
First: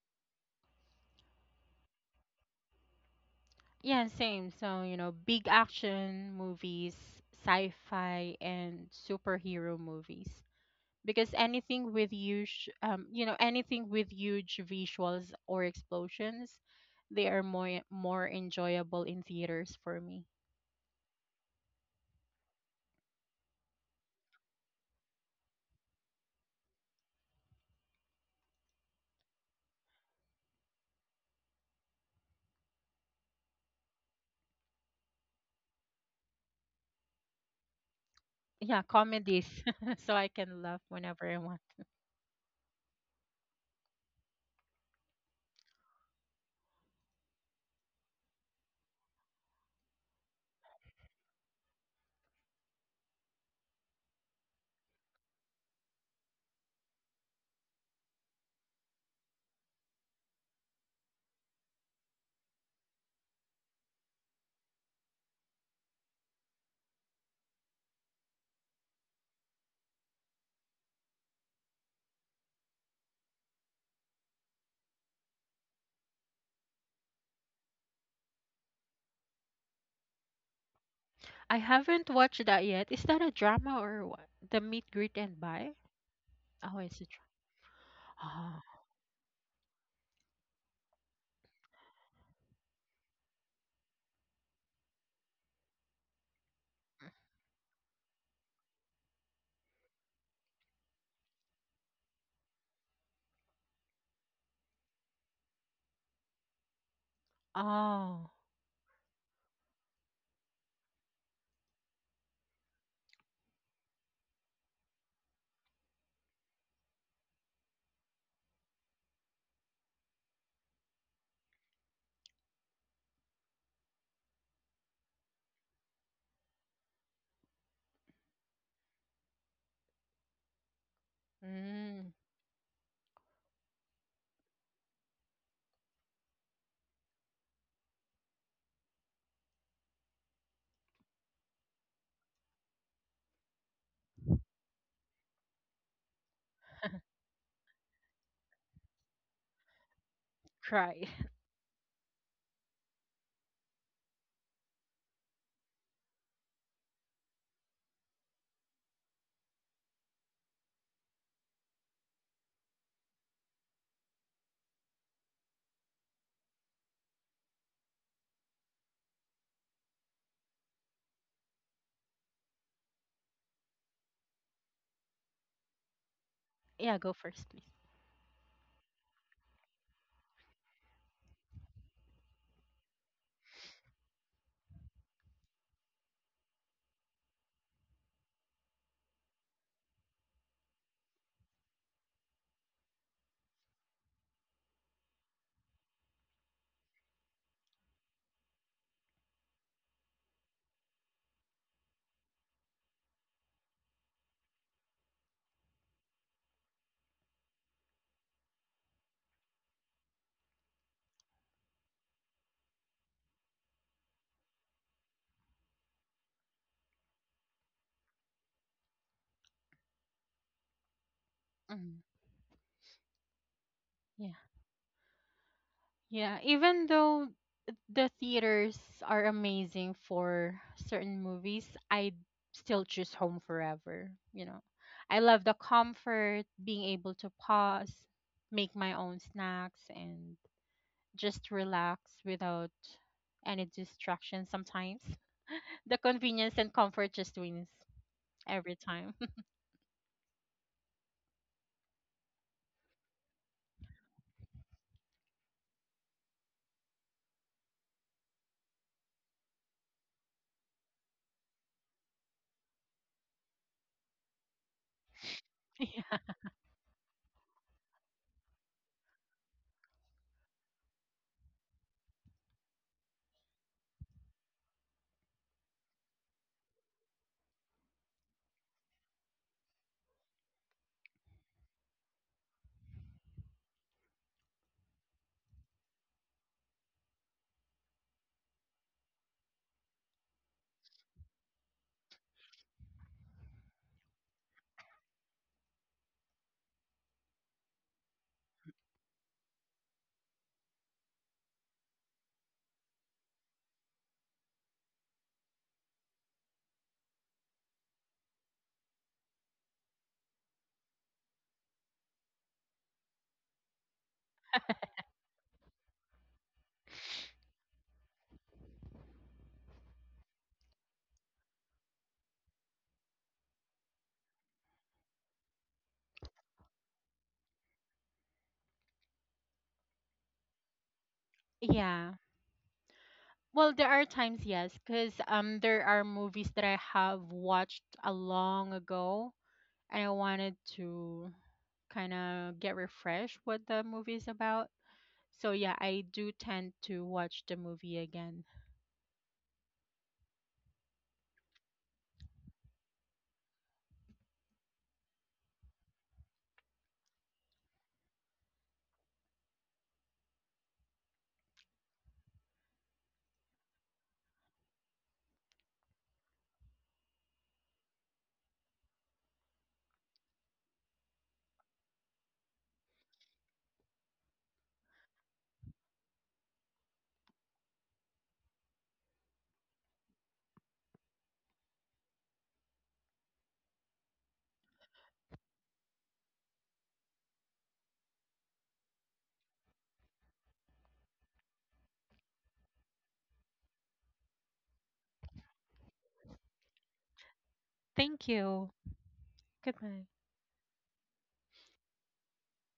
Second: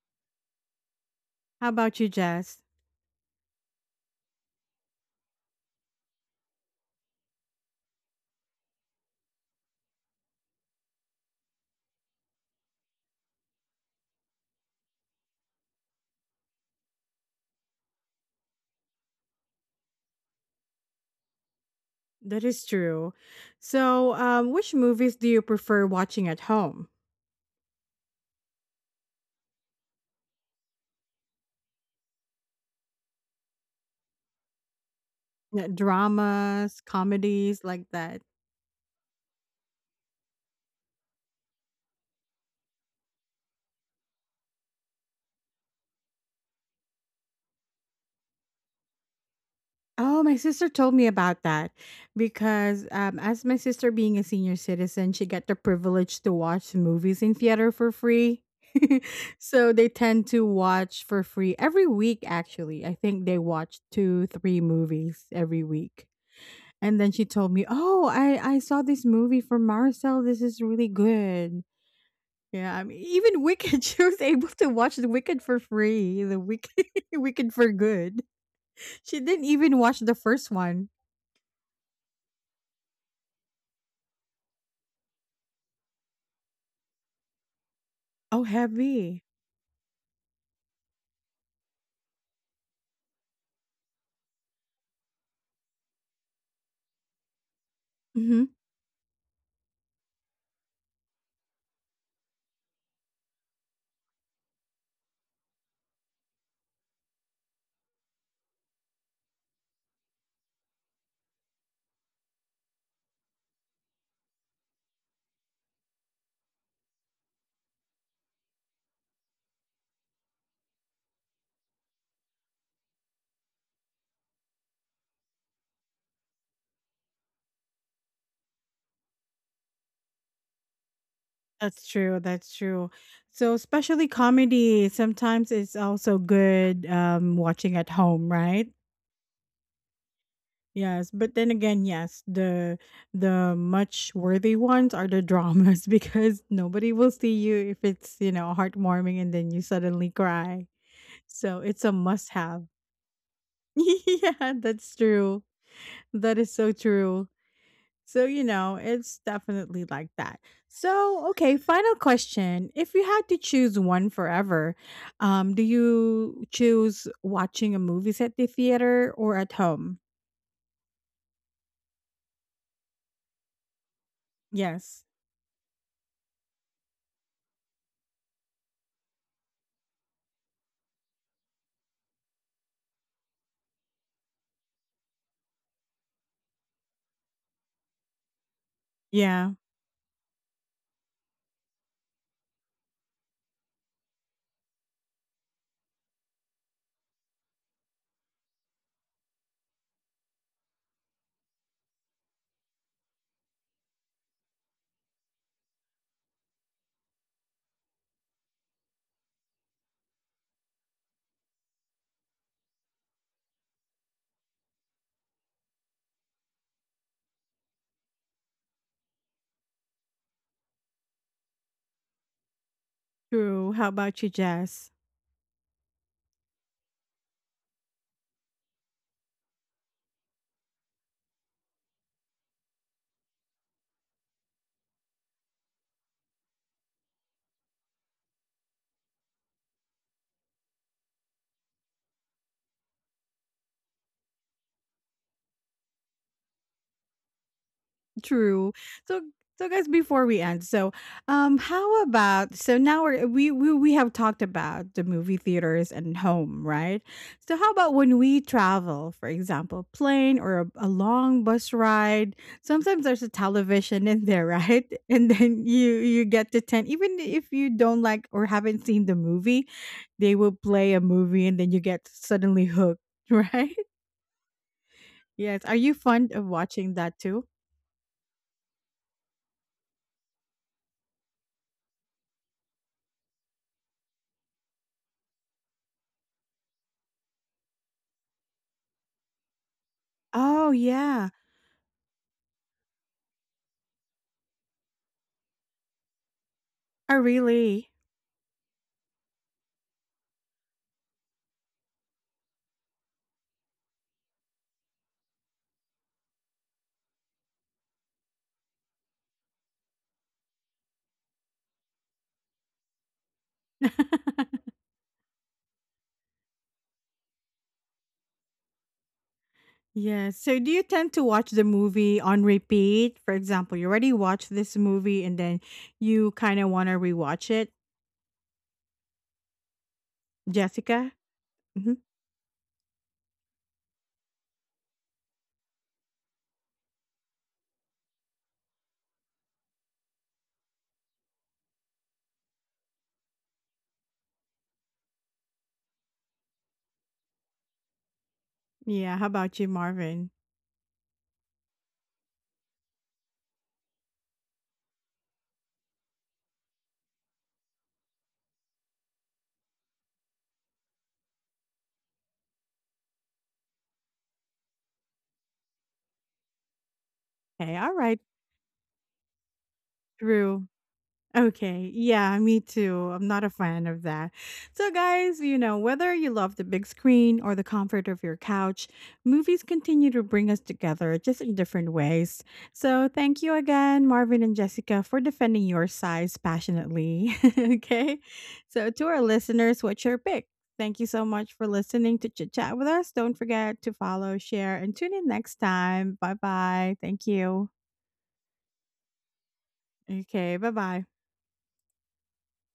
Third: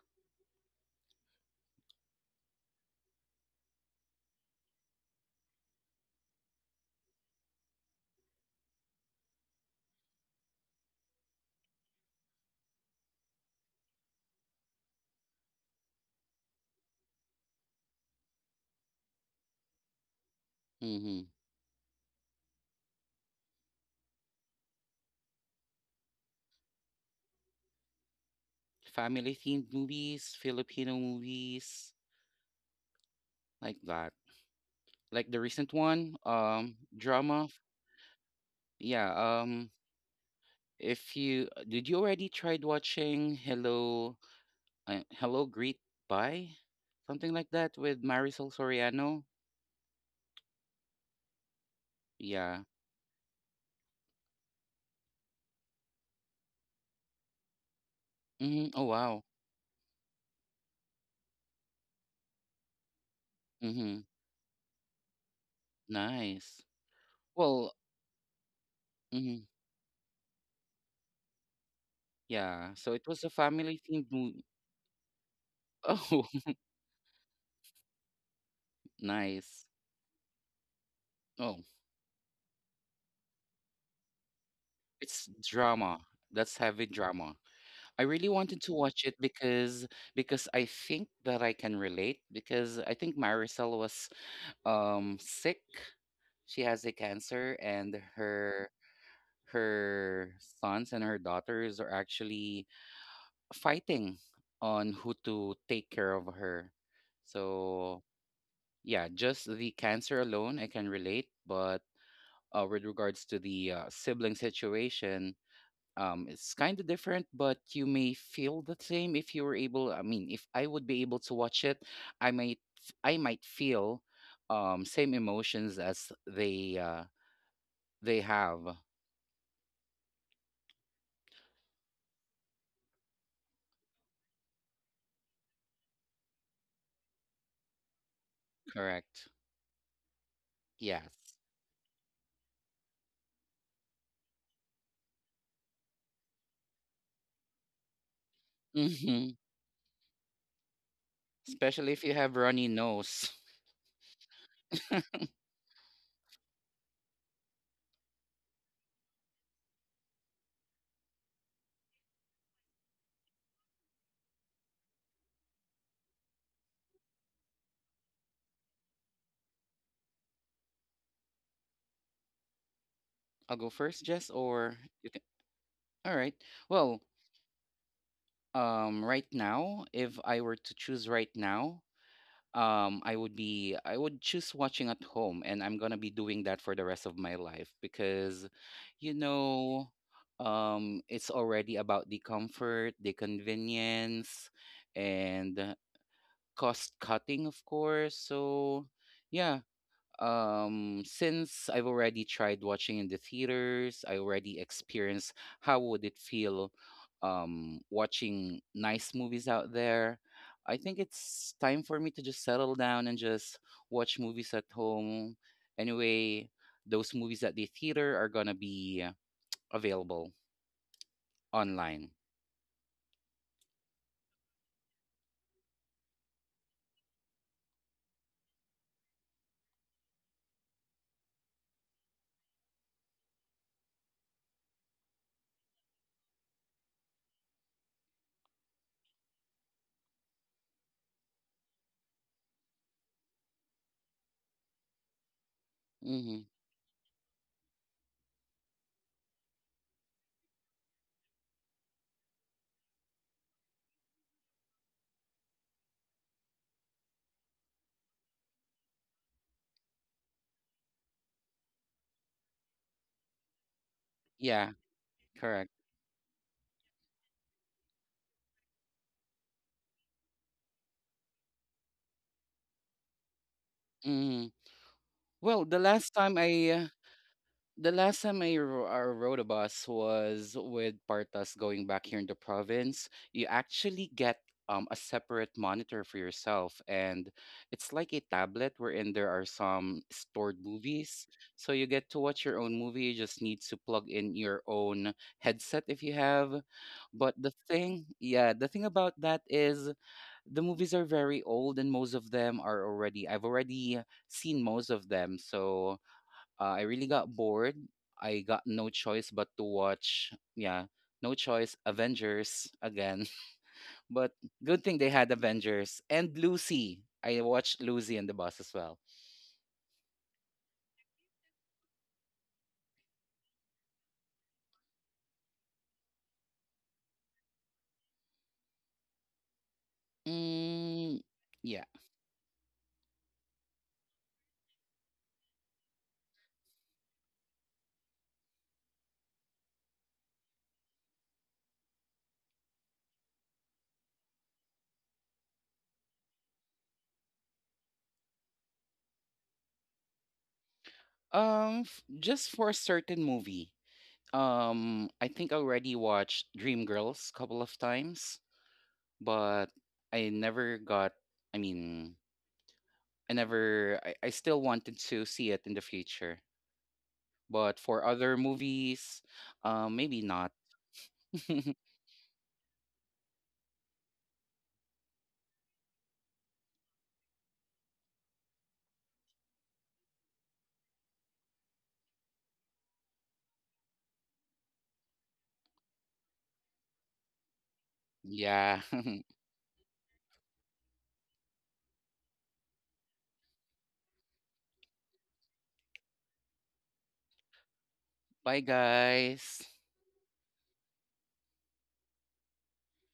How about you, Jess?
Yeah, same. So, you know, big action movies, sci-fi, and superhero movies. Because anything with huge, you know, anything with huge visuals or explosions, they are more enjoyable in theaters for me.
Mm-hmm.
That is true. So which movies do you prefer watching at home?
Family themed movies, Filipino movies, like that. Like the recent one,
Dramas,
drama.
comedies, like that.
Yeah,
Yeah,
comedies, so I can laugh
if
whenever I
you,
want.
did you already tried watching Hello Hello Greet Bye, something like that with Marisol Soriano.
Oh, my sister told me about that,
Yeah.
because, as my sister being a senior citizen, she got the privilege to watch movies in theater for free.
Oh wow.
So they tend to watch for free every week, actually. I think they watch
hmm
two, three movies every week.
Nice.
And then she told me,
Well,
"Oh, I saw this movie
hmm
from Marcel. This is really good."
yeah.
Yeah, I
So
mean,
it was a
even
family
Wicked, she
themed
was
movie.
able to watch the Wicked for free,
Oh,
the Wicked, Wicked for Good. She didn't
nice.
even watch the first one.
I
Oh,
haven't watched that yet. Is that a drama or what? The Meet, Greet,
it's
and Buy?
drama. That's
Oh,
heavy
it's a
drama. I really
Oh,
drama.
wanted to watch it
heavy.
because I think that I can relate because I think Marisol was sick. She has a cancer, and
Mhm.
her, her sons and her daughters are actually fighting on who to take care of her. So,
Oh.
yeah, just the cancer alone, I can relate. But with regards to the sibling situation, it's kind of different, but you may feel the same if you were able. I mean, if I would be able to watch it, I might, I might feel same emotions as they have.
That's
Mm,
true, that's true. So, especially comedy, sometimes it's also good watching at home, right?
Correct.
Yes,
Yes.
but then again, yes, the much worthy ones are the dramas, because nobody will see you if it's, heartwarming, and then you suddenly cry.
try.
So, it's a
Especially if you
must
have
have.
runny nose.
Yeah, that's true. That is so true. So, it's definitely like that. So, okay, final question. If you had to choose one forever, do you choose watching a movie at the theater or at home?
I'll go first, Jess, or
Yes.
all right.
Yeah,
Well,
go first, please.
right now, if I were to choose right now, I would be, I would choose watching at home, and I'm gonna be doing that for the rest of my life because, you
Yeah,
know, it's already about the comfort, the convenience, and cost cutting, of course. So, yeah, since I've already tried watching in the theaters, I already experienced how would it feel watching nice movies out there. I think it's time for me to just settle down and just watch movies at home. Anyway, those movies at the theater are gonna be available
Mm.
online.
true. How about you,
Yeah.
Jess?
Yeah, even though the theaters are amazing for certain movies, I still choose home forever, you know. I love the comfort, being able to pause, make my own snacks and just relax without any distraction. Sometimes. The
Mm-hmm.
convenience and comfort just wins
True.
every time.
So so, guys, before we end, so how about, so now we're, we have talked about the movie theaters and home, right? So how about when we travel? For example, plane, or a long bus ride? Sometimes there's a television in there,
Yeah,
right? And then
correct.
you
Yeah.
you get to tent even if you don't like or haven't seen the movie, they will play a movie and then you get suddenly hooked, right?
Mm-hmm.
Yes.
Well,
Are you fond of watching that too?
the last time I, I rode a bus was with Partas going back here in the province. You actually get a separate monitor for yourself, and it's like a tablet wherein there are some stored
Oh
movies.
yeah.
So you get to watch your own movie. You just need to plug in your own headset if you have.
Oh,
But the
really?
thing, yeah, the thing about that is the movies are very old, and most of them are already, I've already seen most of them. So I really got bored. I got no choice but to watch, yeah, no choice, Avengers again. But good thing they had Avengers and Lucy. I watched Lucy and the bus as well.
Yeah. So do you tend to watch the movie on repeat? For example, you already watched this movie, and then you kind of want to rewatch it, Jessica?
Mm, yeah.
Hmm.
Yeah. Well, there are times, yes, because there are movies that I have watched a long ago, and I wanted to kind of get refreshed what the movie is about. So yeah, I do tend to watch the movie again.
Yeah. How about you, Marvin?
Just for a certain movie. I think I already watched Dreamgirls a couple of times, but I never got. I mean, I never, I still wanted to see it in the future. But
Okay. All
for
right.
other movies, maybe not.
True. Okay. Yeah, me too. I'm not a fan of that. So, guys, whether you love the big screen or the comfort of your couch, movies continue to bring us together just in different ways. So, thank you again, Marvin and Jessica, for defending your size passionately. Okay.
Yeah.
So, to our listeners, what's your pick? Thank you so much for listening to Chit Chat with us. Don't forget to follow, share, and tune in next time. Bye bye. Thank you.
Thank
Bye,
you.
guys.
Goodbye.
Okay. Bye bye.